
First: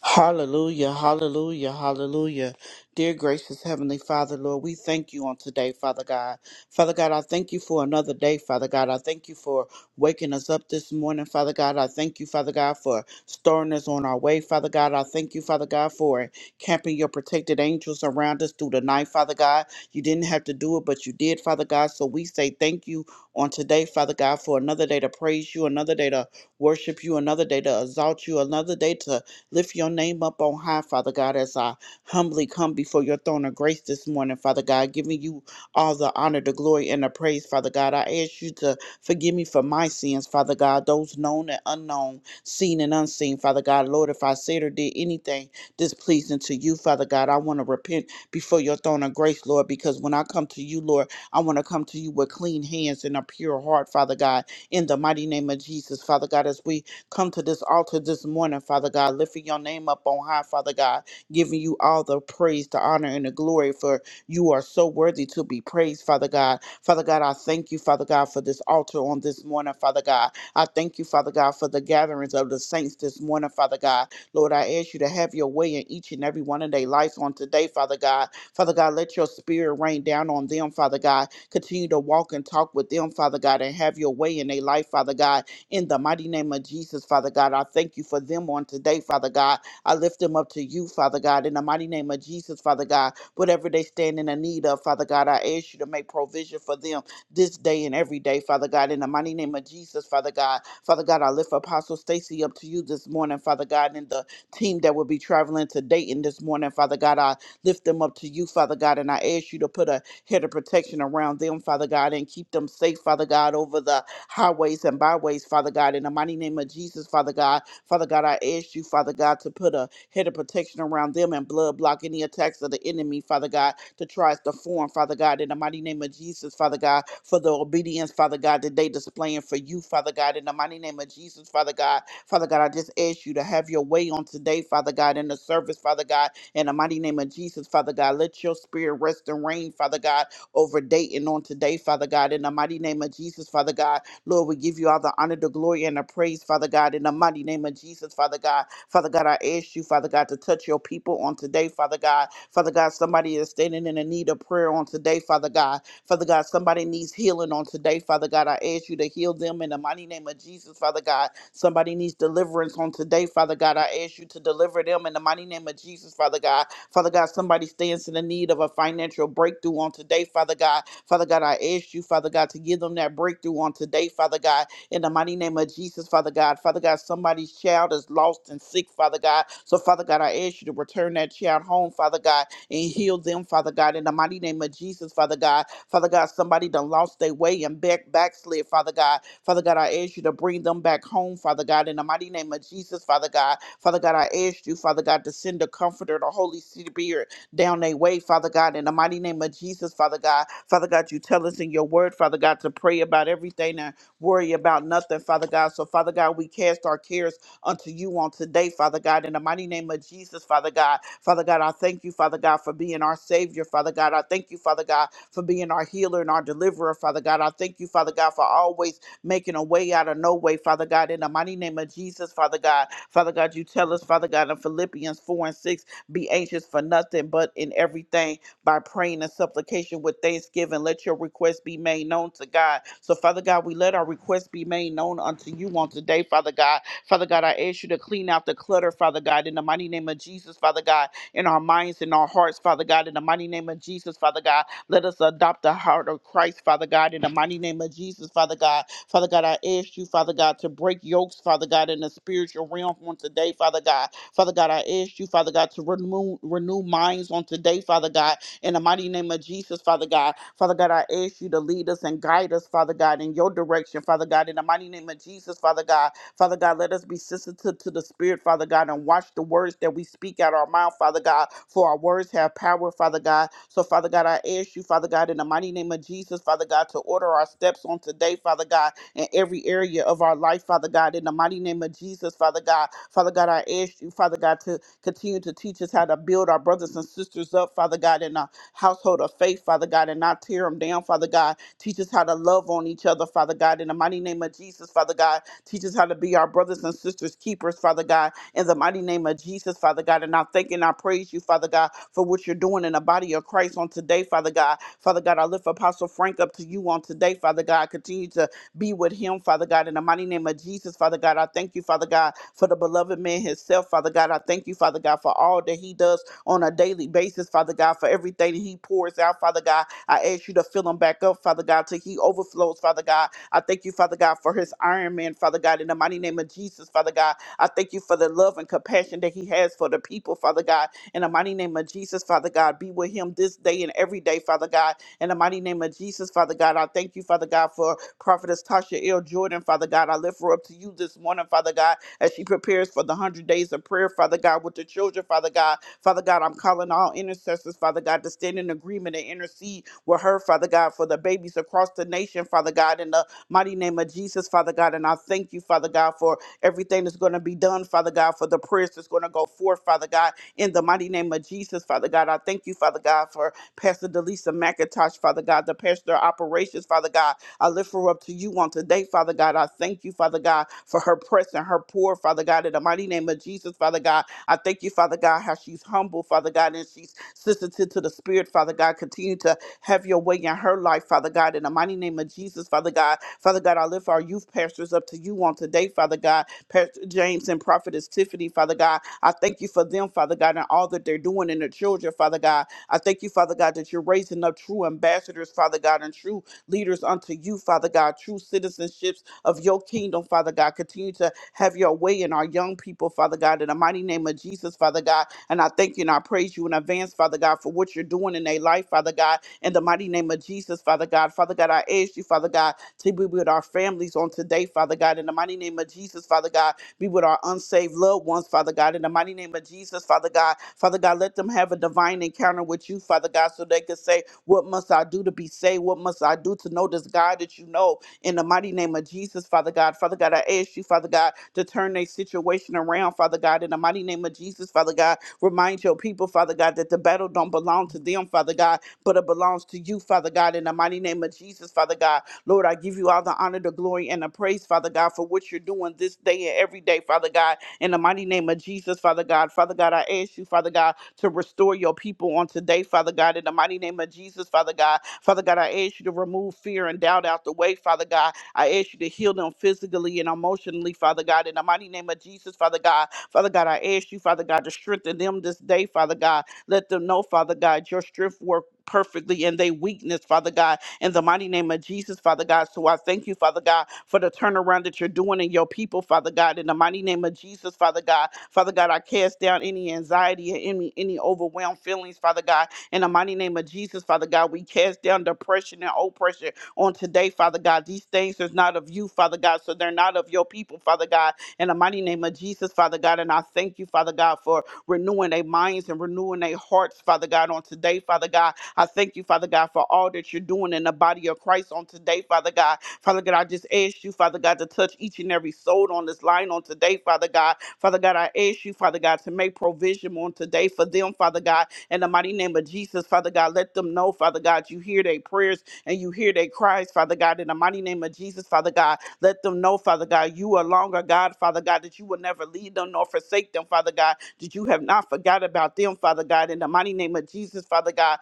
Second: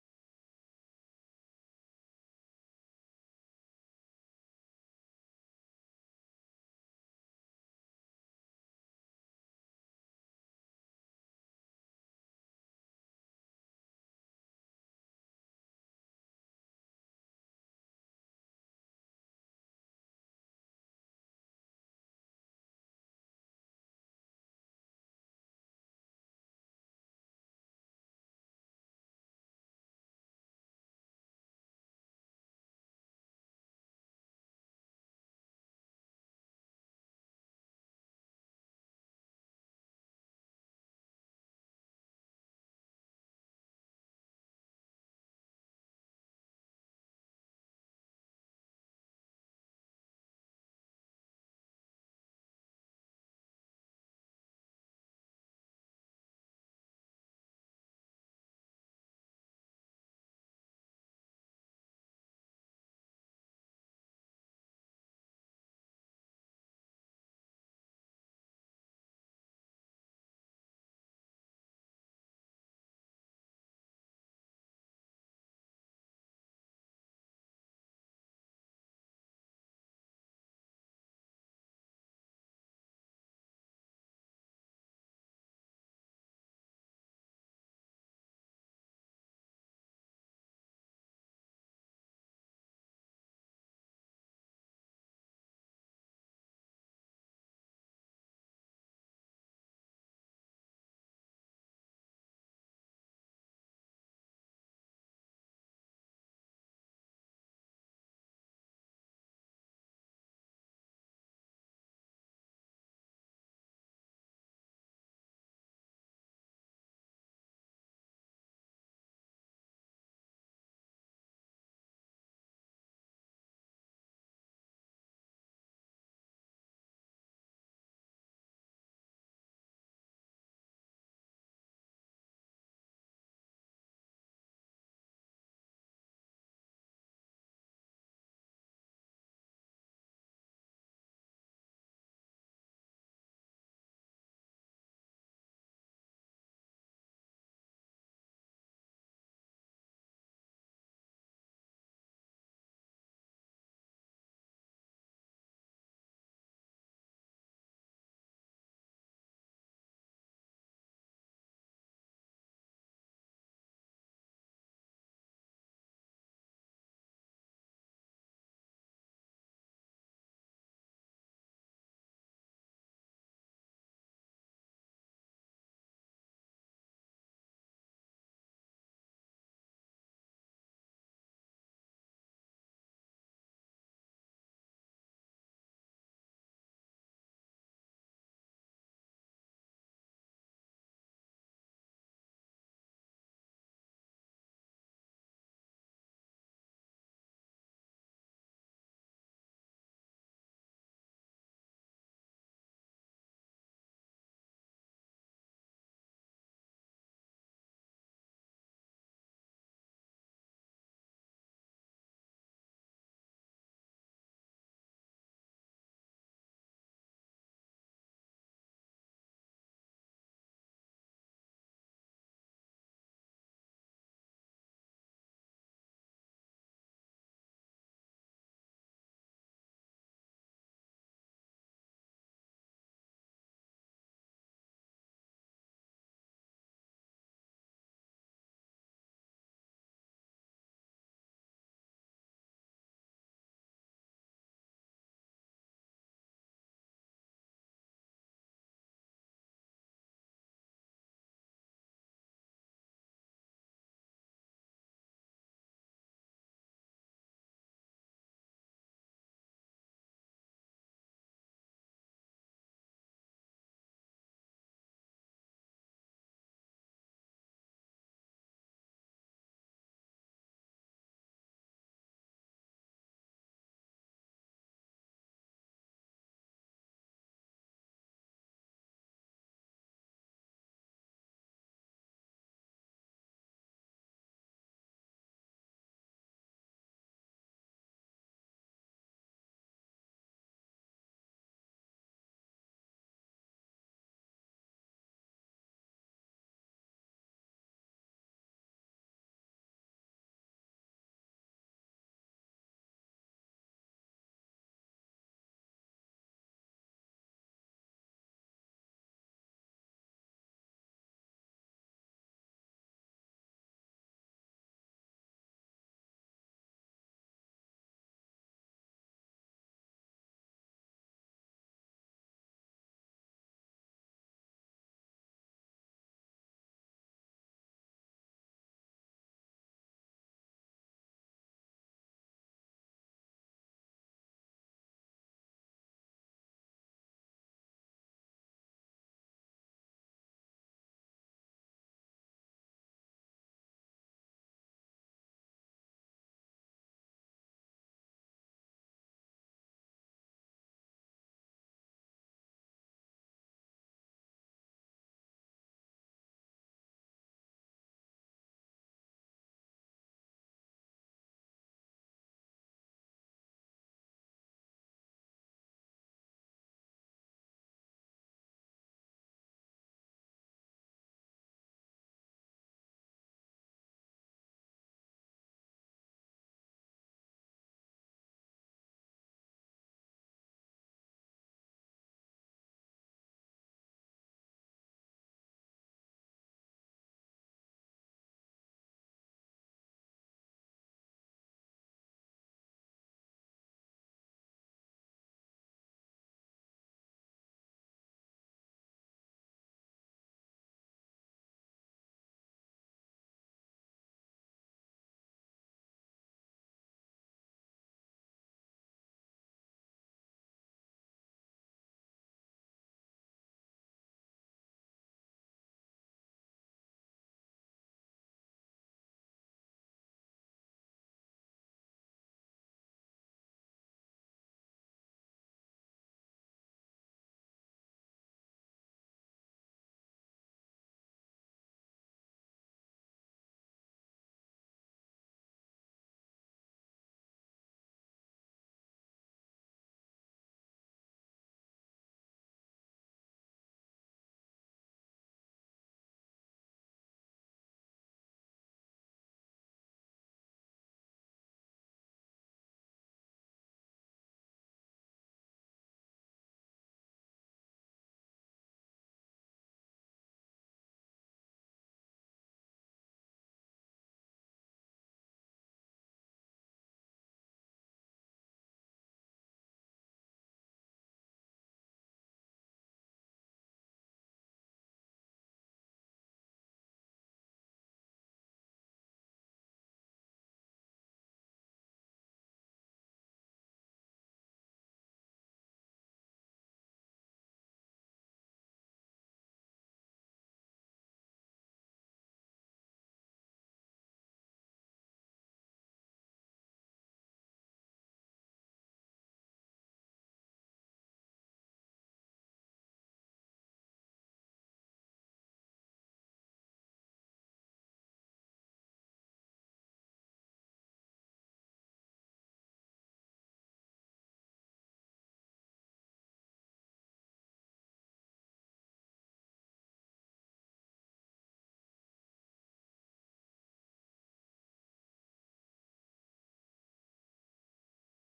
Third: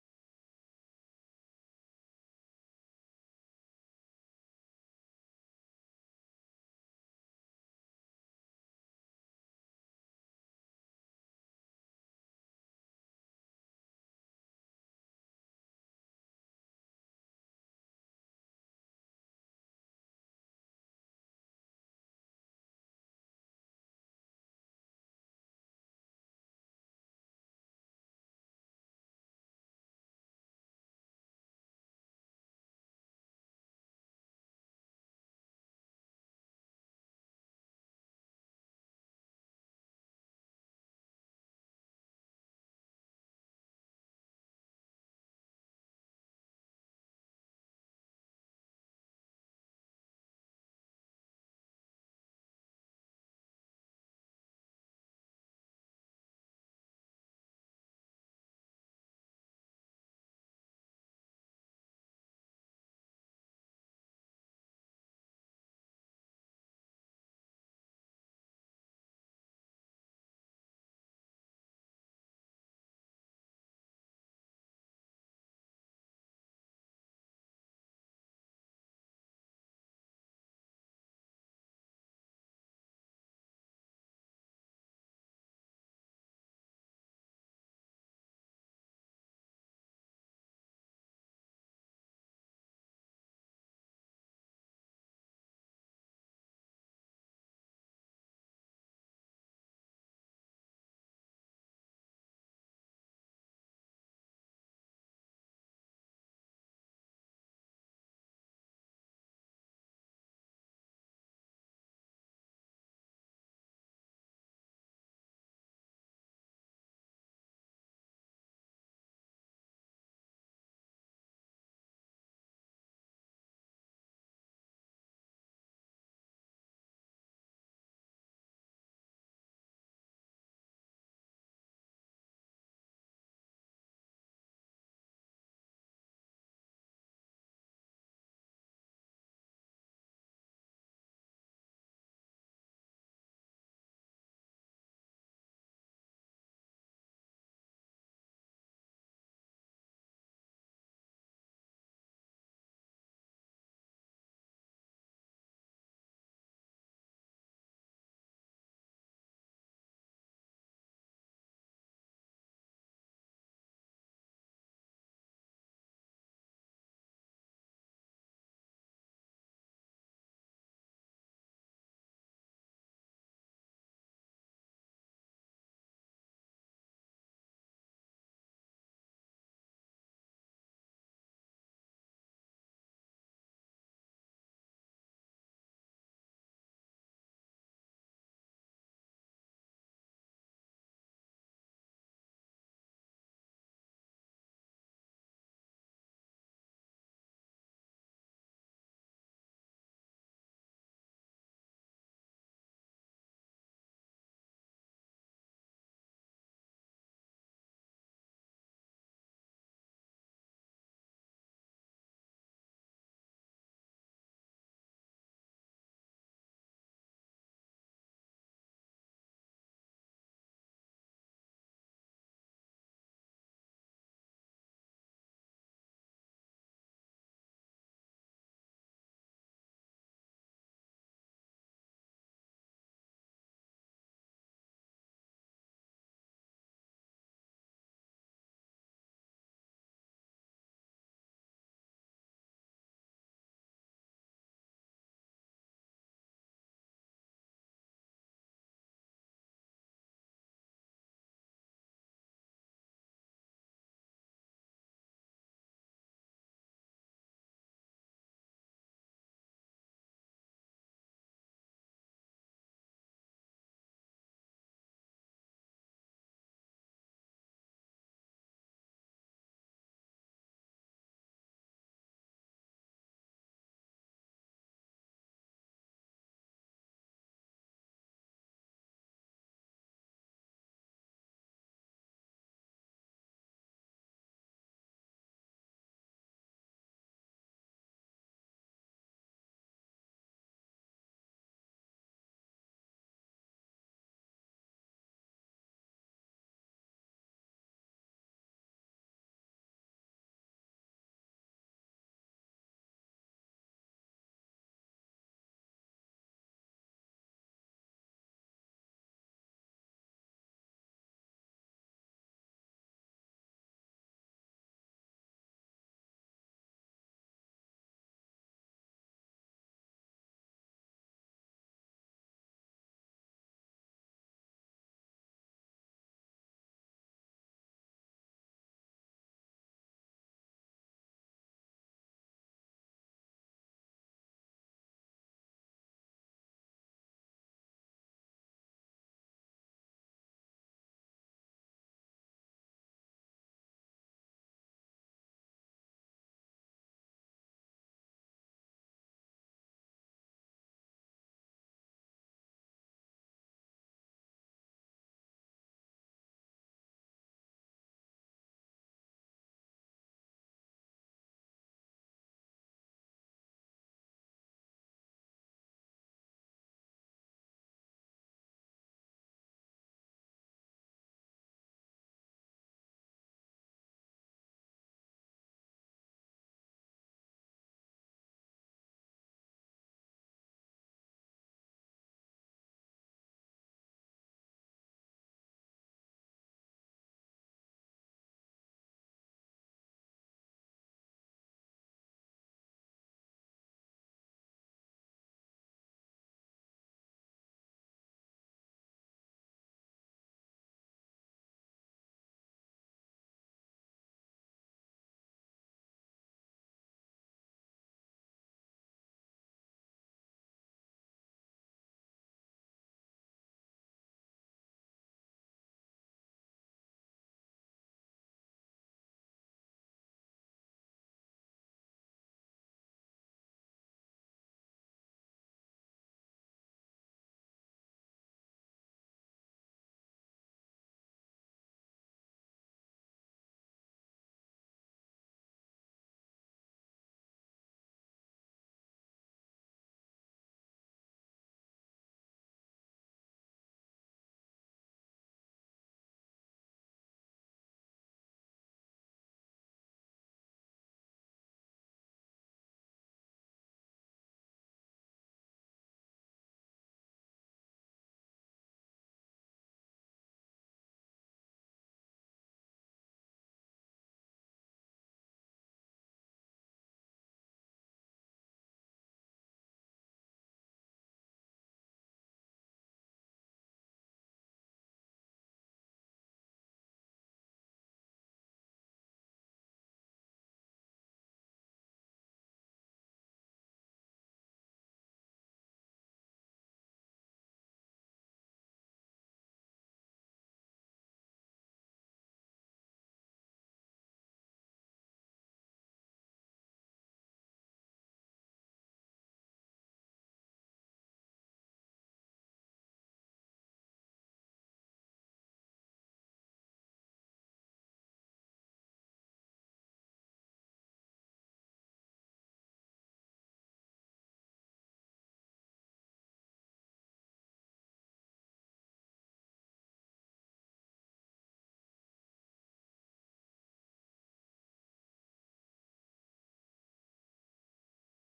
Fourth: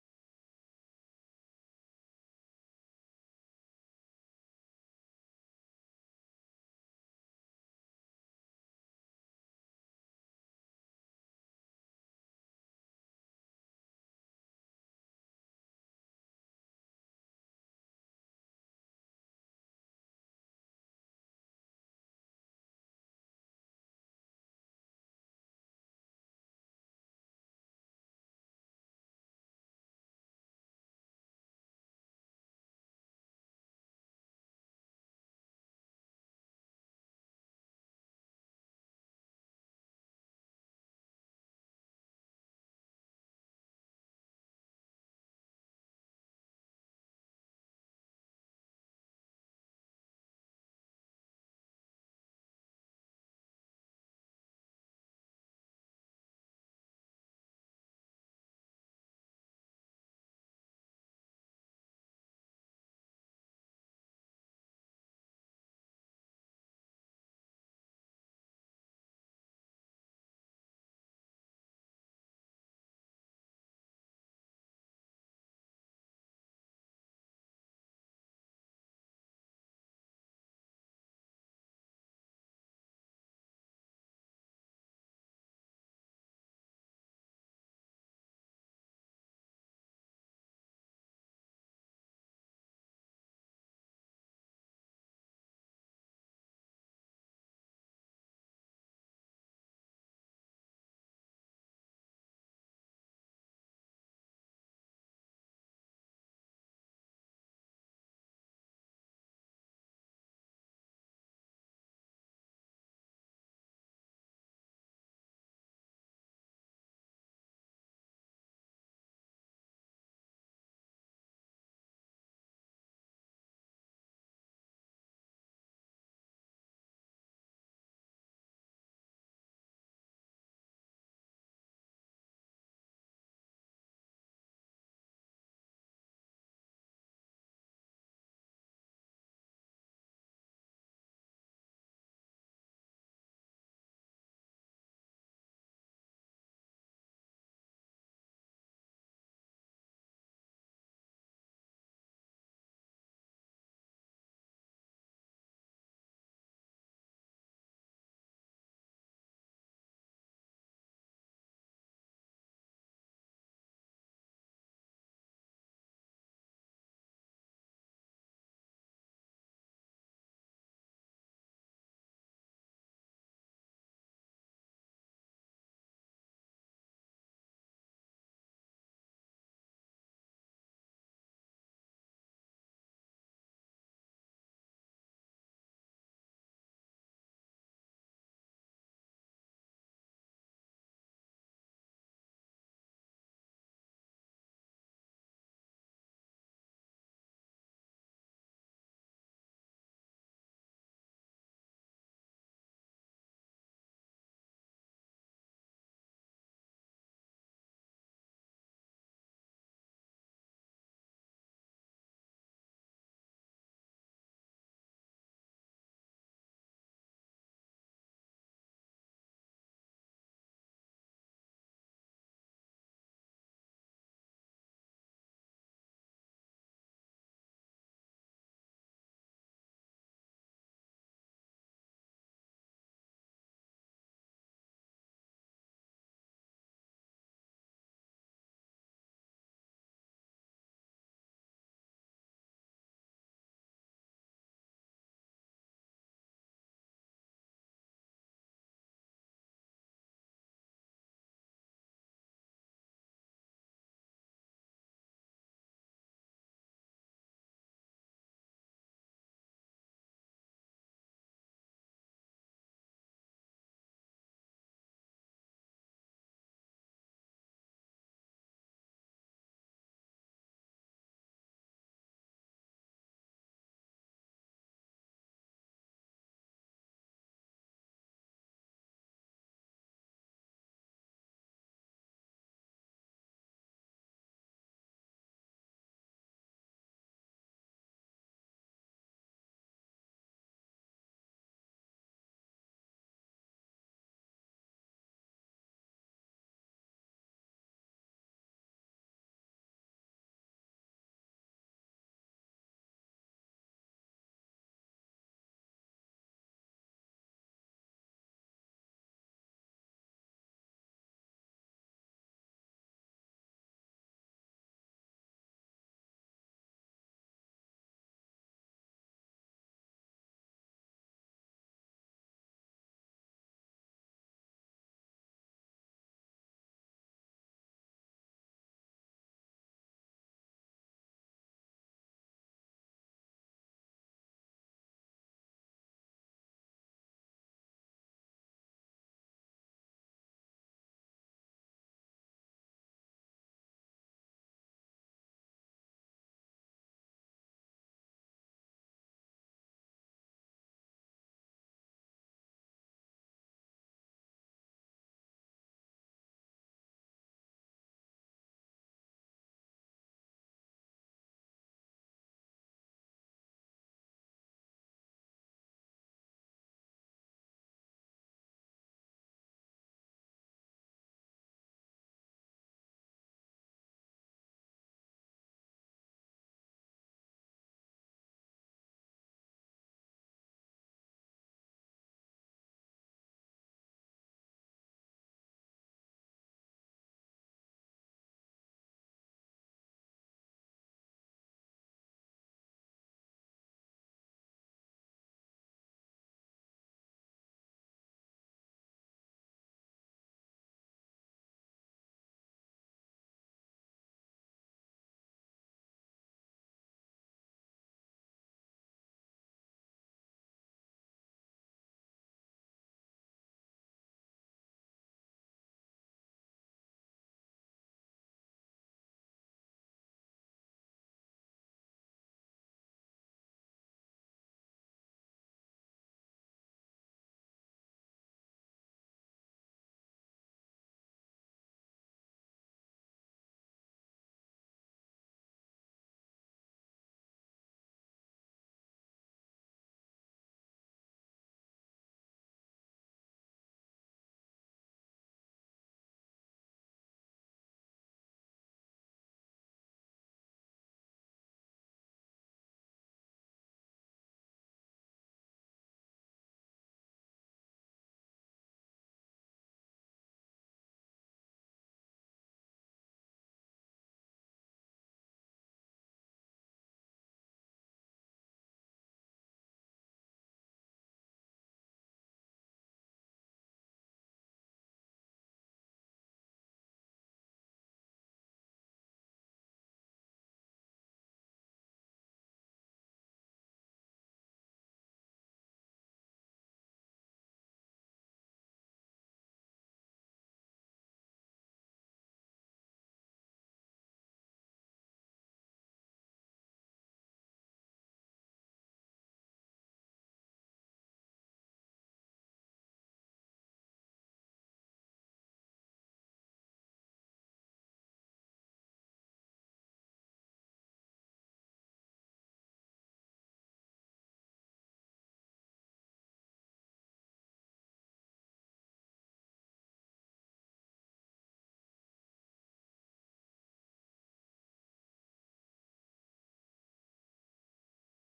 Hallelujah, hallelujah, hallelujah. Dear gracious Heavenly Father, Lord, we thank you on today, Father God. Father God, I thank you for another day, Father God. I thank you for waking us up this morning, Father God. I thank you, Father God, for starting us on our way, Father God. I thank you, Father God, for camping your protected angels around us through the night, Father God. You didn't have to do it, but you did, Father God. So we say thank you on today, Father God, for another day to praise you, another day to worship you, another day to exalt you, another day to Lift your name up on high, Father God, as I humbly come before your throne of grace this morning, Father God, giving you all the honor, the glory, and the praise, Father God. I ask you to forgive me for my sins, Father God, those known and unknown, seen and unseen, Father God. Lord, if I said or did anything displeasing to you, Father God, I want to repent before your throne of grace, Lord, because when I come to you, Lord, I want to come to you with clean hands and a pure heart, Father God, in the mighty name of Jesus, Father God, as we come to this altar this morning, Father God, lifting your name up on high, Father God, giving you all the praise, the honor, and the glory, for you are so worthy to be praised, Father God. Father God, I thank you, Father God, for this altar on this morning, Father God. I thank you, Father God, for the gatherings of the saints this morning, Father God. Lord, I ask you to have your way in each and every one of their lives on today, Father God. Father God, let your spirit rain down on them, Father God. Continue to walk and talk with them, Father God, and have your way in their life, Father God in the mighty name of Jesus, Father God. I thank you for them on today, Father God. I lift them up to you, Father God, in the mighty name of Jesus, Father God. Whatever they stand in the need of, Father God, I ask you to make provision for them this day and every day, Father God, in the mighty name of Jesus, Father God. Father God, I lift Apostle Stacy up to you this morning, Father God, and the team that will be traveling to Dayton this morning, Father God. I lift them up to you, Father God, and I ask you to put a head of protection around them, Father God, and keep them safe, Father God, over the highways and byways, Father God. In the mighty name of Jesus, Father God, Father God, I ask you, Father God, to put a head of protection around them and blood block any attacks of the enemy, Father God, to try to form, Father God, in the mighty name of Jesus, Father God, for the obedience, Father God, that they displaying for you, Father God, in the mighty name of Jesus, Father God. Father God, I just ask you to have your way on today, Father God, in the service, Father God, in the mighty name of Jesus, Father God. Let your spirit rest and reign, Father God, over Dayton on today, Father God, in the mighty name of Jesus, Father God. Lord, we give you all the honor, the glory, and the praise, Father God, in the mighty name of Jesus, Father God. Father God, I ask you, Father God, to touch your people on today, Father God. Father God, somebody is standing in the need of prayer on today, Father God. Father God, somebody needs healing on today, Father God. I ask you to heal them in the mighty name of Jesus, Father God. Somebody needs deliverance on today, Father God. I ask you to deliver them in the mighty name of Jesus, Father God. Father God, somebody stands in the need of a financial breakthrough on today, Father God. Father God, I ask you, Father God, to give them that breakthrough on today, Father God, in the mighty name of Jesus, Father God. Father God, somebody's child is lost and sick, Father God. So, Father God, I ask you to return that child home, Father God, and heal them, Father God, in the mighty name of Jesus, Father God. Father God, somebody done lost their way and back backslid, Father God. Father God, I ask you to bring them back home, Father God, in the mighty name of Jesus, Father God. Father God, I ask you, Father God, to send the comforter, the Holy Spirit, down their way, Father God, in the mighty name of Jesus, Father God. Father God, you tell us in your word, Father God, to pray about everything and worry about nothing, Father God. So, Father God, we cast our cares unto you on today, Father God, in the mighty name of Jesus, Father God. Father God, I thank you, Father God, for being our Savior, Father God. I thank you, Father God, for being our healer and our deliverer, Father God. I thank you, Father God, for always making a way out of no way, Father God, in the mighty name of Jesus, Father God. Father God, you tell us, Father God, in Philippians 4 and 6 be anxious for nothing, but in everything by praying and supplication with thanksgiving. Let your requests be made known to God. So, Father God, we let our requests be made known unto you on today, Father God. Father God, I ask you to clean out the clutter, Father God, in the mighty name of Jesus, Father God, in our minds, in our hearts, Father God, in the mighty name of Jesus, Father God. Let us adopt the heart of Christ, Father God, in the mighty name of Jesus, Father God. Father God, I ask you, Father God, to break yokes, Father God, in the spiritual realm on today, Father God. Father God, I ask you, Father God, to renew, renew minds on today, Father God, in the mighty name of Jesus, Father God. Father God, I ask you to lead us and guide us, Father God, in your direction, Father God, in the mighty name of Jesus, Father God. Father God, let us be sensitive to the Spirit, Father God, and watch the words that we speak out our mouth, Father God, for our words have power, Father God. So, Father God, I ask you, Father God, in the mighty name of Jesus, Father God, to order our steps on today, Father God, in every area of our life, Father God. In the mighty name of Jesus, Father God. Father God, I ask you, Father God, to continue to teach us how to build our brothers and sisters up, Father God, in a household of faith, Father God, and not tear them down, Father God. Teach us how to love on each other, Father God. In the mighty name of Jesus, Father God. Teach us how to be our brothers and sisters keepers, Father God. In the mighty name of Jesus, Father God. And I thank and I praise you, Father God, for what you're doing in the body of Christ on today, Father God. Father God, I lift Apostle Frank up to you on today, Father God. Continue to be with him, Father God. In the mighty name of Jesus, Father God, I thank you, Father God, for the beloved man himself, Father God. I thank you, Father God, for all that he does on a daily basis, Father God, for everything that he pours out, Father God. I ask you to fill him back up, Father God, till he overflows, Father God. I thank you, Father God, for his Iron Man, Father God. In the mighty name of Jesus, Father God, I thank you for the love and compassion that he has for the people, Father God. In the mighty name of Jesus, Father God, be with him this day and every day, Father God. In the mighty name of Jesus, Father God, I thank you, Father God, for Prophetess Tasha L. Jordan, Father God, I lift her up to you this morning, Father God, as she prepares for the 100 days of prayer, Father God, with the children, Father God. Father God, I'm calling all intercessors, Father God, to stand in agreement and intercede with her, Father God, for the babies across the nation, Father God, in the mighty name of Jesus, Father God. And I thank you, Father God, for everything that's going to be done, Father God, for the prayers that's going to go forth, Father God, in the mighty name of Jesus, Father God. I thank you, Father God, for Pastor Delisa McIntosh, Father God, the pastor of operations, Father God. I lift her up to you on today, Father God. I thank you, Father God, for her press and her pour, Father God, in the mighty name of Jesus, Father God. I thank you, Father God, how she's humble, Father God, and she's sensitive to the Spirit, Father God. Continue to have your way in her life, Father God, in the mighty name of Jesus, Father God. Father God, I lift our youth pastors up to you on today, Father God. Pastor James and Prophetess Tiffany, Father God. I thank you for them, Father God, and all that they're doing in their children, Father God. I thank you, Father God, that you're raising up true ambassadors, Father God, and true leaders unto you, Father God, true citizenships of your kingdom, Father God. Continue to have your way in our young people, Father God, in the mighty name of Jesus, Father God. And I thank you and I praise you in advance, Father God, for what you're doing in their life, Father God, in the mighty name of Jesus, Father God. Father God, I ask you, Father God, to be with our families on today, Father God, in the mighty name of Jesus, Father God. Be with our unsaved loved ones, Father God, in the mighty name of Jesus, Father God. Father God, let them have a divine encounter with you, Father God, so they can say, What must I do to be saved? What must I do to know this God that you know? in the mighty name of Jesus, Father God. Father God, I ask you, Father God, to turn their situation around, Father God, in the mighty name of Jesus, Father God. Remind your people, Father God, that the battle don't belong to them, Father God, but it belongs to you, Father God, in the mighty name of Jesus, Father God. Lord, I give you all the honor, the glory, and the praise, Father God, for what you're doing this day and every day, Father God. In the mighty name of Jesus, Father God. Father God, I ask you, Father God, to restore your people on today, Father God. In the mighty name of Jesus, Father God. Father God, I ask you to remove fear and doubt out the way, Father God. I ask you to heal them physically and emotionally, Father God. In the mighty name of Jesus, Father God. Father God, I ask you, Father God, to strengthen them this day, Father God. Let them know, Father God, your strength work perfectly in their weakness, Father God in the mighty name of Jesus, Father God. So I thank you, Father God, for the turnaround that you're doing in your people, Father God. In the mighty name of Jesus, Father God. Father God, I cast down any anxiety and any, any overwhelmed feelings, Father God. In the mighty name of Jesus, Father God, we cast down depression and oppression on today, Father God. These things is not of you, Father God, so they're not of your people, Father God. In the mighty name of Jesus, Father God, and I thank you, Father God, for renewing their minds and renewing their hearts, Father God, on today, Father God I thank you, Father God, for all that you're doing in the body of Christ on today, Father God. Father God, I just ask you, Father God, to touch each and every soul on this line on today, Father God. Father God, I ask you, Father God, to make provision on today for them, Father God, in the mighty name of Jesus, Father God. Let them know, Father God, you hear their prayers and you hear their cries, Father God, in the mighty name of Jesus, Father God. Let them know, Father God, you are longer, God, Father God, that you will never leave them nor forsake them, Father God, that you have not forgot about them, Father God, in the mighty name of Jesus, Father God.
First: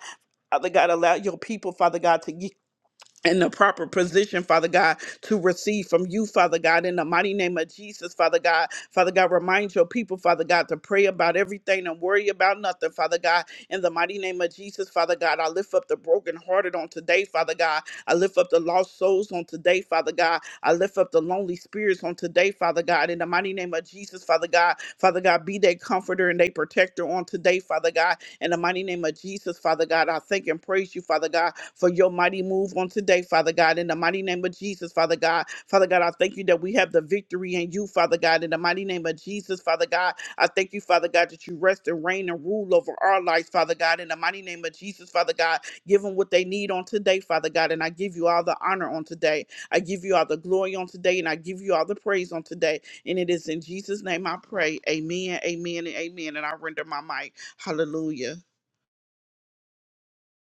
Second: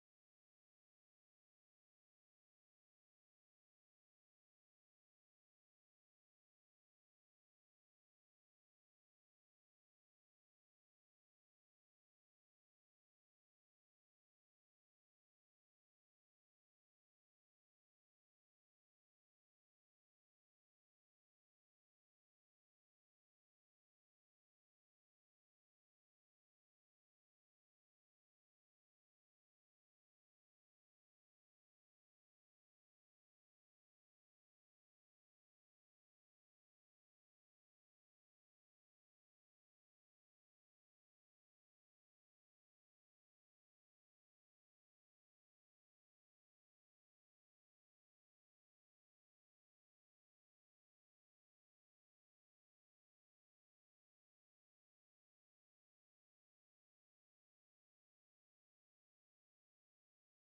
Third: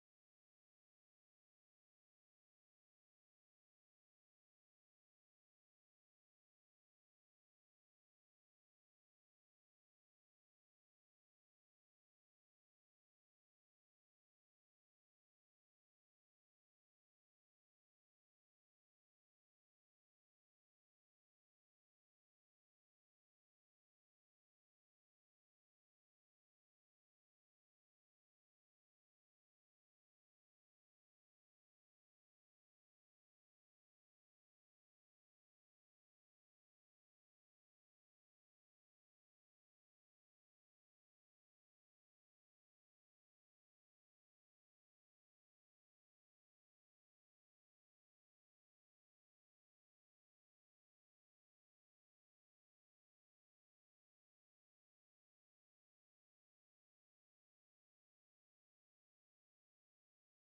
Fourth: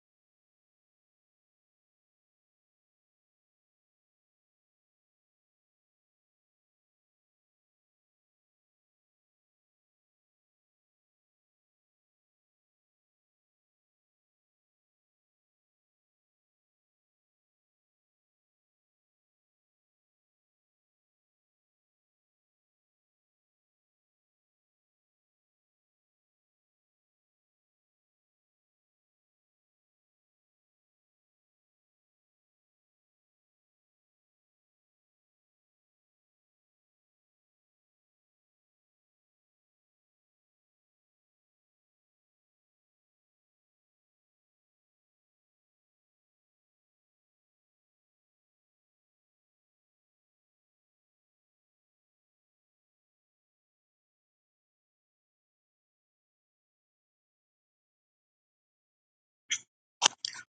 Father God, allow your people, Father God, to yield in the proper position, Father God, to receive from you, Father God, in the mighty name of Jesus, Father God. Father God, remind your people, Father God, to pray about everything and worry about nothing, Father God. In the mighty name of Jesus, Father God, I lift up the brokenhearted on today, Father God. I lift up the lost souls on today, Father God. I lift up the lonely spirits on today, Father God. In the mighty name of Jesus, Father God. Father God, be their comforter and their protector on today, Father God. In the mighty name of Jesus, Father God, I thank and praise you, Father God, for your mighty move on today, Father God. In the mighty name of Jesus, Father God. Father God, I thank you that we have the victory in you, Father God. In the mighty name of Jesus, Father God. I thank you, Father God, that you rest and reign and rule over our lives, Father God. In the mighty name of Jesus, Father God. Give them what they need on today, Father God. And I give you all the honor on today. I give you all the glory on today. And I give you all the praise on today. And it is in Jesus' name I pray. Amen, amen, and amen. And I render my mic. Hallelujah.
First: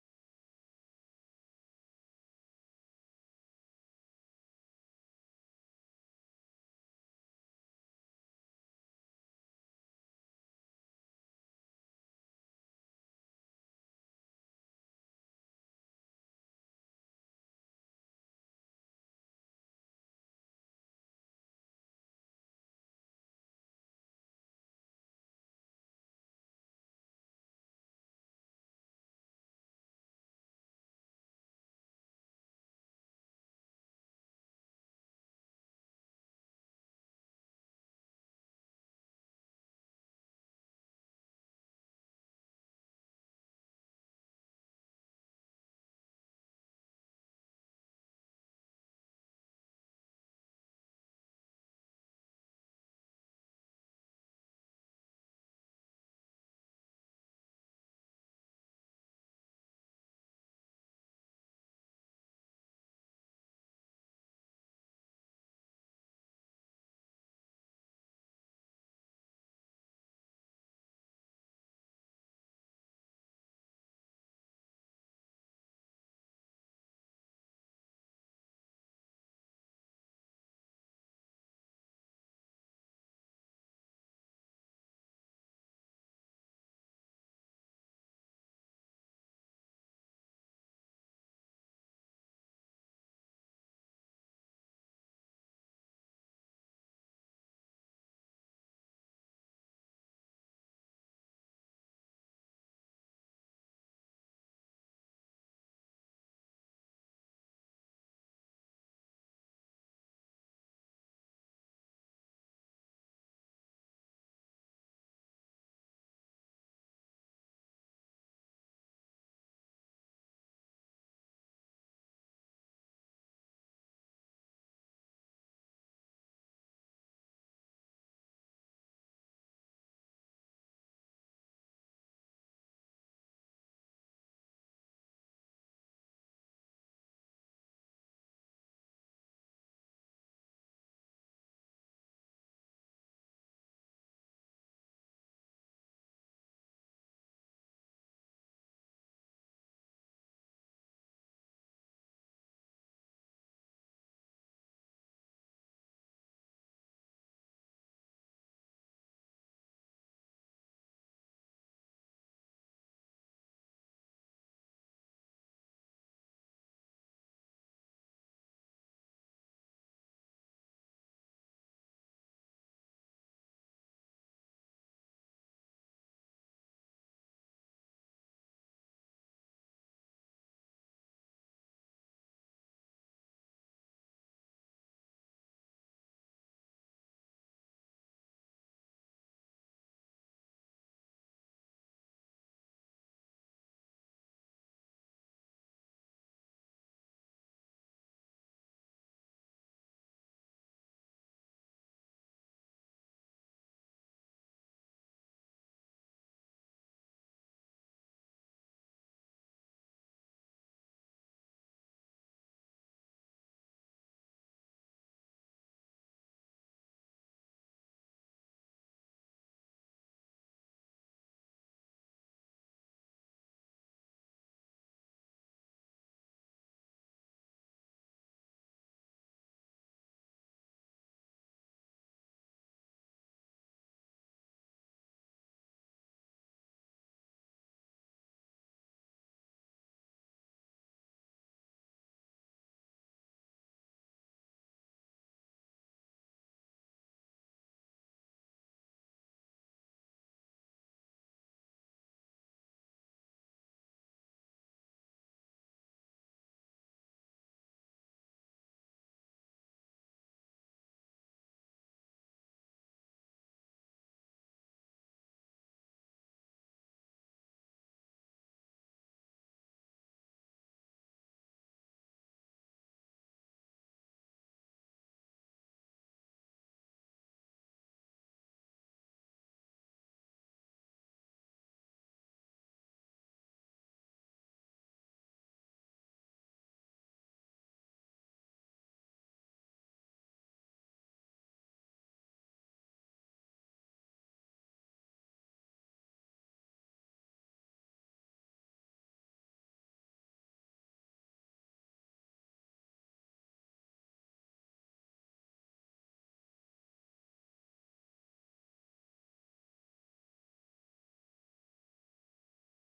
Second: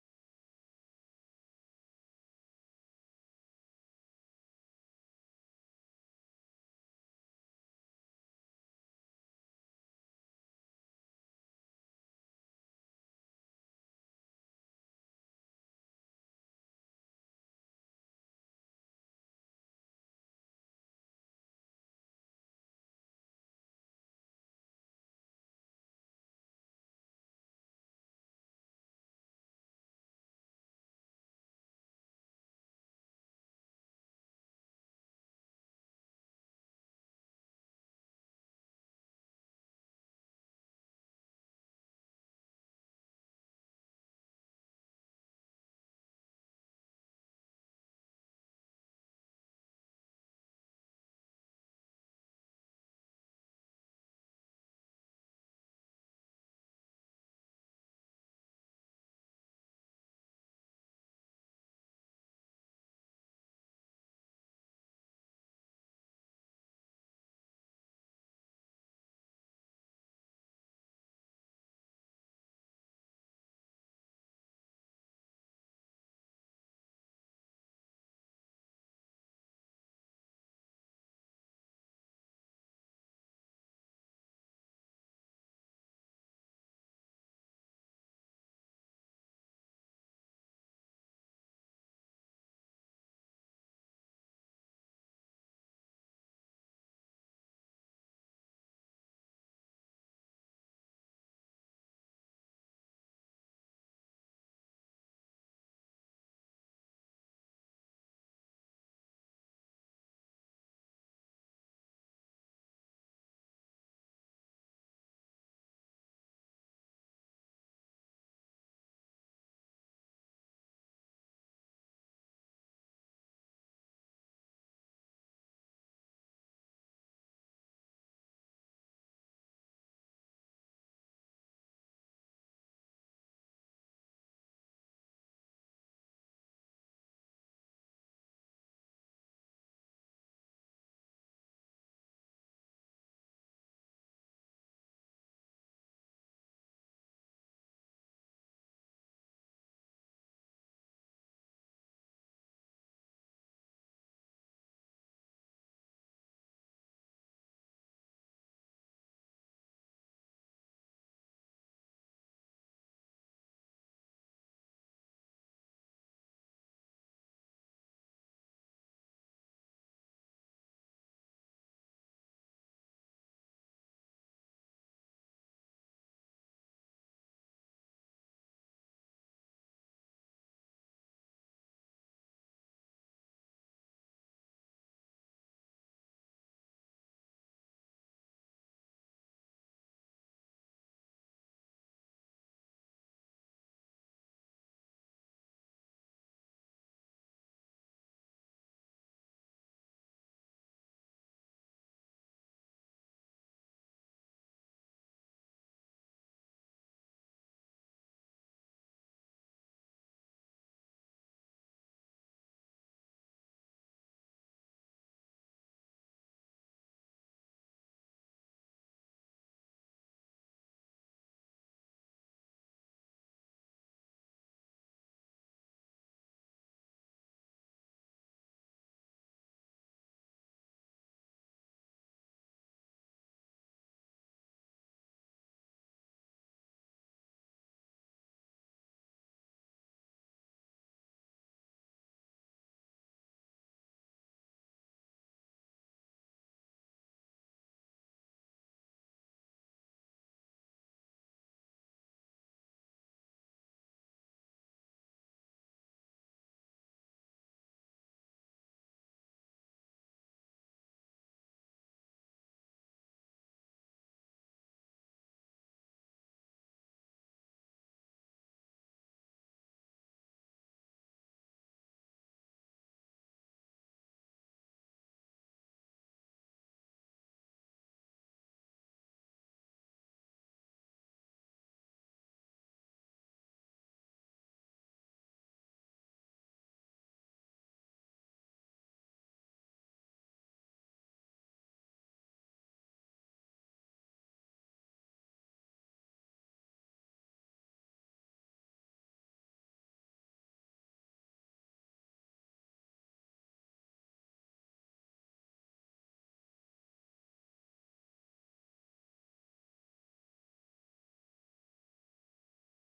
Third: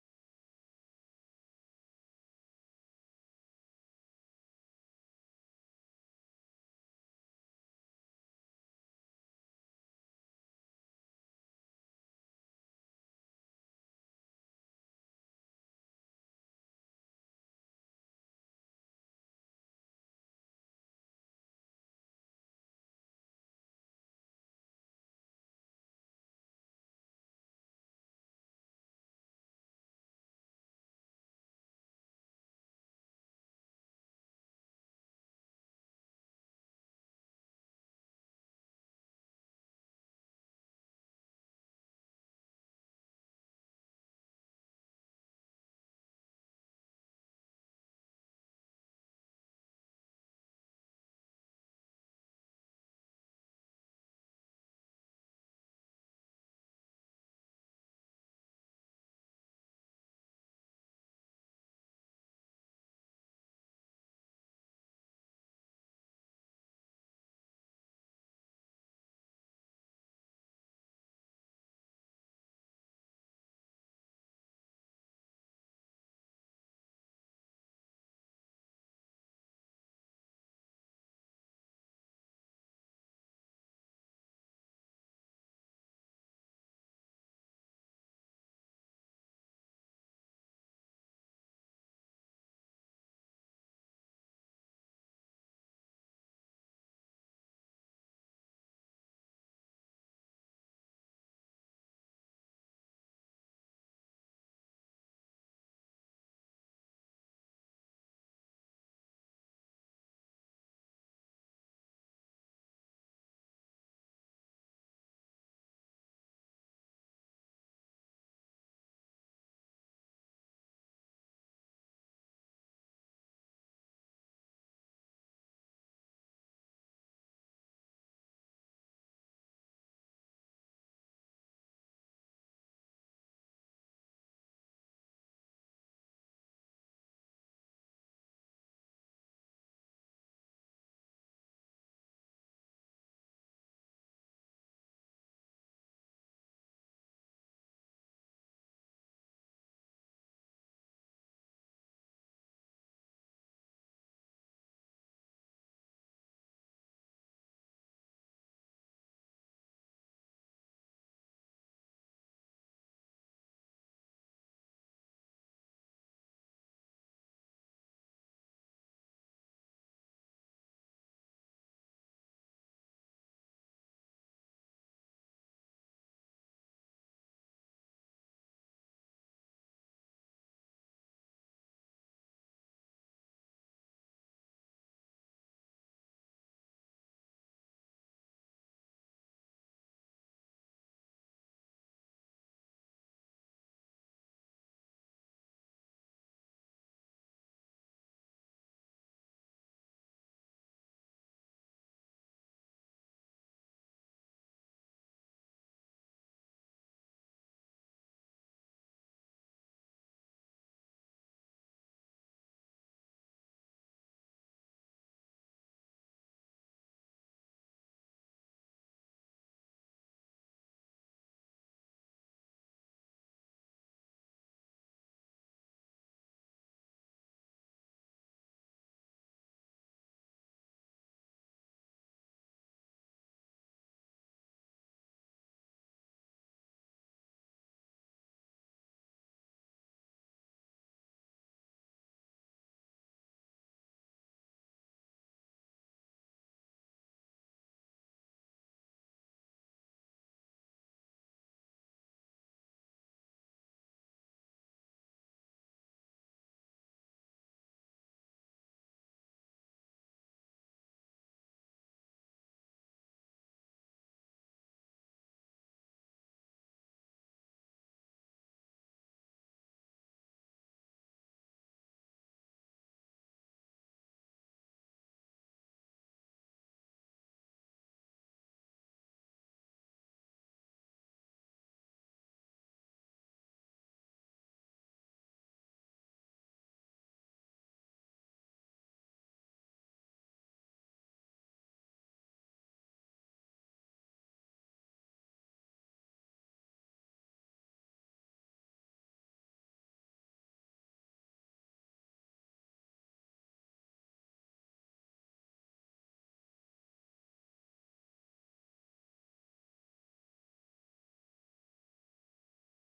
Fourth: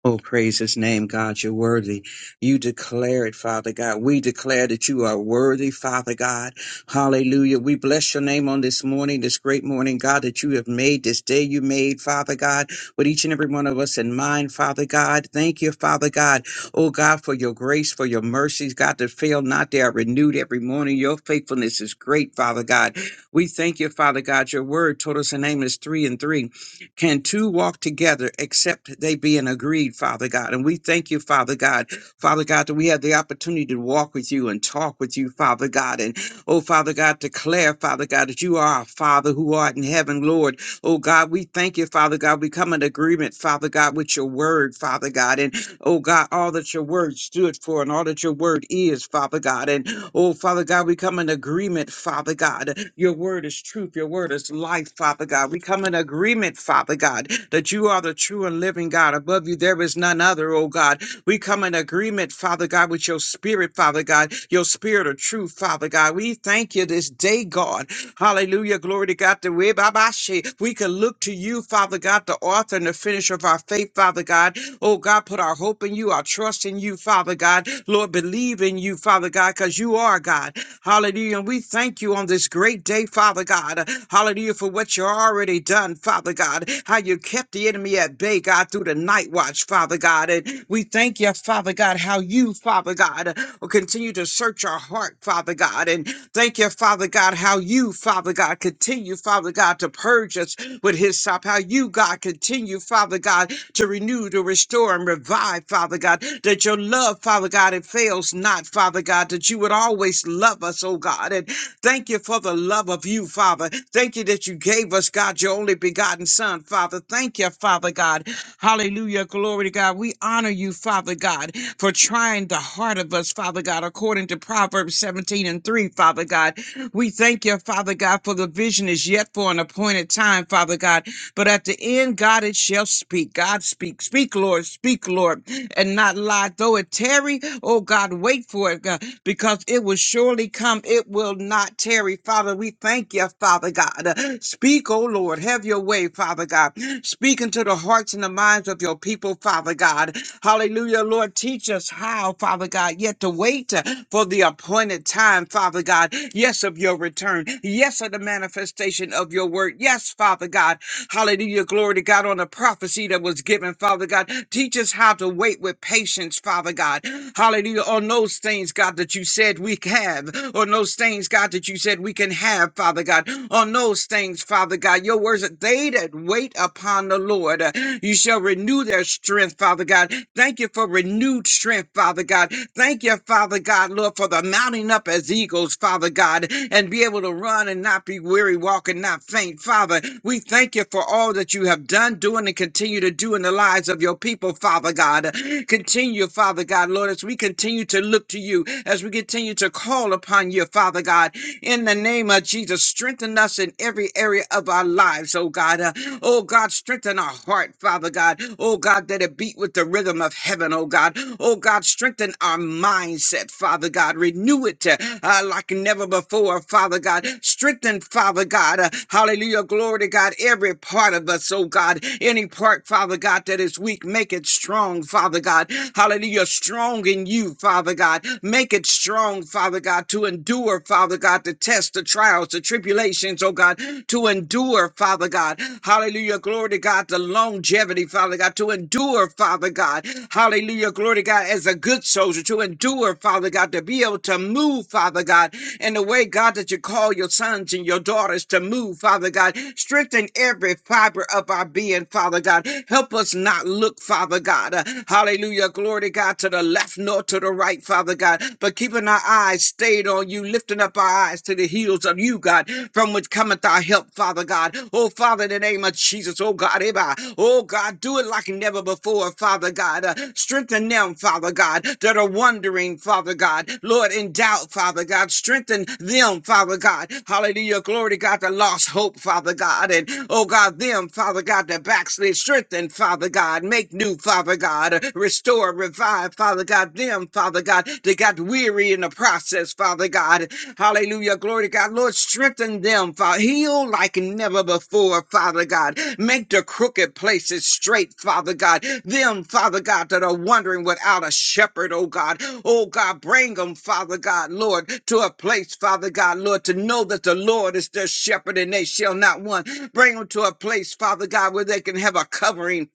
Oh, praise his name, God. You're worthy. You declare it, Father God. We declare that you are worthy, Father God. Hallelujah. We bless your name on this morning, this great morning, God, that you have made this day you made, Father God, with each and every one of us in mind, Father God. Thank you, Father God. Oh, God, for your grace, for your mercies, God, that fail not. They are renewed every morning. Your faithfulness is great, Father God. We thank you, Father God. Your word told us the name is three and three can two walk together except they be in agreed, Father God? And we thank you, Father God, Father God, that we have the opportunity to walk with you and talk with you, Father God. And oh, Father God, declare, Father God, that you are our Father who art in heaven, Lord. Oh, God, we thank you, Father God. We come in agreement, Father God, with your word, Father God. And oh God, all that your word stood for and all that your word is, Father God. And oh, Father God, we come in agreement, Father God. Your word is truth, your word is life, Father God. We come in agreement, Father God, that you are the true and living God. Above you, there is none other, oh God. We come in agreement, Father God, with your spirit, Father God, your spirit of truth, Father God. We thank you this day, God. Hallelujah. Glory to God. The way Baba she- We can look to you, Father God, the author and the finisher of our faith, Father God. Oh God, put our hope in you, our trust in you, Father God. Lord, believe in you, Father God, because you are God. Hallelujah. And we thank you on this great day, Father God. Hallelujah for what you already done, Father God. How you kept the enemy at bay, God, through the night watch, Father God. And we thank you, Father God, how you, Father God, will continue to search our heart, Father God. And Thank you, Father God, how you, Father God, continue, Father God, to purge us with his stop. How you, God, continue, Father God, to renew, to restore, and revive, Father God. That your love, Father God, it fails not, Father God, that you would always love us, oh God. And thank you for the love of you, Father. Thank you that you gave us, God, your only begotten Son, Father. Thank you, Father God. Hallelujah. Glory to God. We honor you, Father God, for trying the heart of us, Father God, according to Proverbs 17 and 3, Father God. We thank you, Father God, for the vision is yet for an appointed time, Father God. But at the end, God, it shall speak. God, speak. Speak, Lord. Speak, Lord. And not lie. Though it tarry, oh God, wait for it, God, because it will surely come. It will not tarry. Father, we thank you, Father God. Uh, Speak, oh Lord. Have your way, Father God. Speak into the hearts and the minds of your people, Father God. Hallelujah, Lord. Teach us how, Father God, yet to wait uh, for the appointed time, Father God. Yes, of your return. Yes, of the manifestation of your word. Yes, Father God. Hallelujah. Glory to God on the prophecy that was given, Father God. Teach us how to wait with patience, Father God. Hallelujah. On those things, God, that you said we have. On those things, God, that you said we can have, Father God. On those things, Father God. Your words, that they that wait upon the Lord, uh, you shall renew their strength, Father God. Thank you for renewing renewed strength, Father God. Thank you, Father God, Lord, for the mounting up as eagles, Father God, and be able to run and not be weary, walk and not faint, Father. We thank you for all that you have done, doing, and continue to do in the lives of your people, Father God. Continue, Father God, Lord, as we continue to look to you, as we continue to call upon you, Father God, in the name of Jesus. Strengthen us in every area of our lives, oh God. Uh, oh God, strengthen our heart, Father God. Oh God, that it beat with the rhythm of heaven, oh God. Oh God, strengthen our mindset, Father God. Renew it uh, uh, like never before, Father God. Strengthen, Father God. uh, hallelujah. Glory to God. Every part of us, oh God. Any part, Father God, that is weak, make it strong, Father God. Hallelujah. Strong in you, Father God. Make Make it strong, Father God, to endure, Father God, the tests, the trials, the tribulations, oh God, to endure, Father God. Hallelujah. Glory to God, the longevity, Father God, to endure, Father God. Hallelujah. Glory to God, as a good soldier, to endure, Father God, to be able to move, Father God, in the way, God, that you call your sons and your daughters to move, Father God. Strengthen every fiber of our being, Father God. Help us not look, Father God. uh, Hallelujah hallelujah, glory to God, to the left nor to the right, Father God, but keeping our eyes stayed on you, lifting up our eyes to the heels of you, God, from which cometh our help, Father God. Oh, Father, in the name of Jesus, oh God, Eba, oh God, do it like never before, Father God. Uh, strengthen them, Father God, that are wondering, Father God, Lord, in doubt, Father God. Strengthen them, Father God. Hallelujah, glory to God, that lost hope, Father God, and oh God, them, Father God, that backslid. Strengthen, Father God. Make new, Father God. Restore, revive, Father God. Them, Father God, that got weary in the process, Father God. Hallelujah. Glory to God. Lord, strengthen them, Father. Heal like never before, Father God. Make the crooked places straight, Father God. Them, Father God, that are wandering without a shepherd, oh God. Oh God, bring them, Father God, Lord, to a place, Father God, Lord, to know that the Lord is their shepherd and they shall not want. Bring them to a place, Father God, where they can have a covering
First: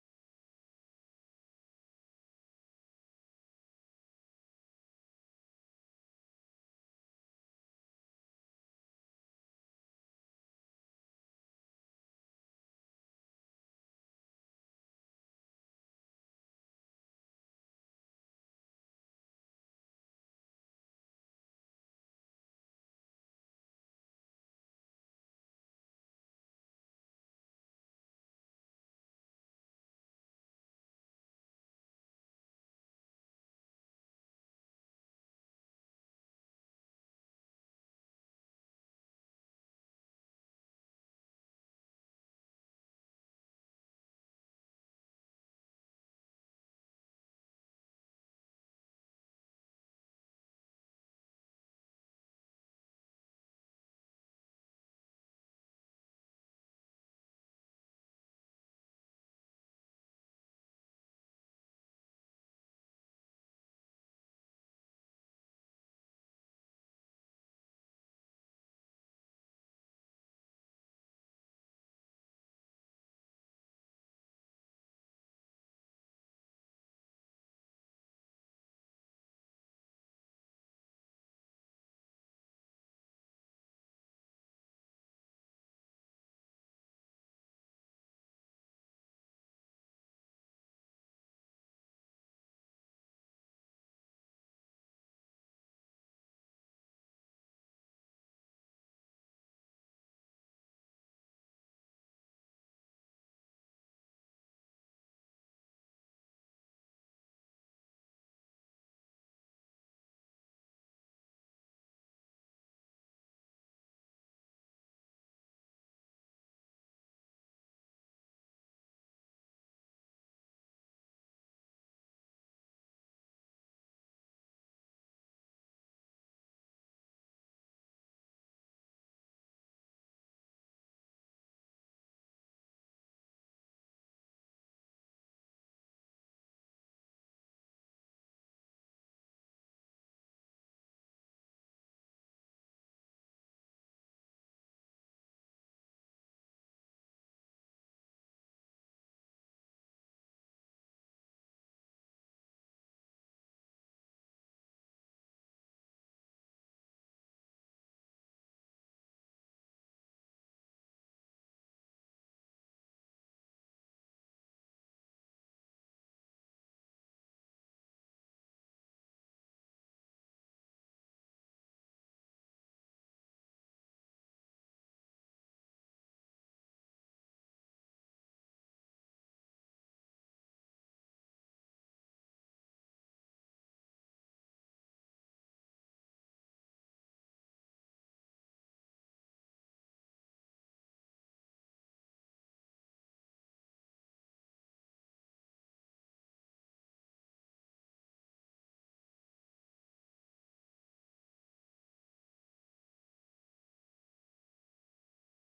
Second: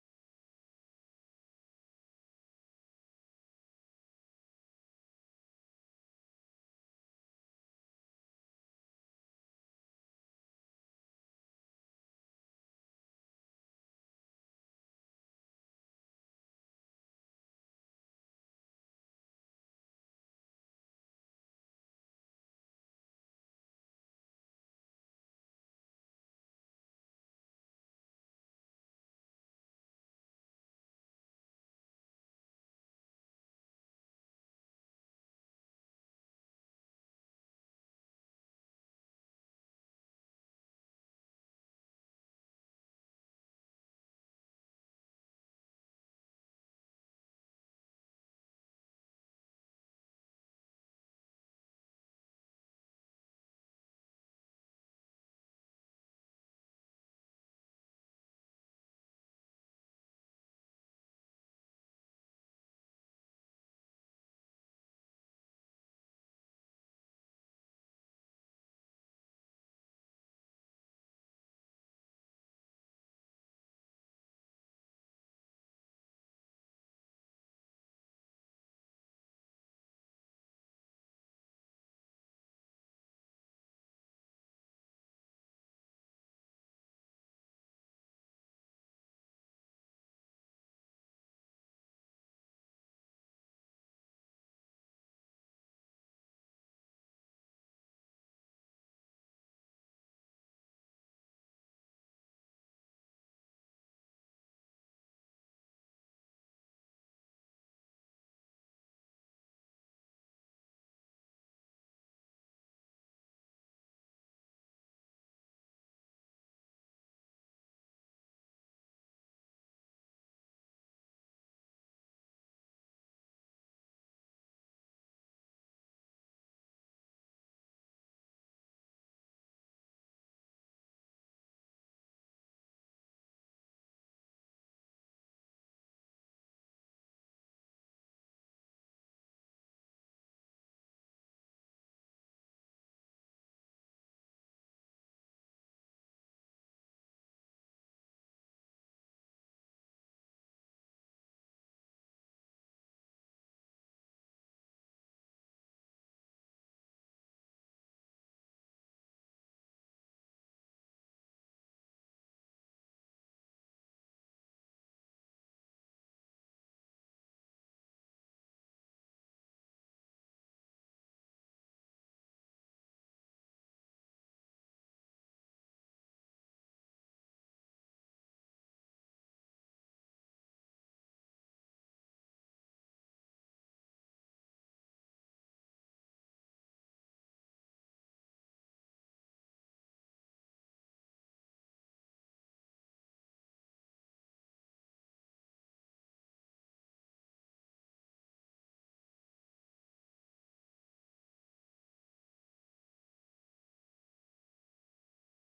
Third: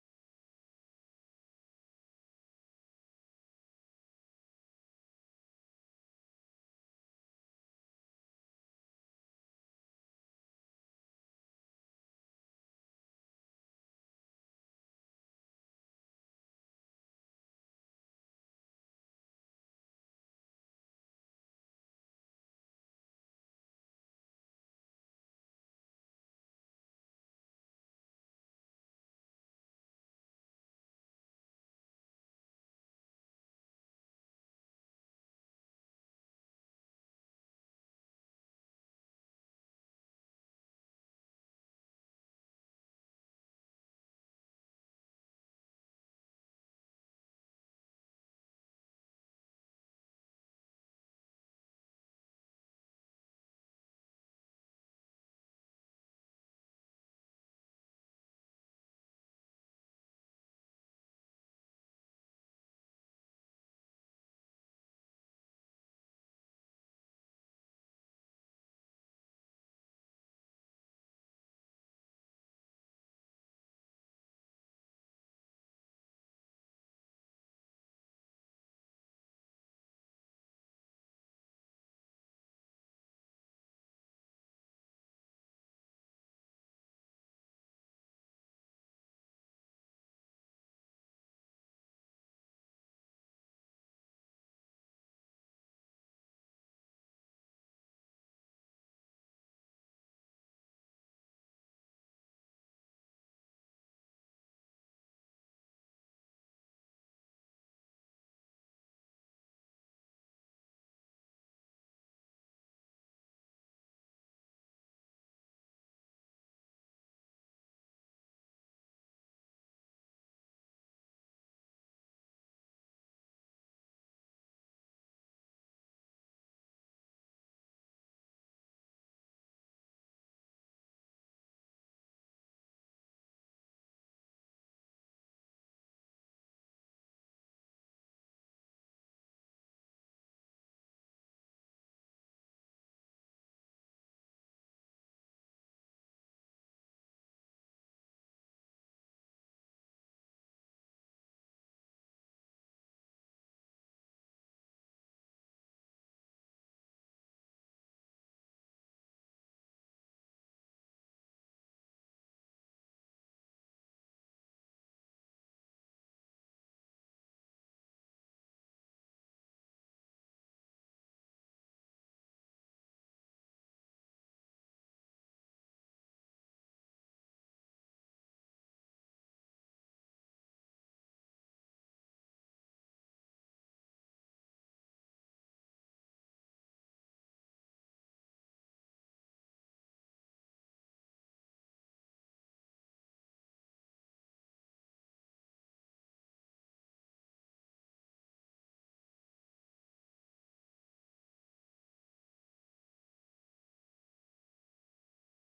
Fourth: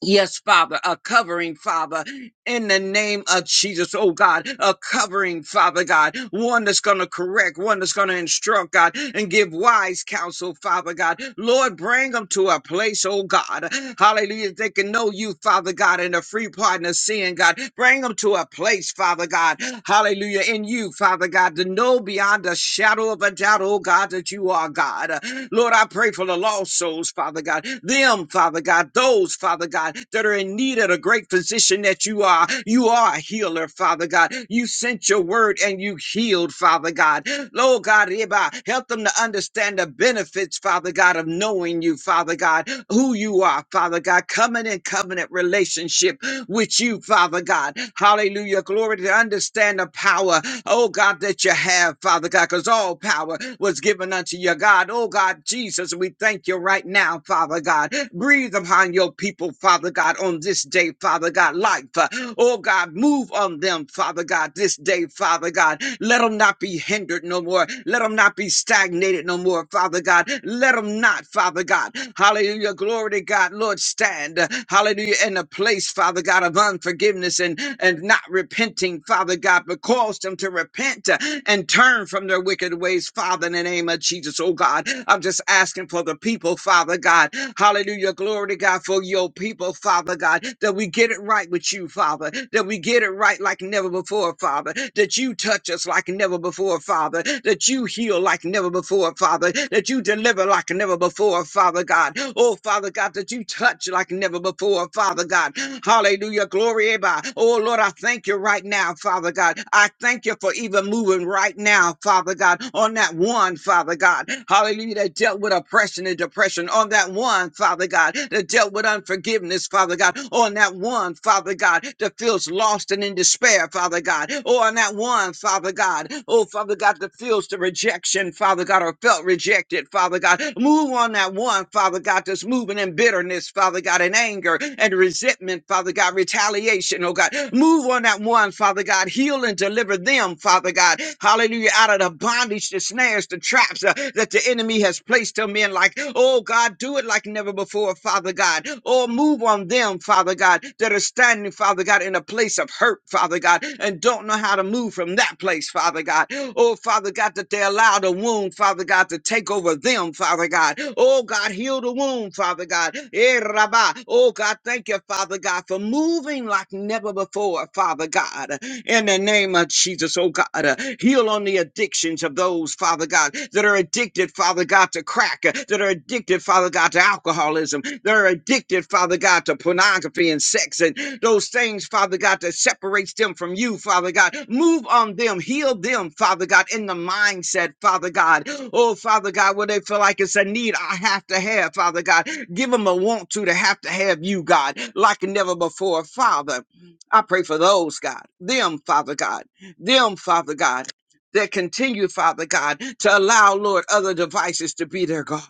Yes, Father, a covering, Father, in the name of Jesus, oh God, a covering, Father God, one that's going to correct, one that's going to instruct, God, and give wise counsel, Father God. Lord, bring them to a place, oh God, hallelujah, they can know you, Father God, and the free pardon of sin, God. Bring them to a place, Father God, hallelujah, in you, Father God, to know beyond a shadow of a doubt, oh God, that you are God. Lord, I pray for the lost souls, Father God, them, Father God, those, Father. Father God, that are in need of the great physician that you are. You are a healer, Father God. You sent your word and you healed, Father God. Lord God, hereby help them to understand the benefits, Father God, of knowing you, Father God, who you are, Father God, coming in covenant relationship with you, Father God. Hallelujah. Glory to understand the power, oh God, that you have, Father God, because all power was given unto you, God. Oh God, Jesus, we thank you right now, Father God. Breathe upon your people, Father God, on this day, Father God. Life, uh, oh God, move on them, Father God, this day, Father God. Let them not be hindered no more. Let them not be stagnated no more, Father God. Let them not, Father God. Hallelujah. Glory to God. Lord, stand. uh, Hallelujah. In a place, Father God, of unforgiveness and, and not repenting, Father God, but cause them to repent uh, and turn from their wicked ways, Father, in the name name of Jesus, oh God. I'm just asking for the people, Father God. Hallelujah. Glory to God for your people, Father God, that we get it right with you, Father, that we get it right like never before, Father, that you touch us like never before, Father, that you heal like never before, Father, that you deliver like never before, Father God. Oh, Father God, that you touch like never before, Father God. Hallelujah. Glory. Abba. Oh, Lord, I thank you right now, Father God. I thank you for even Father, moving right now, Father God, on that one, Father God. Hallelujah, that dealt with oppression and depression. On that one, Father God, that dealt with unforgiveness, Father God. On that one, Father God, that feels lost and in despair, Father God. Or on that one, Father God, oh, Father God, that feels the rejection, Father God, or felt rejected, Father God. Move on that one, Father God, that's moving in bitterness, Father God, in anger and resentment, Father God, retaliation, oh God. Move on one that one, Father God. Heal and deliver them, Father God. Hallelujah. Out of the bondage, the snares, the traps uh, that the enemy has placed them in. Like, oh God, do it like never before, Father God. Oh, move on them, Father God, that are standing, Father God, in a place of hurt, Father God, and don't know how to move from that place, Father God. Oh, Father God, that they allow the wound, Father God, to take over them, Father God. Oh, God, heal the wound, Father God. Eh, Rabbah. Oh, God, thank you, Father God, for moving like never before, Father God. In the name of Jesus, oh God, uh, heal on the addictions of those, Father God, that are addicted, Father God, to crack, uh, that are addicted, Father God, to alcoholism, that are addicted, Father God, to pornography and sex and those things, Father God, that separates them from you, Father God. Move on them, heal them, Father God, in the mindset, Father God. Oh, Father God, where they feel like it's a need I have to have, Father God. Give them a want to to have to have you, God, like never before. Father, I pray for those, God, them, Father God, them, Father God, that continue, Father God, to allow, Lord, other devices to be their God.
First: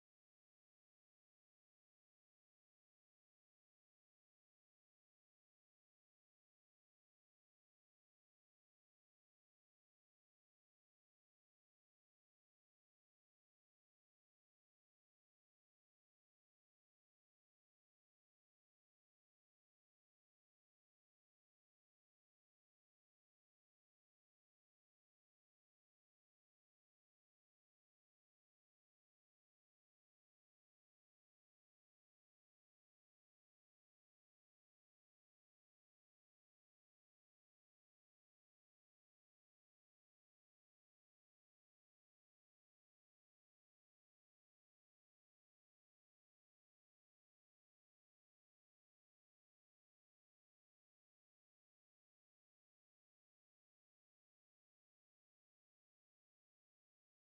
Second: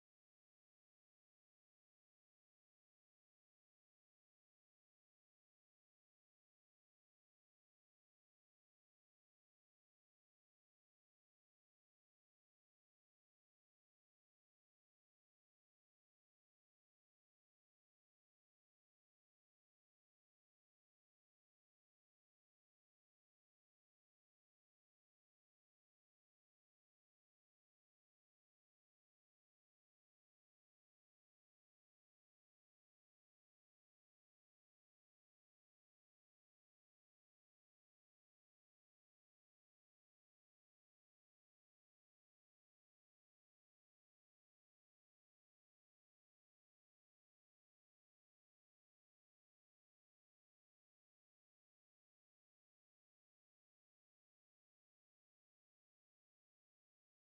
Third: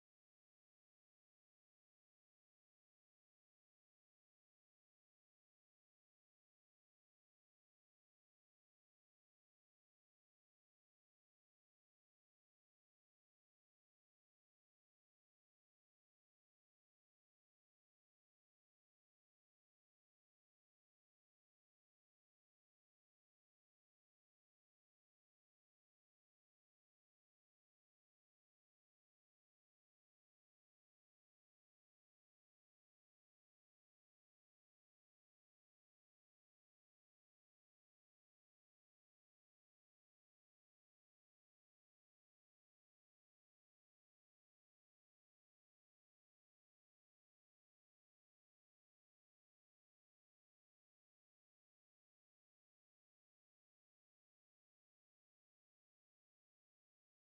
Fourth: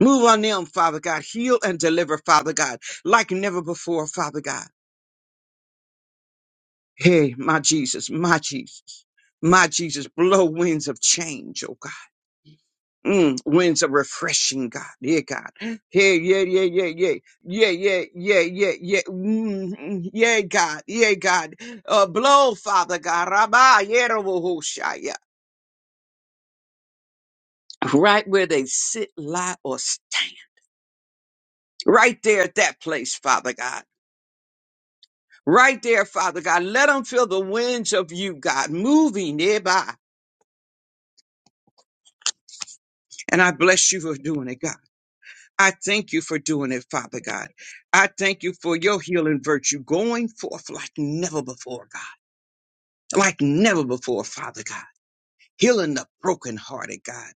Move on them, Father God. Heal and deliver, Father God, like never before, Father God. Hey, my Jesus, my Jesus, my Jesus, blow winds of change, oh God Mm, winds of refreshing, God. Yeah, God. Yeah, yeah, yeah, yeah, yeah. Yeah, yeah, yeah, yeah, yeah. Mm, mm, yeah, God. Yeah, God. Uh, blow, Father God. Rabba, yerobohoshaya. Right where they sit, lie, or stand. Right there at that place, Father God. Right there, Father God. Let them feel the winds of you, God, moving nearby. And I bless you for doing it, God. I thank you for doing it, Father God. I thank you for your healing virtue going forth like never before, God. Like never before, Father God. Healing the brokenhearted, God.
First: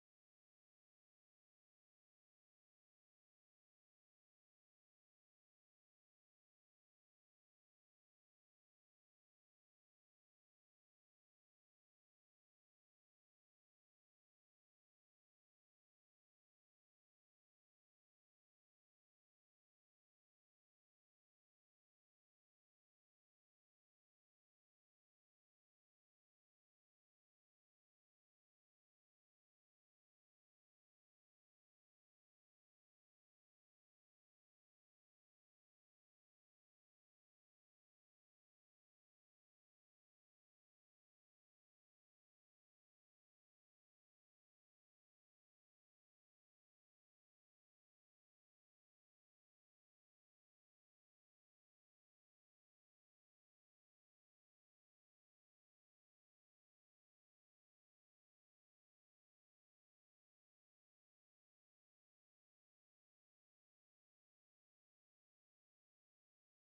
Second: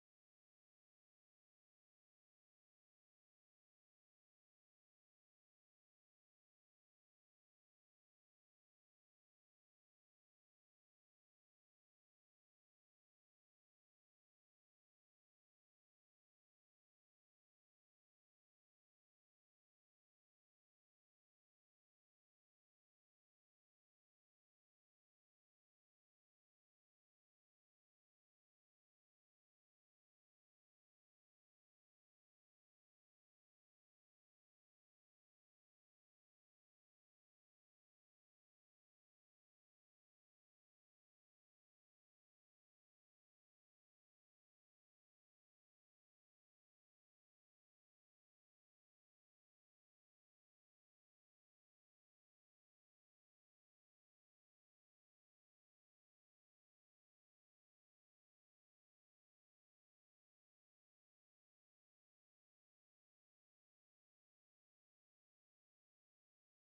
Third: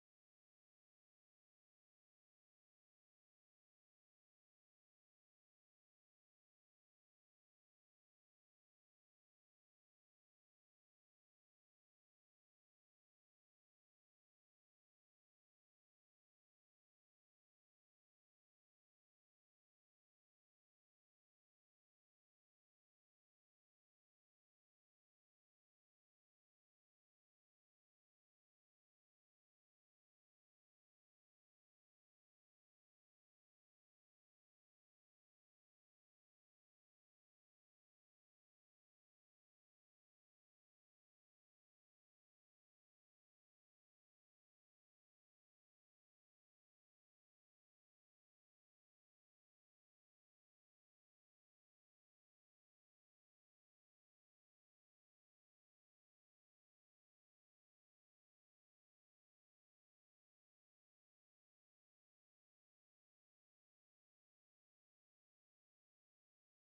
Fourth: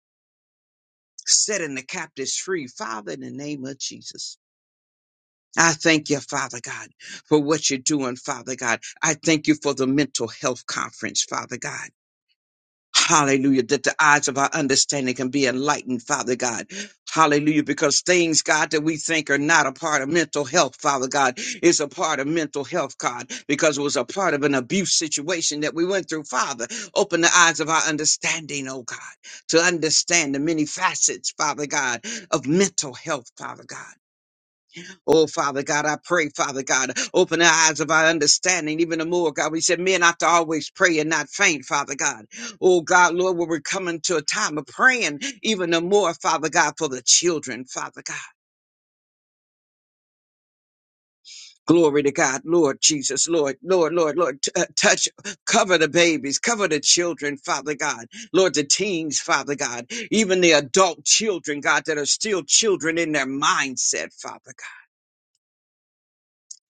Setting the captives free, Father, in the name of Jesus. I thank you, Father God, for what you're doing, Father God. I thank you for the mental health conference, Father God. Hallelujah. That the eyes of our understanding can be enlightened, Father God. Hallelujah. Because things, God, that we think are not a part of mental health, Father God, is a part of mental health, God, because it was a part of an abuse situation that we went through, Father. Open the eyes of our understanding, oh God, to understand the many facets, Father God, of mental health, Father God. Oh, Father God, I pray, Father God, open the eyes of our understanding even the more, God. We said men ought to always pray and not faint, Father God. Oh, God, Lord, when we're coming to a time of praying even the more, Father God, for the children, Father God. Glory to God, Lord Jesus, Lord, Lord, Lord, Lord, t- uh, touch, cover the babies, cover the children, Father God, Lord, the teens, Father God, even the adult children, God, that are still children in their mindset, Father God.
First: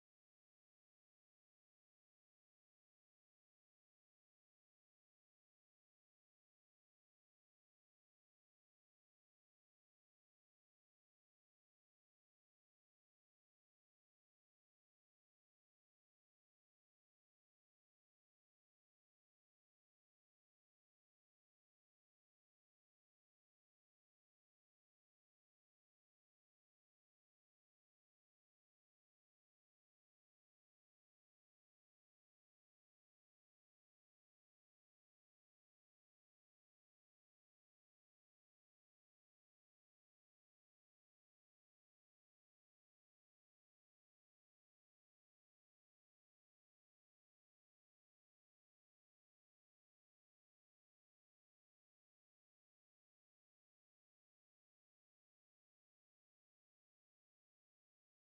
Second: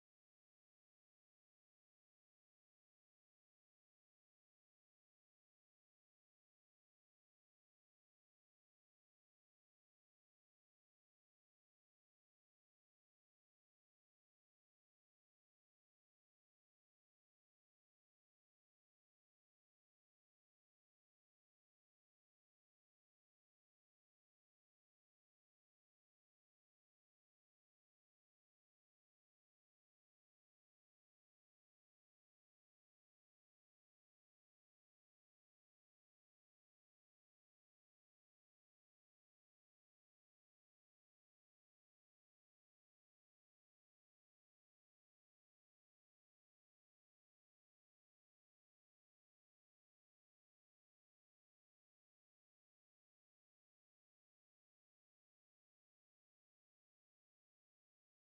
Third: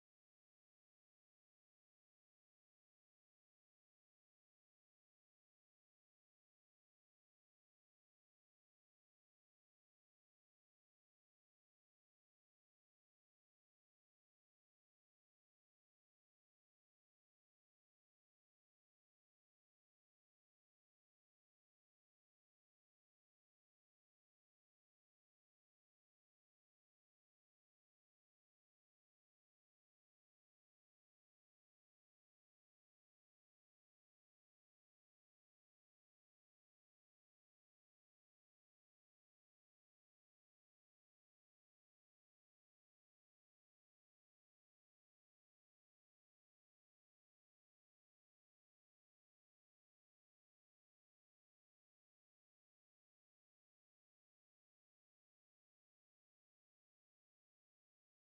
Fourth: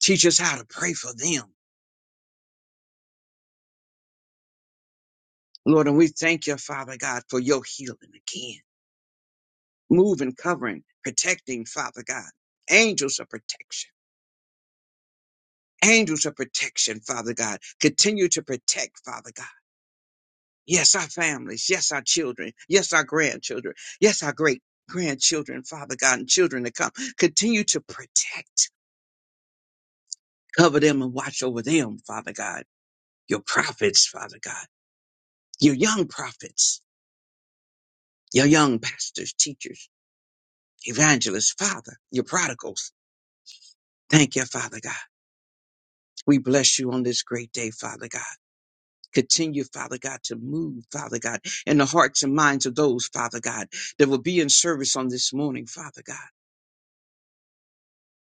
Teach us how to pray for them. Lord, and we thank you, Father God, for your healing again. Moving, covering, protecting, Father God. Angels of protection. Angels of protection, Father God. Continue to protect, Father God. Yes, our families. Yes, our children. Yes, our grandchildren. Yes, our great grandchildren, Father God, and children to come. Continue to protect, cover them and watch over them, Father God. Your prophets, Father God. Your young prophets. Your young pastors, teachers, evangelists, Father. Your prodigals Thank you, Father God. We bless you on this great day, Father God. Continue, Father God, to move, Father God, in the hearts and minds of those, Father God, that will be in service on this morning, Father God.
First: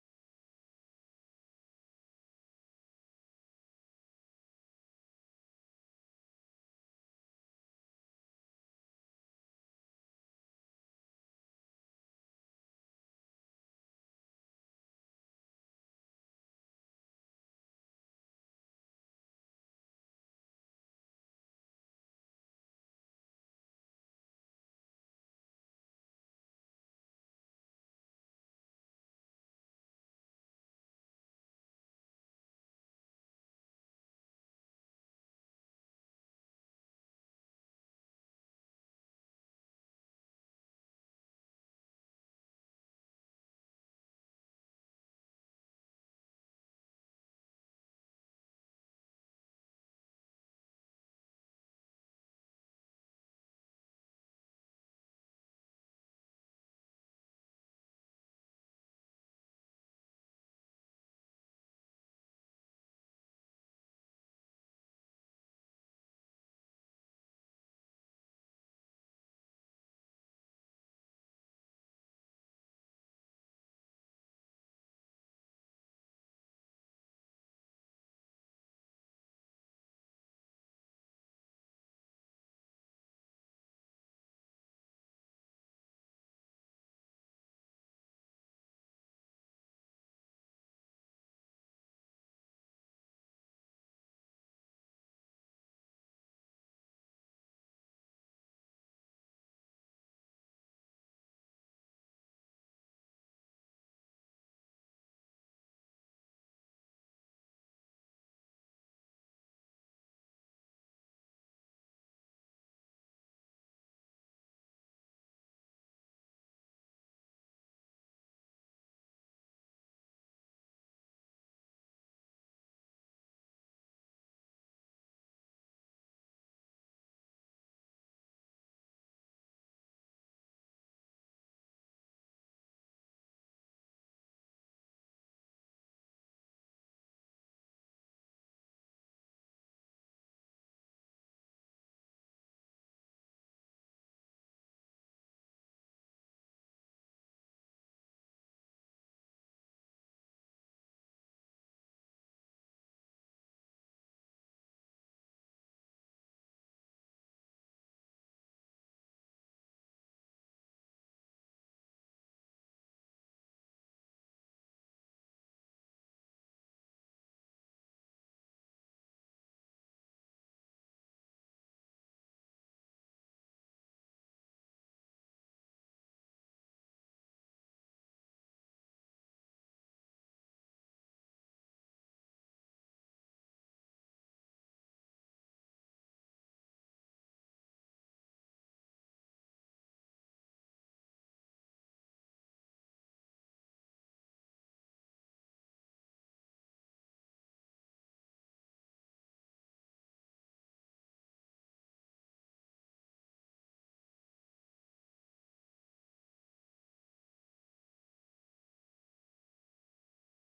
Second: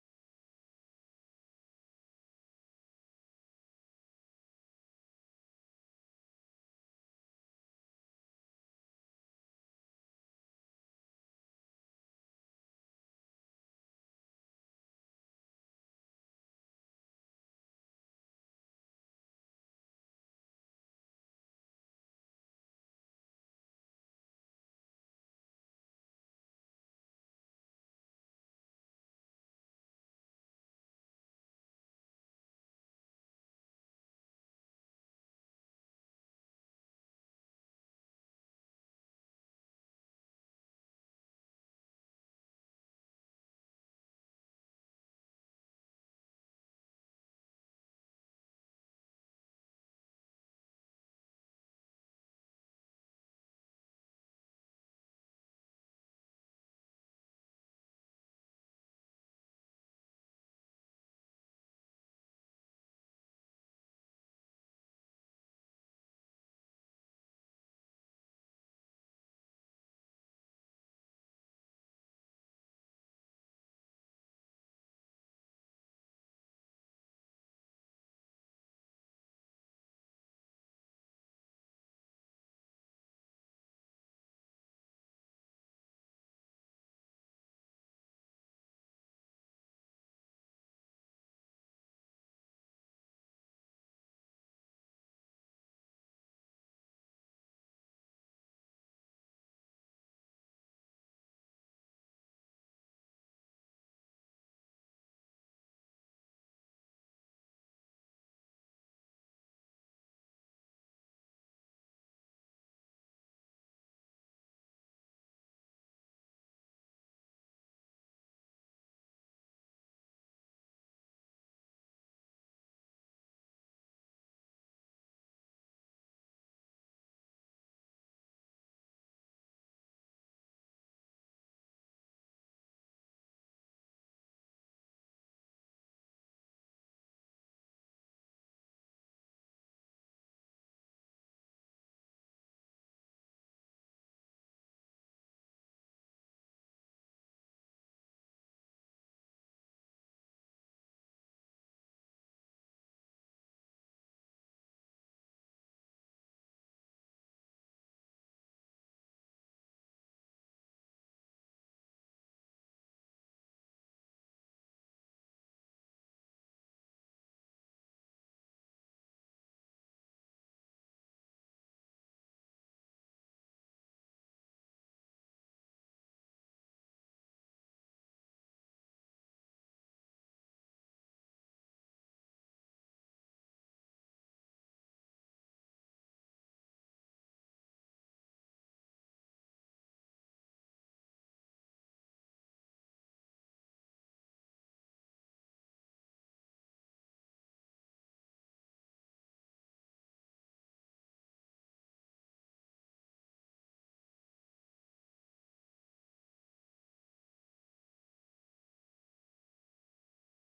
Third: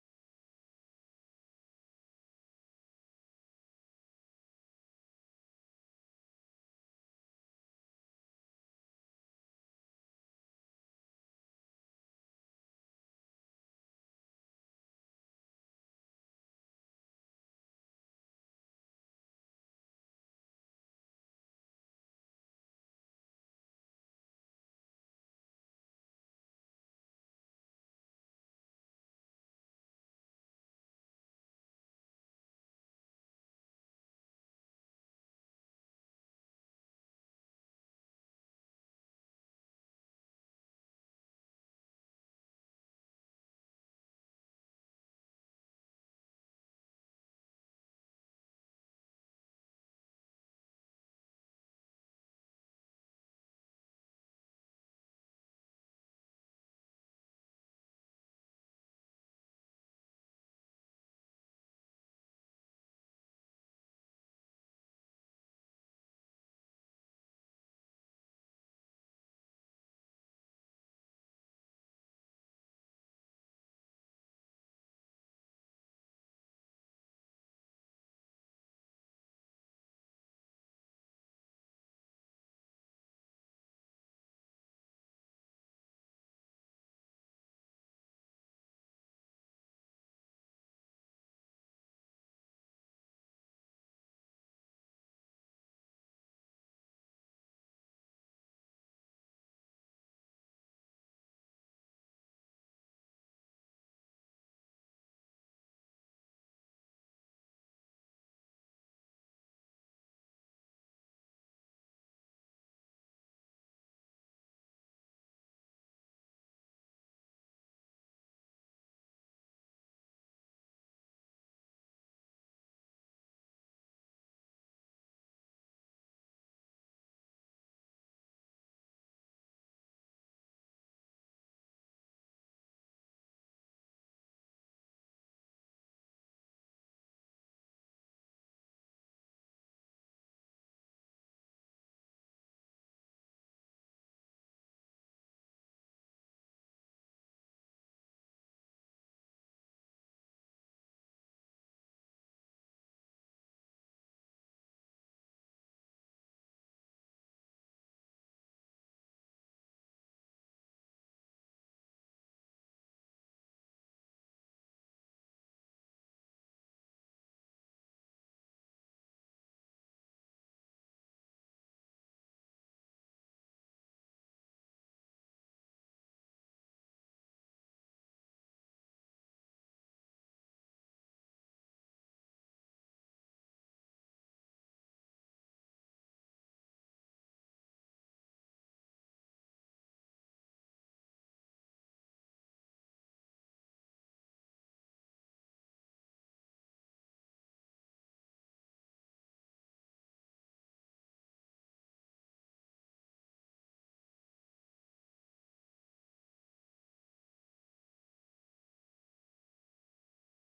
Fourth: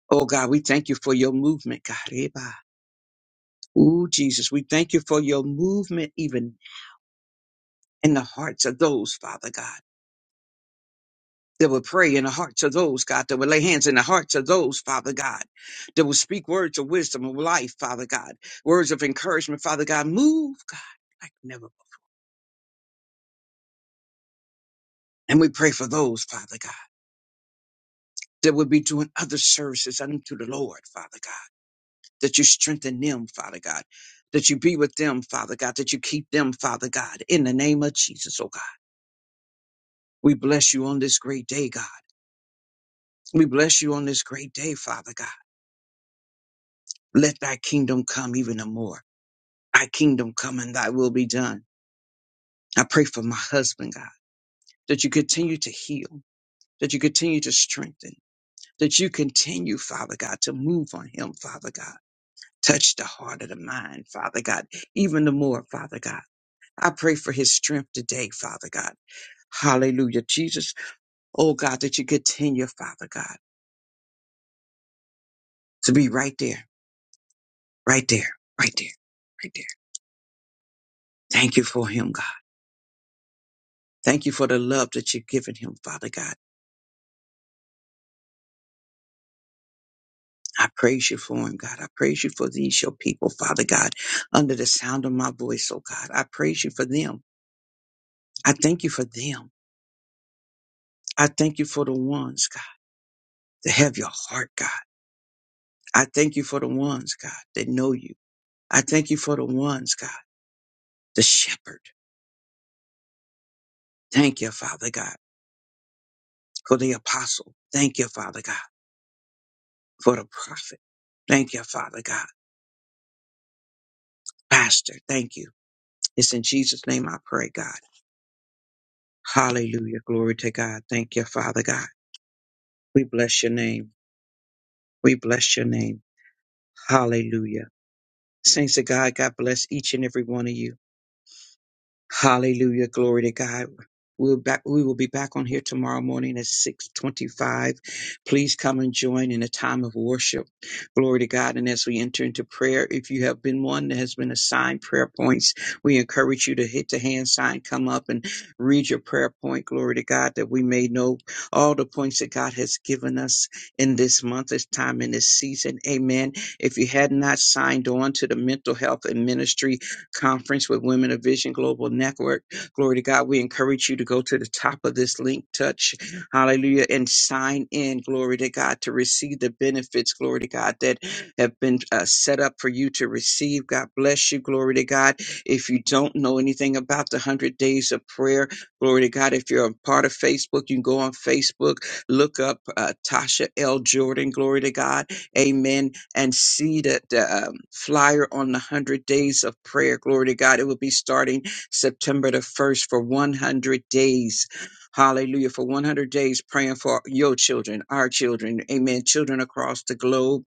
Oh God, we thank you for your movement, God. Eba. Ooh, Jesus, we thank you for your movement even in the hearts of those, Father God, that will pray in the hearts of those, God, that will lay hands in the hearts of those, Father God, that will speak words of wisdom of life, Father God, words of encouragement, Father God. Move, God. like never. And we pray for those, Father God, that would be doing other services unto the Lord, Father God, that you strengthen them, Father God, that you be with them, Father God, that you keep them, Father God, in the name of Jesus, oh God. We bless you on this great day, God. We bless you on this great day, Father God. Let thy kingdom come even the more. Thy kingdom come and thy will be done. I pray for my husband, God, that you continue to heal, that you continue to strengthen, that you continue, Father God, to move on him, Father God Touch the heart of the mind, Father God, even the more, Father God. I pray for his strength today, Father God. Hallelujah, Jesus. Oh God, that you continue, Father God, to be right there, right there, right there, right there. Thank you for him, God. Thank you for the love that you've given him, Father God. I praise you for him, God. I praise you for these, your people, Father God, under the sound of my voice, oh God. I praise you for them. I thank you for them. I thank you for the ones, God, that have your heart, God. I thank you for the ones, God, that know you. I thank you for the ones, God, the shepherd. Thank you, Father God, for the apostle. Thank you, Father God, for the prophet. Thank you, Father God, pastor. Thank you. It's in Jesus' name I pray, God. Hallelujah. Glory to God. Thank you, Father God. We bless your name. We bless your name. Hallelujah. Saints of God, God bless each and every one of you. Hallelujah. Glory to God. We'll back, we will be back on here tomorrow morning at 625. Please come and join in a time of worship. Glory to God. And as we enter into prayer, if you have been one that has been assigned prayer points, we encourage you to hit the hand sign, come up and read your prayer point. Glory to God that we may know all the points that God has given us in this month, this time, in this season. Amen. If you had not signed on to the mental health and ministry, conference with Women of Vision Global Network. Glory to God. We encourage you to go to the top of this link, touch, hallelujah, and sign in, glory to God, to receive the benefits, glory to God, that have been uh, set up for you to receive. God bless you, glory to God. If you don't know anything about the 100 days of prayer, glory to God, if you're a part of Facebook, you can go on Facebook, look up uh, Tasha L. Jordan, glory to God amen, and see that the um, flyer on the 100 days of prayer, glory to God, it will be starting September the 1st for 100 days. Hallelujah. For 100 days praying for your children, our children, amen, children across the globe.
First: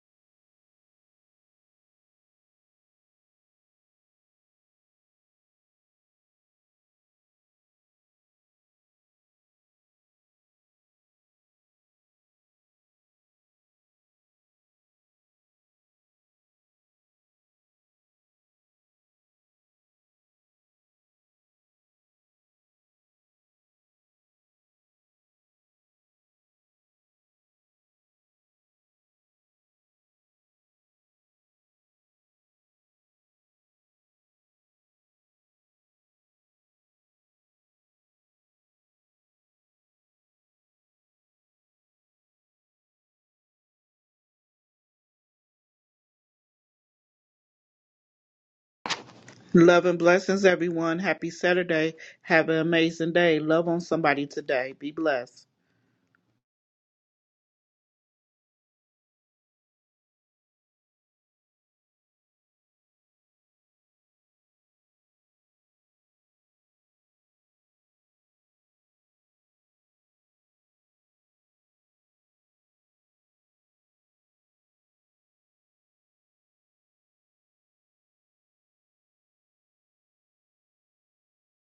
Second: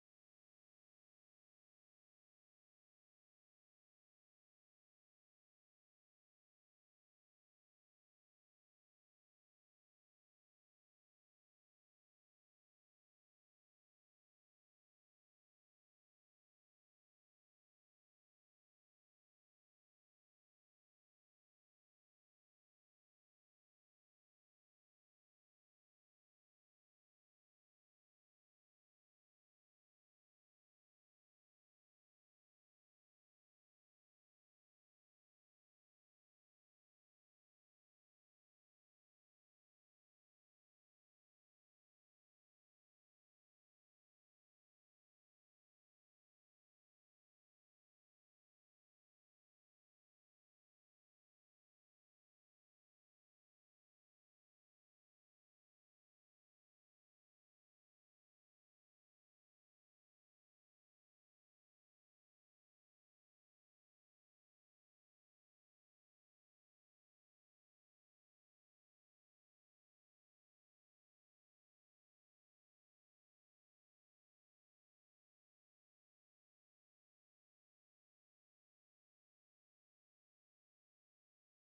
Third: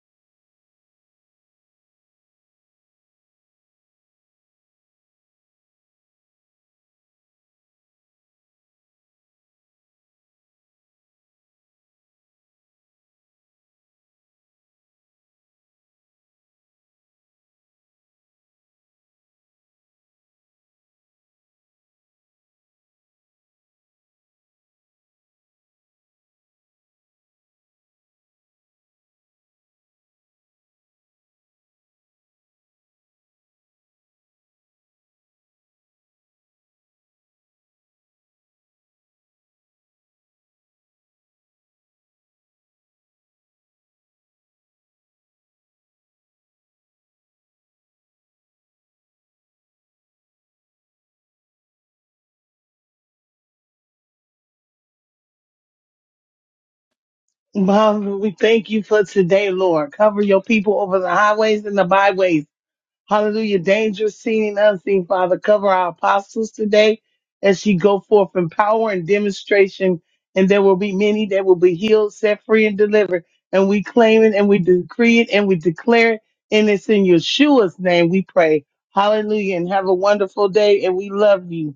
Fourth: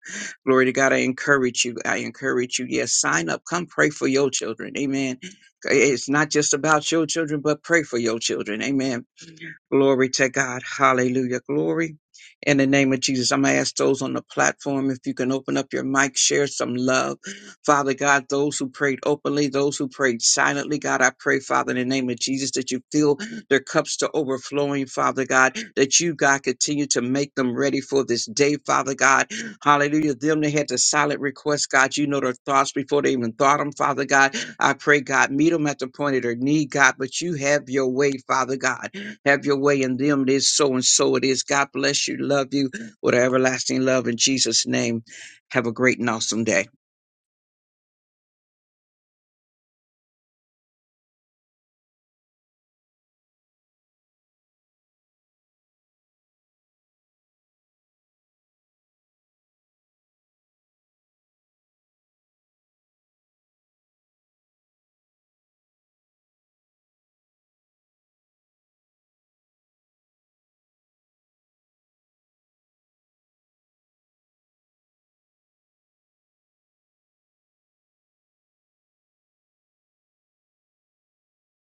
Glory to God. I encourage you. I encourage you. Yes, sign up. Come pray for your children. Amen. It's not just about your children, but pray for your children. Amen Glory to God. Hallelujah. Glory. In the name of Jesus, I'm going to ask those on the platform if you can open up your mic, share some love. Father God, those who prayed openly, those who prayed silently, God, I pray, Father, in the name of Jesus, that you fill their cups to overflowing, Father God, that you, God, continue to make them ready for this day, Father God. Hallelujah. Them that had the silent request, God, you know their thoughts before they even thought them, Father God. I pray, God, meet them at the point of their need, God, but you have your way, Father God. Have your way in them. It is so and so it is. God bless you. Love you with an everlasting love in Jesus' name. Have a great and awesome day.
Love and blessings, everyone. Happy Saturday. Have an amazing day. Love on somebody today. Be blessed.
Father, we thank you for today, Lord. Cover your people over the highways and the byways. Hallelujah. Dangerous, seen and unseen, Father. Cover our apostles today as she go forth in power and demonstration. And there will be many that will be healed, set free, and delivered. And we claim it and we decree it and we declare it. And it's in Yeshua's name we pray. Hallelujah. And have a wonderful day. And we love you.